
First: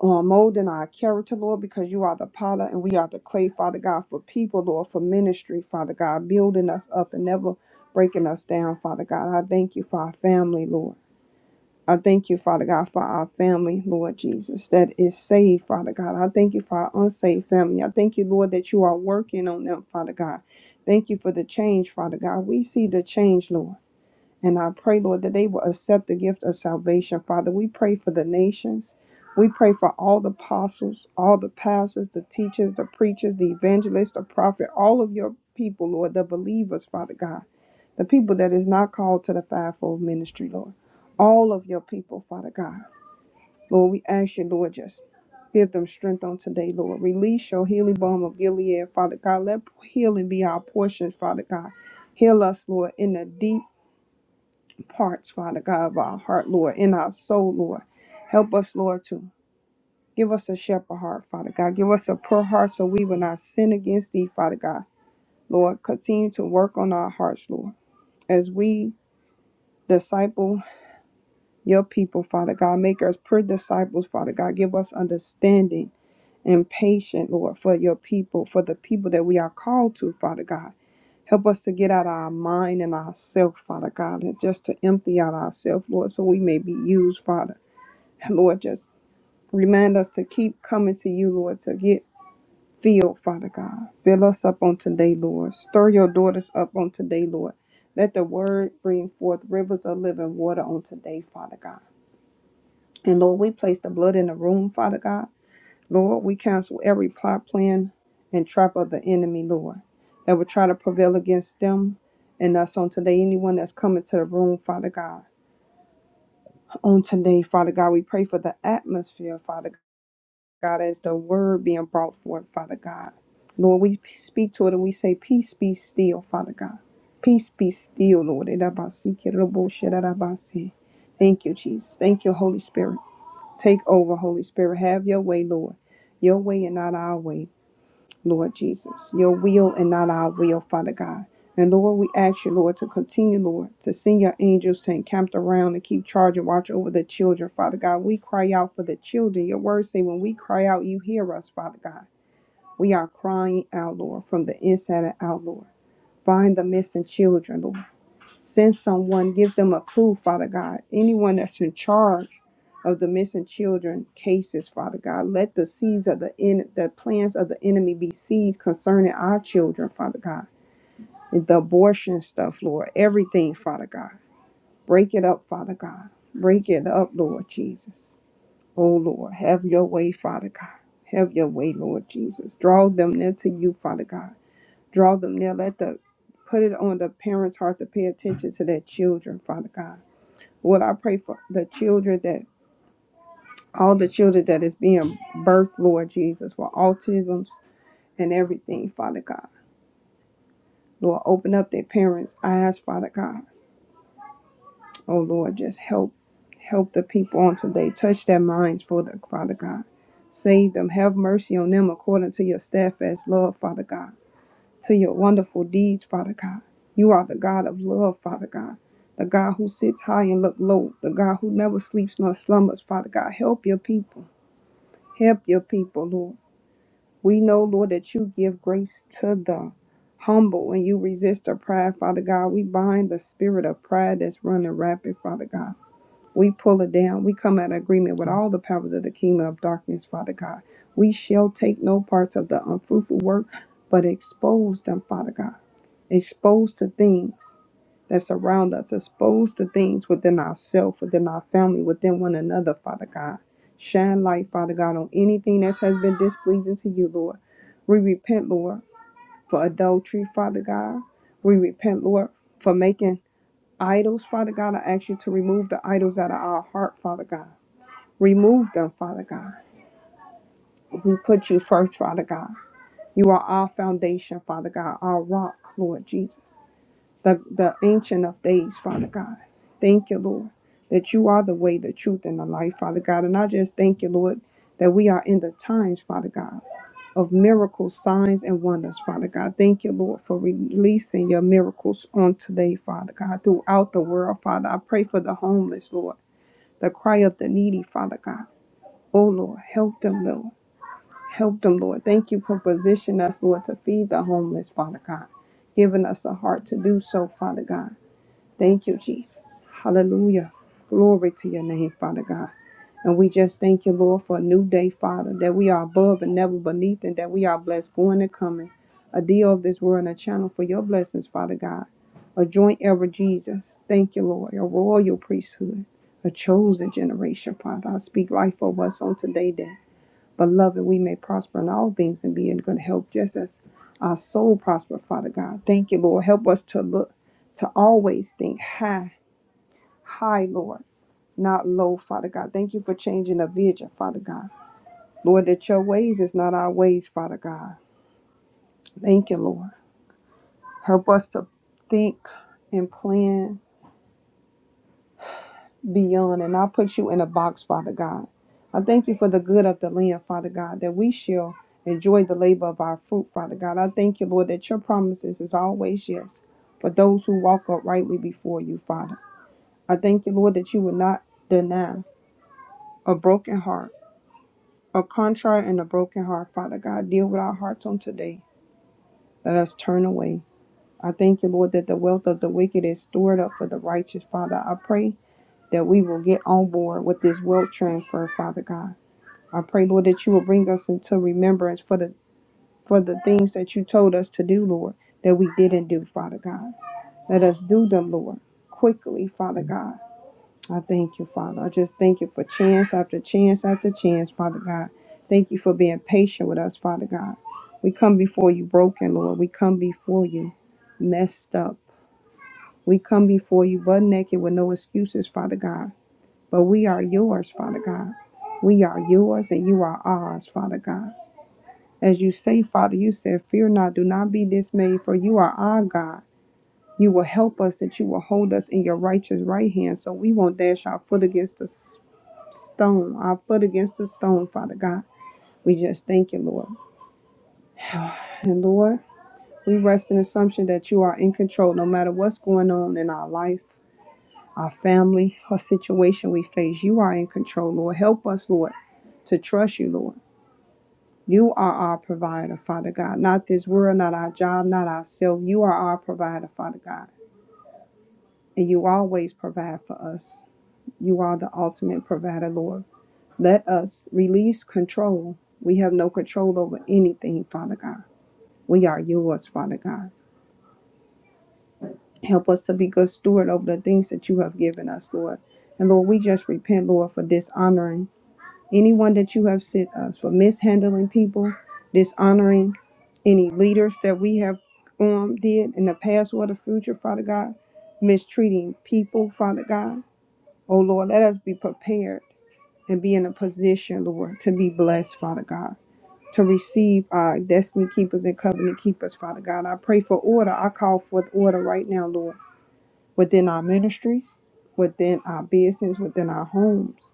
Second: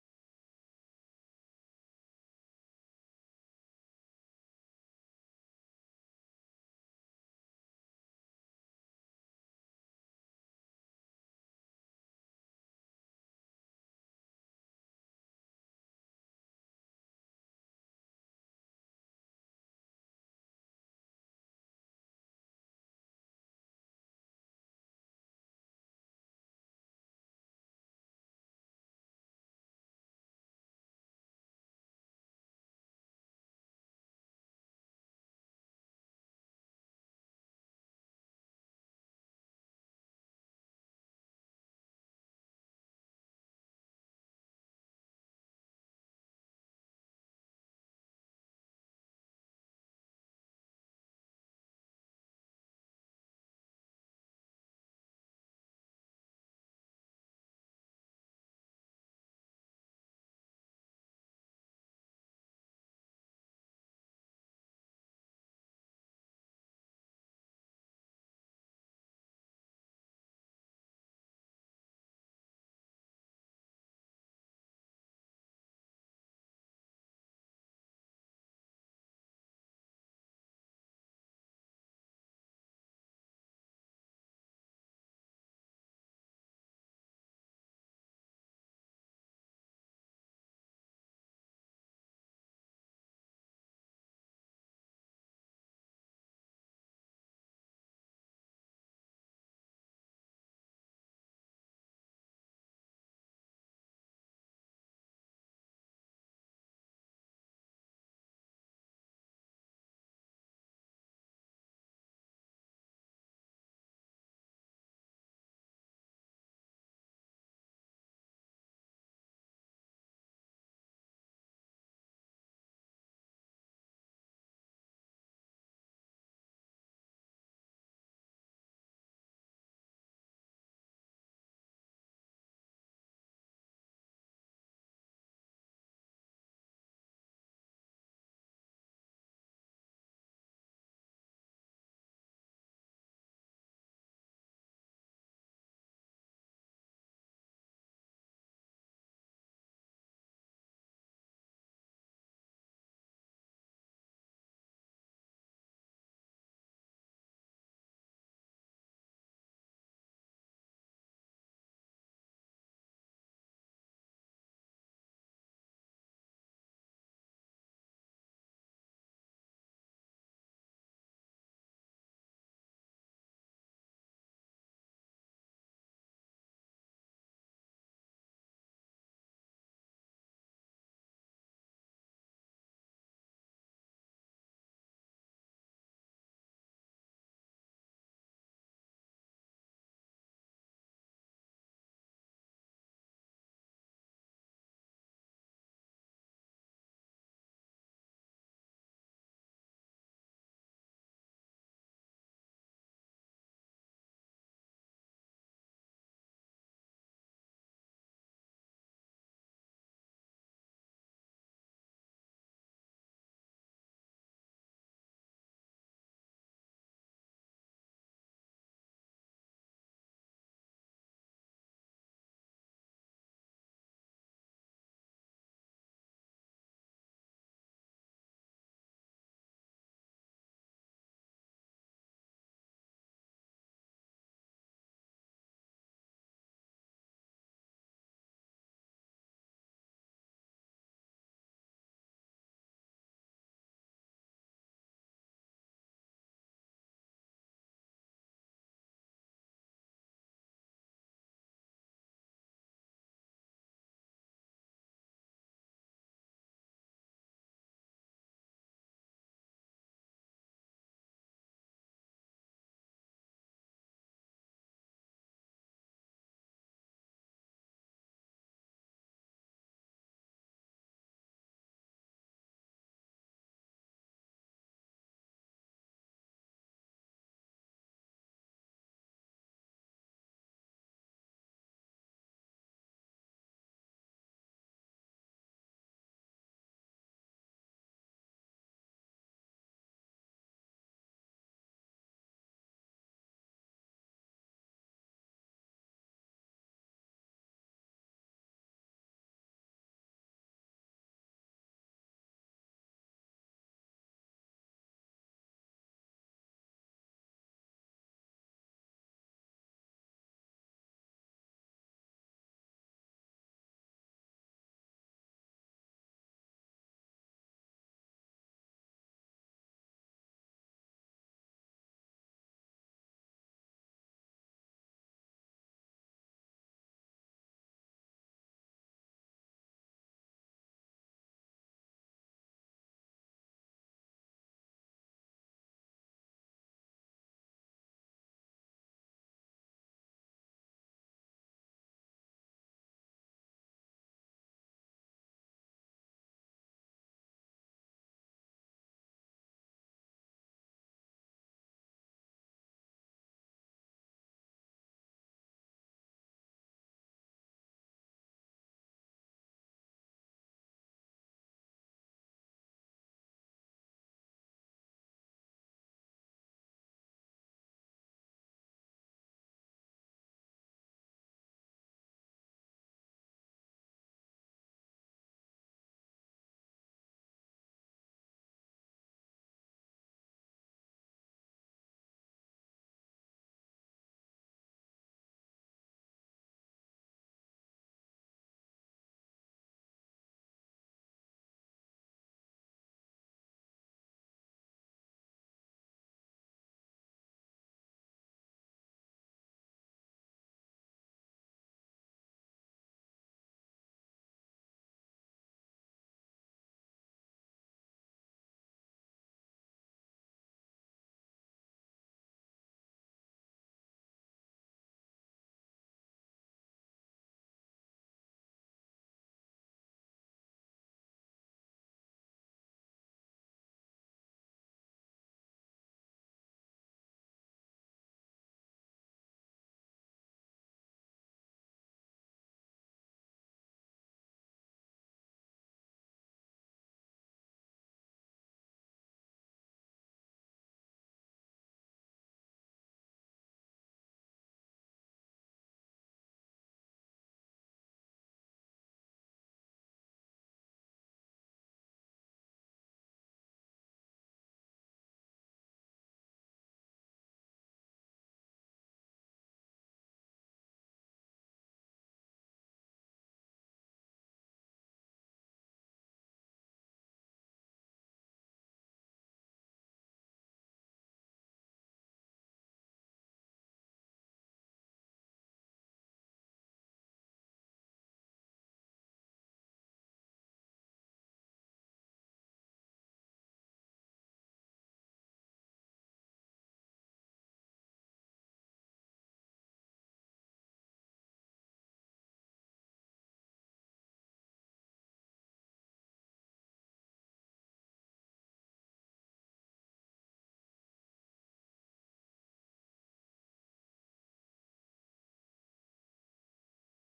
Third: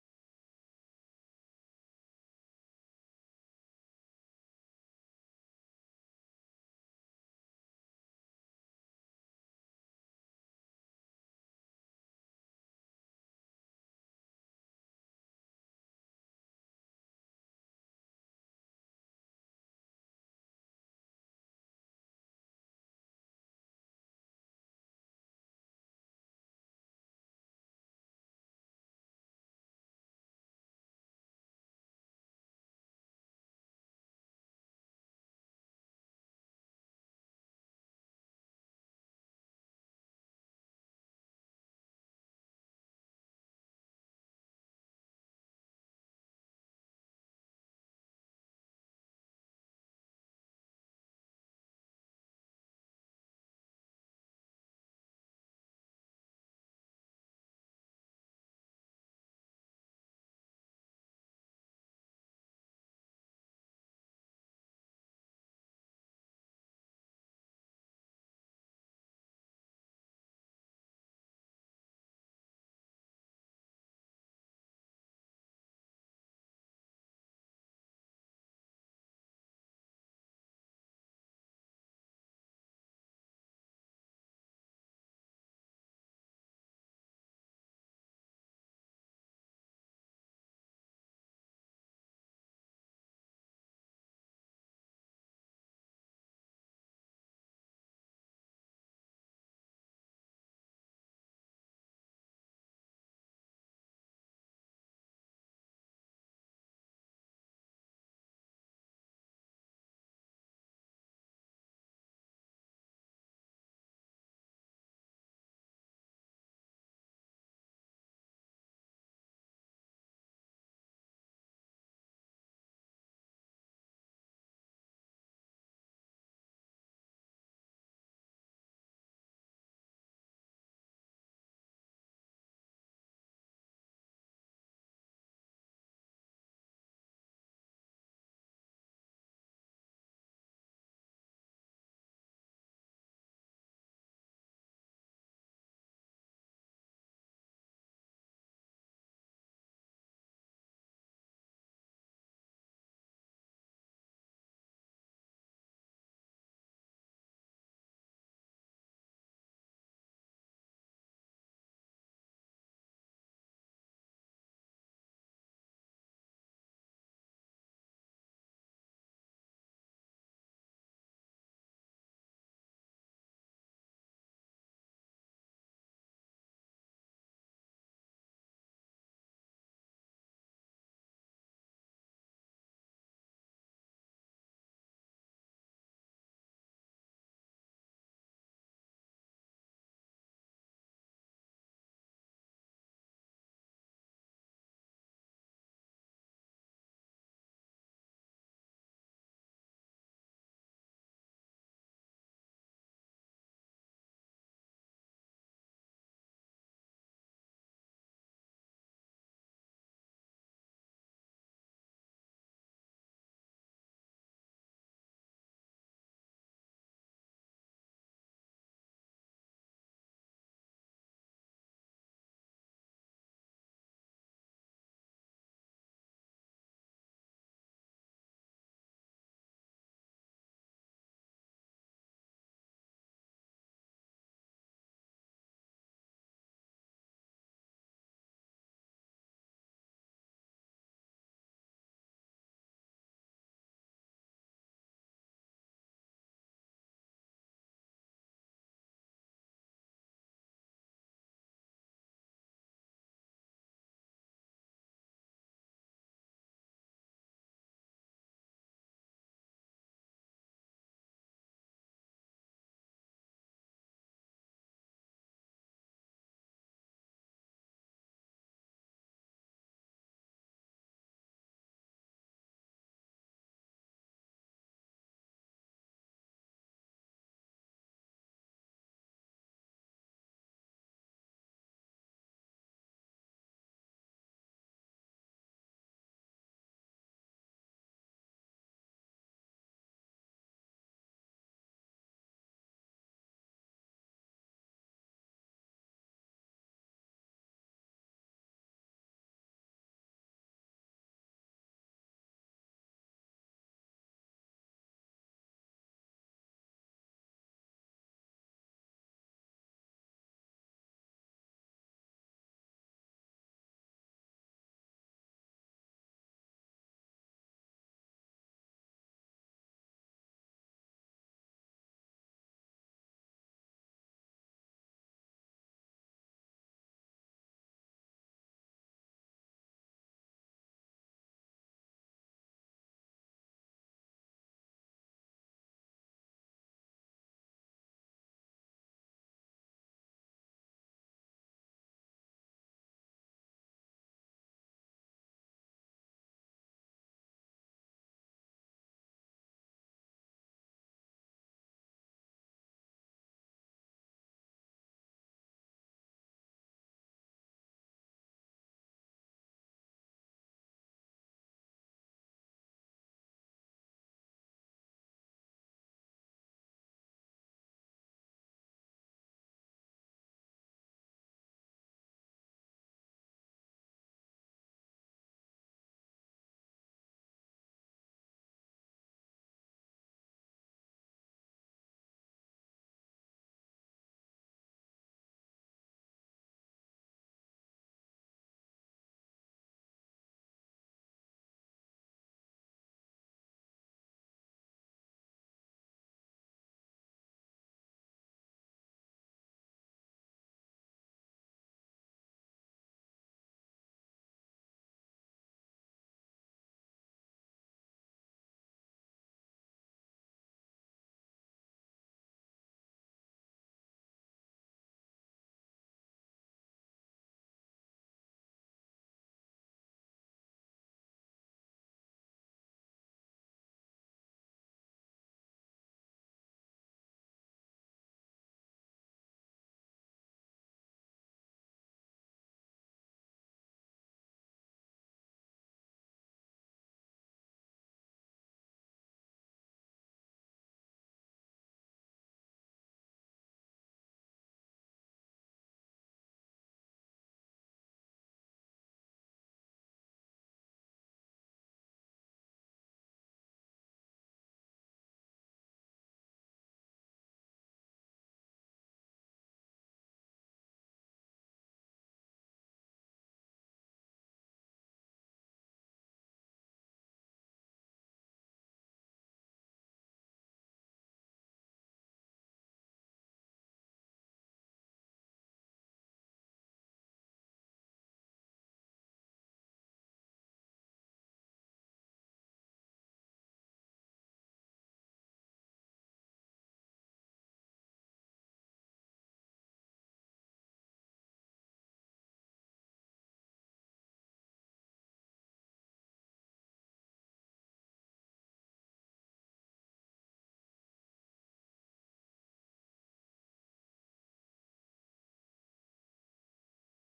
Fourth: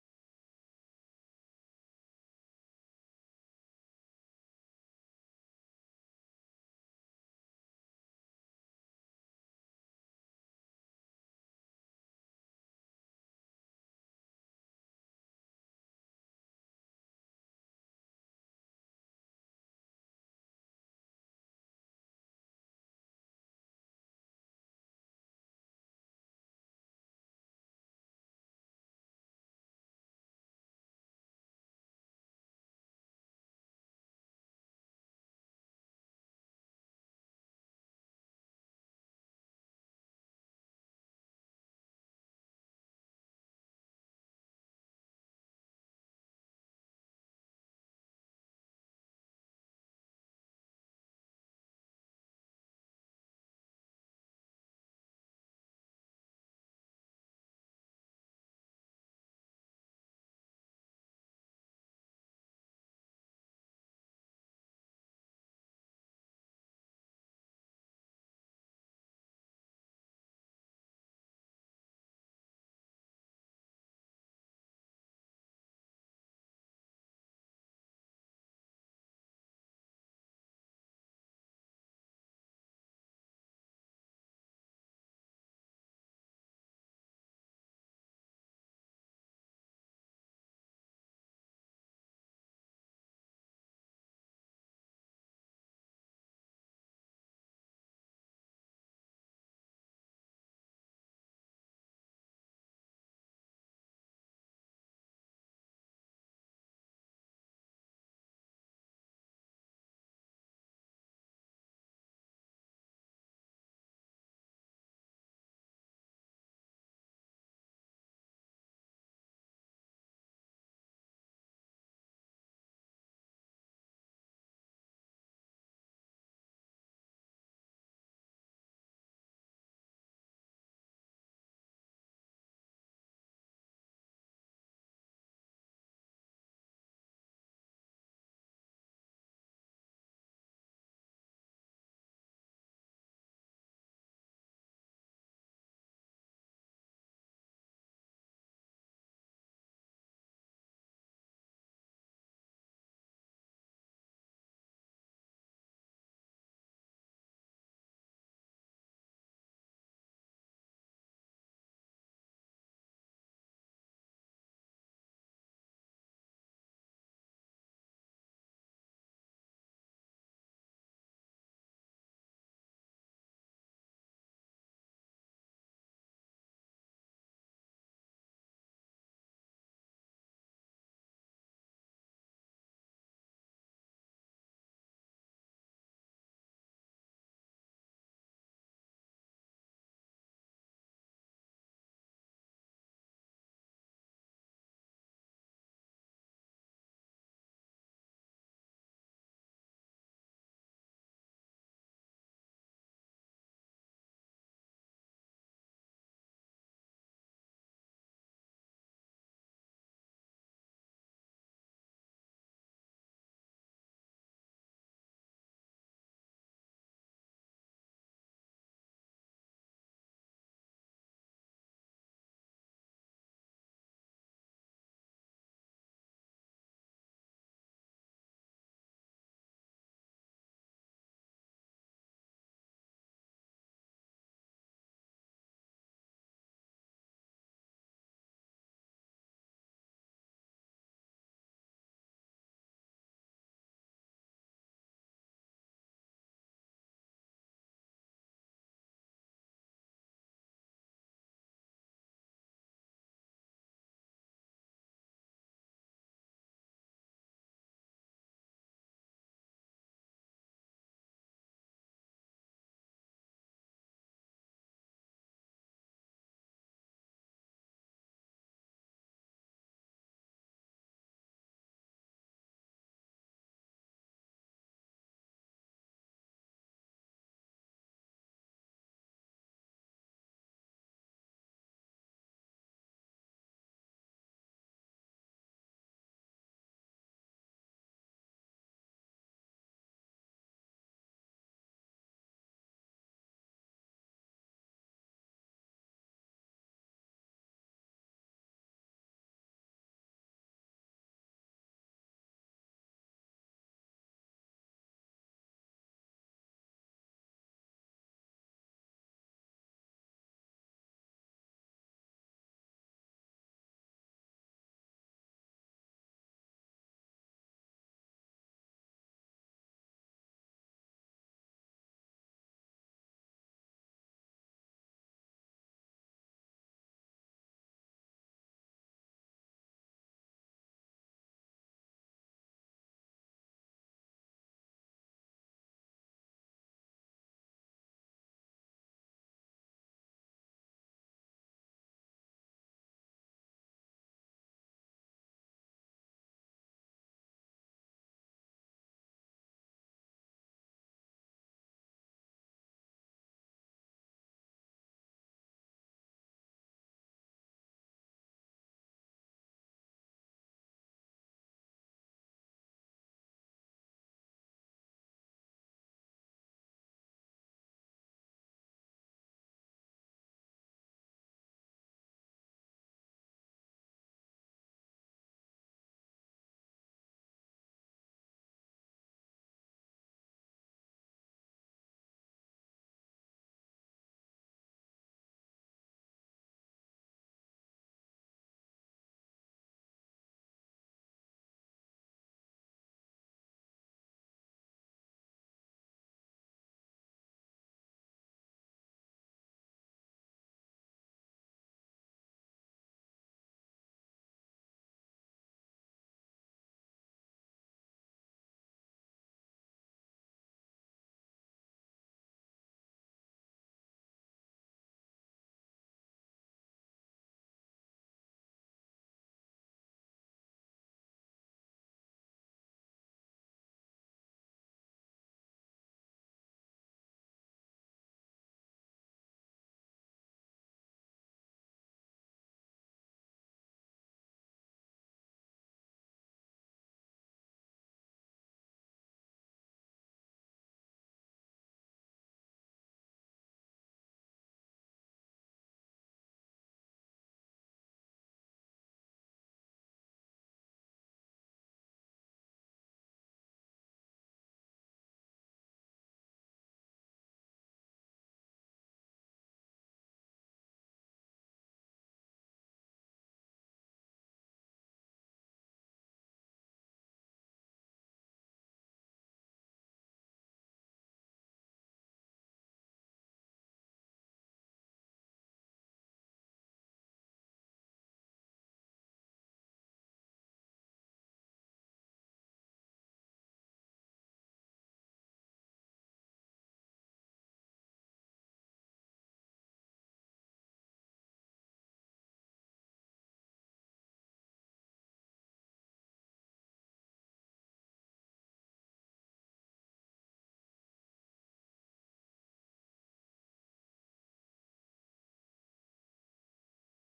uh, molding our character, Lord, because you are the potter and we are the clay, Father God, for people, Lord, for ministry, Father God, building us up and never breaking us down, Father God. I thank you for our family, Lord. I thank you, Father God, for our family, Lord Jesus, that is saved, Father God. I thank you for our unsaved family. I thank you, Lord, that you are working on them, Father God. Thank you for the change, Father God. We see the change, Lord. And I pray, Lord, that they will accept the gift of salvation. Father, we pray for the nations. We pray for all the apostles, all the pastors, the teachers, the preachers, the evangelists, the prophet, all of your people, Lord, the believers, Father God, the people that is not called to the fivefold ministry, Lord. All of your people, Father God. Lord, we ask you, Lord, just give them strength on today, Lord. Release your healing balm of Gilead, Father God. Let healing be our portion, Father God. Heal us, Lord, in the deep parts, Father God, of our heart, Lord, in our soul, Lord. Help us, Lord, to give us a shepherd heart, Father God. Give us a pure heart so we will not sin against thee, Father God. Lord, continue to work on our hearts, Lord, as we disciple your people, Father God. Make us pure disciples, Father God. Give us understanding and patience, Lord, for your people, for the people that we are called to, Father God. Help us to get out of our mind and ourself, Father God, and just to empty out ourselves, Lord, so we may be used, Father. And Lord, just remind us to keep coming to you, Lord, to get filled, Father God. Fill us up on today, Lord. Stir your daughters up on today, Lord. Let the word bring forth rivers of living water on today, Father God. And Lord, we place the blood in the room, Father God. Lord, we cancel every plot, plan, and trap of the enemy, Lord, that would try to prevail against them and us on today. Anyone that's coming to the room, Father God. On today, Father God, we pray for the atmosphere, Father God, as the word being brought forth, Father God. Lord, we speak to it and we say, Peace be still, Father God. Peace be still, Lord. Idabasikirabosherabasi. Thank you, Jesus. Thank you, Holy Spirit. Take over, Holy Spirit. Have your way, Lord. Your way and not our way. Lord Jesus. Your will and not our will, Father God. And Lord, we ask you, Lord, to continue, Lord, to send your angels to encamp around and keep charge and watch over the children, Father God. We cry out for the children. Your word say, when we cry out, you hear us, Father God. We are crying out, Lord, from the inside and out, Lord. Find the missing children, Lord. Send someone, give them a clue, Father God. Anyone that's in charge of the missing children cases, Father God. Let the seeds of the en- the plans of the enemy be seeds concerning our children, Father God. And the abortion stuff, Lord. Everything, Father God. Break it up, Father God. Break it up, Lord Jesus. Oh Lord, have your way, Father God. Have your way, Lord Jesus. Draw them near to you, Father God. Draw them near. Let the put it on the parents' heart to pay attention to their children, Father God Lord, I pray for the children that all the children that is being birthed, Lord Jesus, for autisms and everything, Father God. Lord, open up their parents' eyes, Father God. Oh Lord, just help help the people on today. Touch their minds for the Father God. Save them. Have mercy on them according to your steadfast love, Father God. To your wonderful deeds, Father God. You are the God of love, Father God. The God who sits high and look low. The God who never sleeps nor slumbers, Father God. Help your people. Help your people, Lord. We know, Lord, that you give grace to the humble and you resist the pride, Father God. We bind the spirit of pride that's running rapid, Father God. We pull it down. We come out of agreement with all the powers of the kingdom of darkness, Father God. We shall take no parts of the unfruitful work, but expose them, Father God. Expose the things that surround us. exposed to things within ourselves, within our family, within one another, Father God. Shine light, Father God, on anything that has been displeasing to you, Lord. We repent, Lord, for adultery, Father God. We repent, Lord, for making idols, Father God. I ask you to remove the idols out of our heart, Father God. Remove them, Father God. We put you first, Father God. You are our foundation, Father God, our rock, Lord Jesus. the, the Ancient of Days, Father God. Thank you, Lord, that you are the way, the truth, and the life, Father God. And I just thank you, Lord, that we are in the times, Father God, of miracles, signs, and wonders, Father God. Thank you, Lord, for releasing your miracles on today, Father God, throughout the world, Father. I pray for the homeless, Lord, the cry of the needy, Father God. Oh, Lord, help them, Lord. Help them, Lord. Thank you for positioning us, Lord, to feed the homeless, Father God. Giving us a heart to do so, Father God. Thank you, Jesus. Hallelujah. Glory to your name, Father God. And we just thank you, Lord, for a new day, Father, that we are above and never beneath, and that we are blessed going and coming. A deal of this world and a channel for your blessings, Father God. A joint ever, Jesus. Thank you, Lord. A royal priesthood, a chosen generation, Father. I speak life over us on today, that, beloved, we may prosper in all things and be in good health, just as our soul prosper, Father God. Thank you, Lord. Help us to look to always think high high, Lord, not low, Father God. Thank you for changing the vision, Father God. Lord, that your ways is not our ways, Father God. Thank you, Lord. Help us to think and plan beyond and not put you in a box, Father God. I thank you for the good of the land, Father God, that we shall enjoy the labor of our fruit, Father God. I thank you, Lord, that your promises is always yes for those who walk uprightly before you, Father. I thank you, Lord, that you will not deny a broken heart A contrite and a broken heart, Father God, deal with our hearts on today. Let us turn away. I thank you, Lord, that the wealth of the wicked is stored up for the righteous, Father. I pray that we will get on board with this wealth transfer, Father God. I pray, Lord, that you will bring us into remembrance for the for the things that you told us to do, Lord, that we didn't do, Father God. Let us do them, Lord, quickly, Father God. I thank you, Father. I just thank you for chance after chance after chance, Father God. Thank you for being patient with us, Father God. We come before you broken, Lord. We come before you messed up. We come before you butt naked with no excuses, Father God. But we are yours, Father God. We are yours and you are ours, Father God. As you say, Father, you said, Fear not, do not be dismayed, for you are our God. You will help us, that you will hold us in your righteous right hand, so we won't dash our foot against the stone, our foot against a stone, Father God. We just thank you, Lord. And Lord, we rest in assumption that you are in control no matter what's going on in our life, our family, our situation we face. You are in control, Lord. Help us, Lord, to trust you, Lord. You are our provider, Father God. Not this world, not our job, not ourselves. You are our provider, Father God. And you always provide for us. You are the ultimate provider, Lord. Let us release control. We have no control over anything, Father God. We are yours, Father God. Help us to be good steward over the things that you have given us, Lord. And Lord, we just repent, Lord, for dishonoring anyone that you have sent us, for mishandling people, dishonoring any leaders that we have um, did in the past or the future, Father God, mistreating people, Father God. Oh Lord, let us be prepared and be in a position, Lord, to be blessed, Father God. to receive our destiny keepers and covenant keepers, Father God. I pray for order. I call forth order right now, Lord, within our ministries, within our business, within our homes,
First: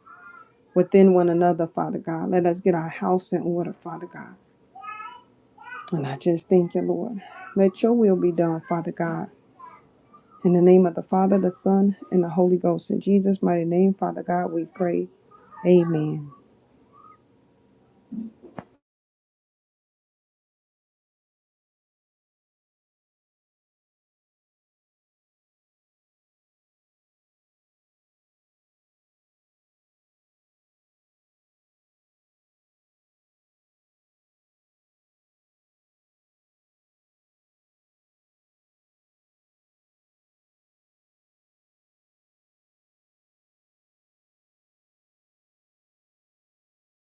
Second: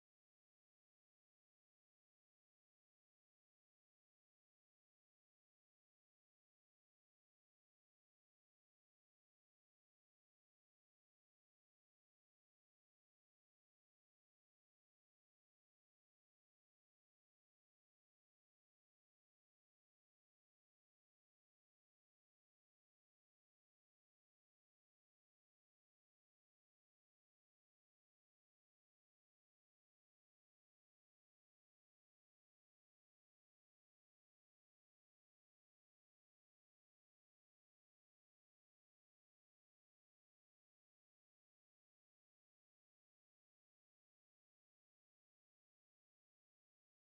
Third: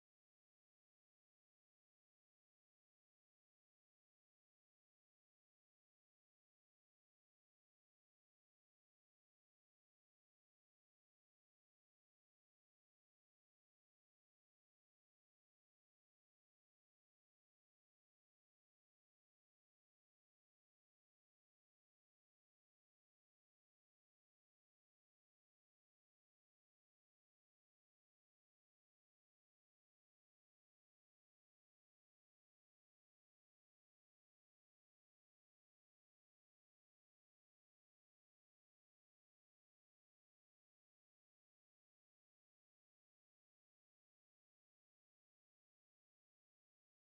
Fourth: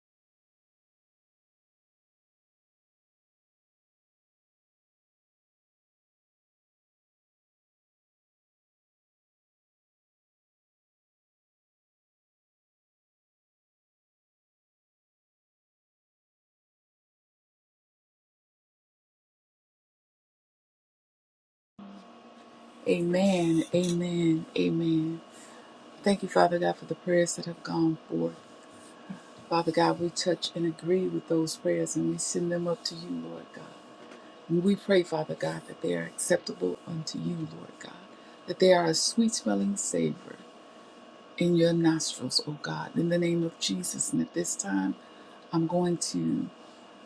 within one another, Father God. Let us get our house in order, Father God. And I just thank you, Lord. Let your will be done, Father God. In the name of the Father, the Son, and the Holy Ghost. In Jesus' mighty name, Father God, we pray. Amen. Amen. Amen. Amen. Thank you, Father God, for the prayers that have gone forth. Father God, we touch and agree with those prayers and we send them up to you, Lord God. And we pray, Father God, that they are acceptable unto you, Lord God, that they are a sweet smelling savor in your nostrils, O God, in the name of Jesus. And at this time, I'm going to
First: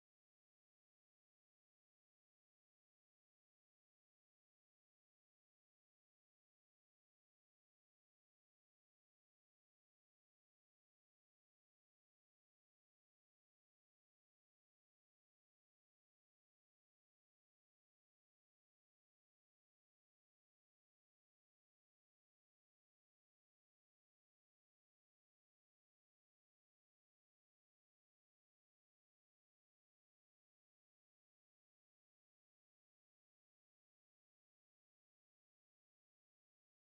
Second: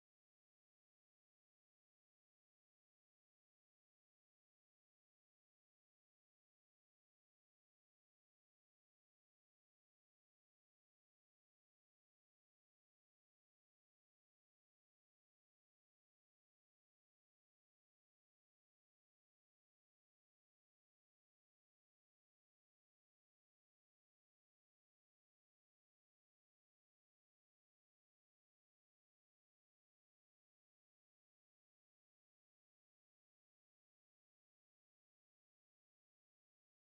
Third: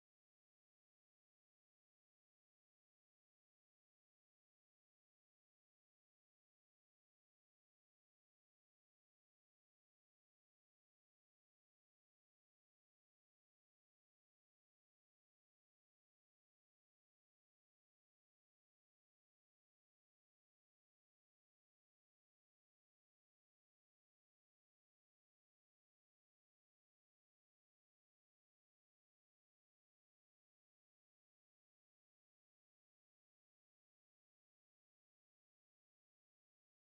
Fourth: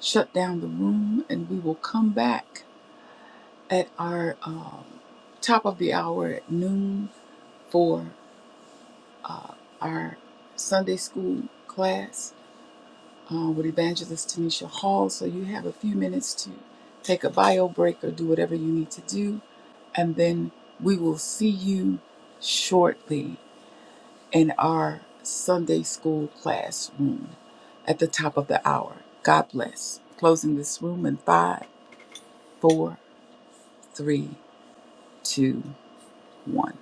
shut down the room and we will come back at our um, top of the hour at noon for our Sunday school class uh, with Evangelist Tanisha Hall. So you have a few minutes to take a bio break or do whatever you need to do. And then we will see you shortly in our Sunday school classroom at the top of the hour. God bless. Closing this room in five, four, three, two, one.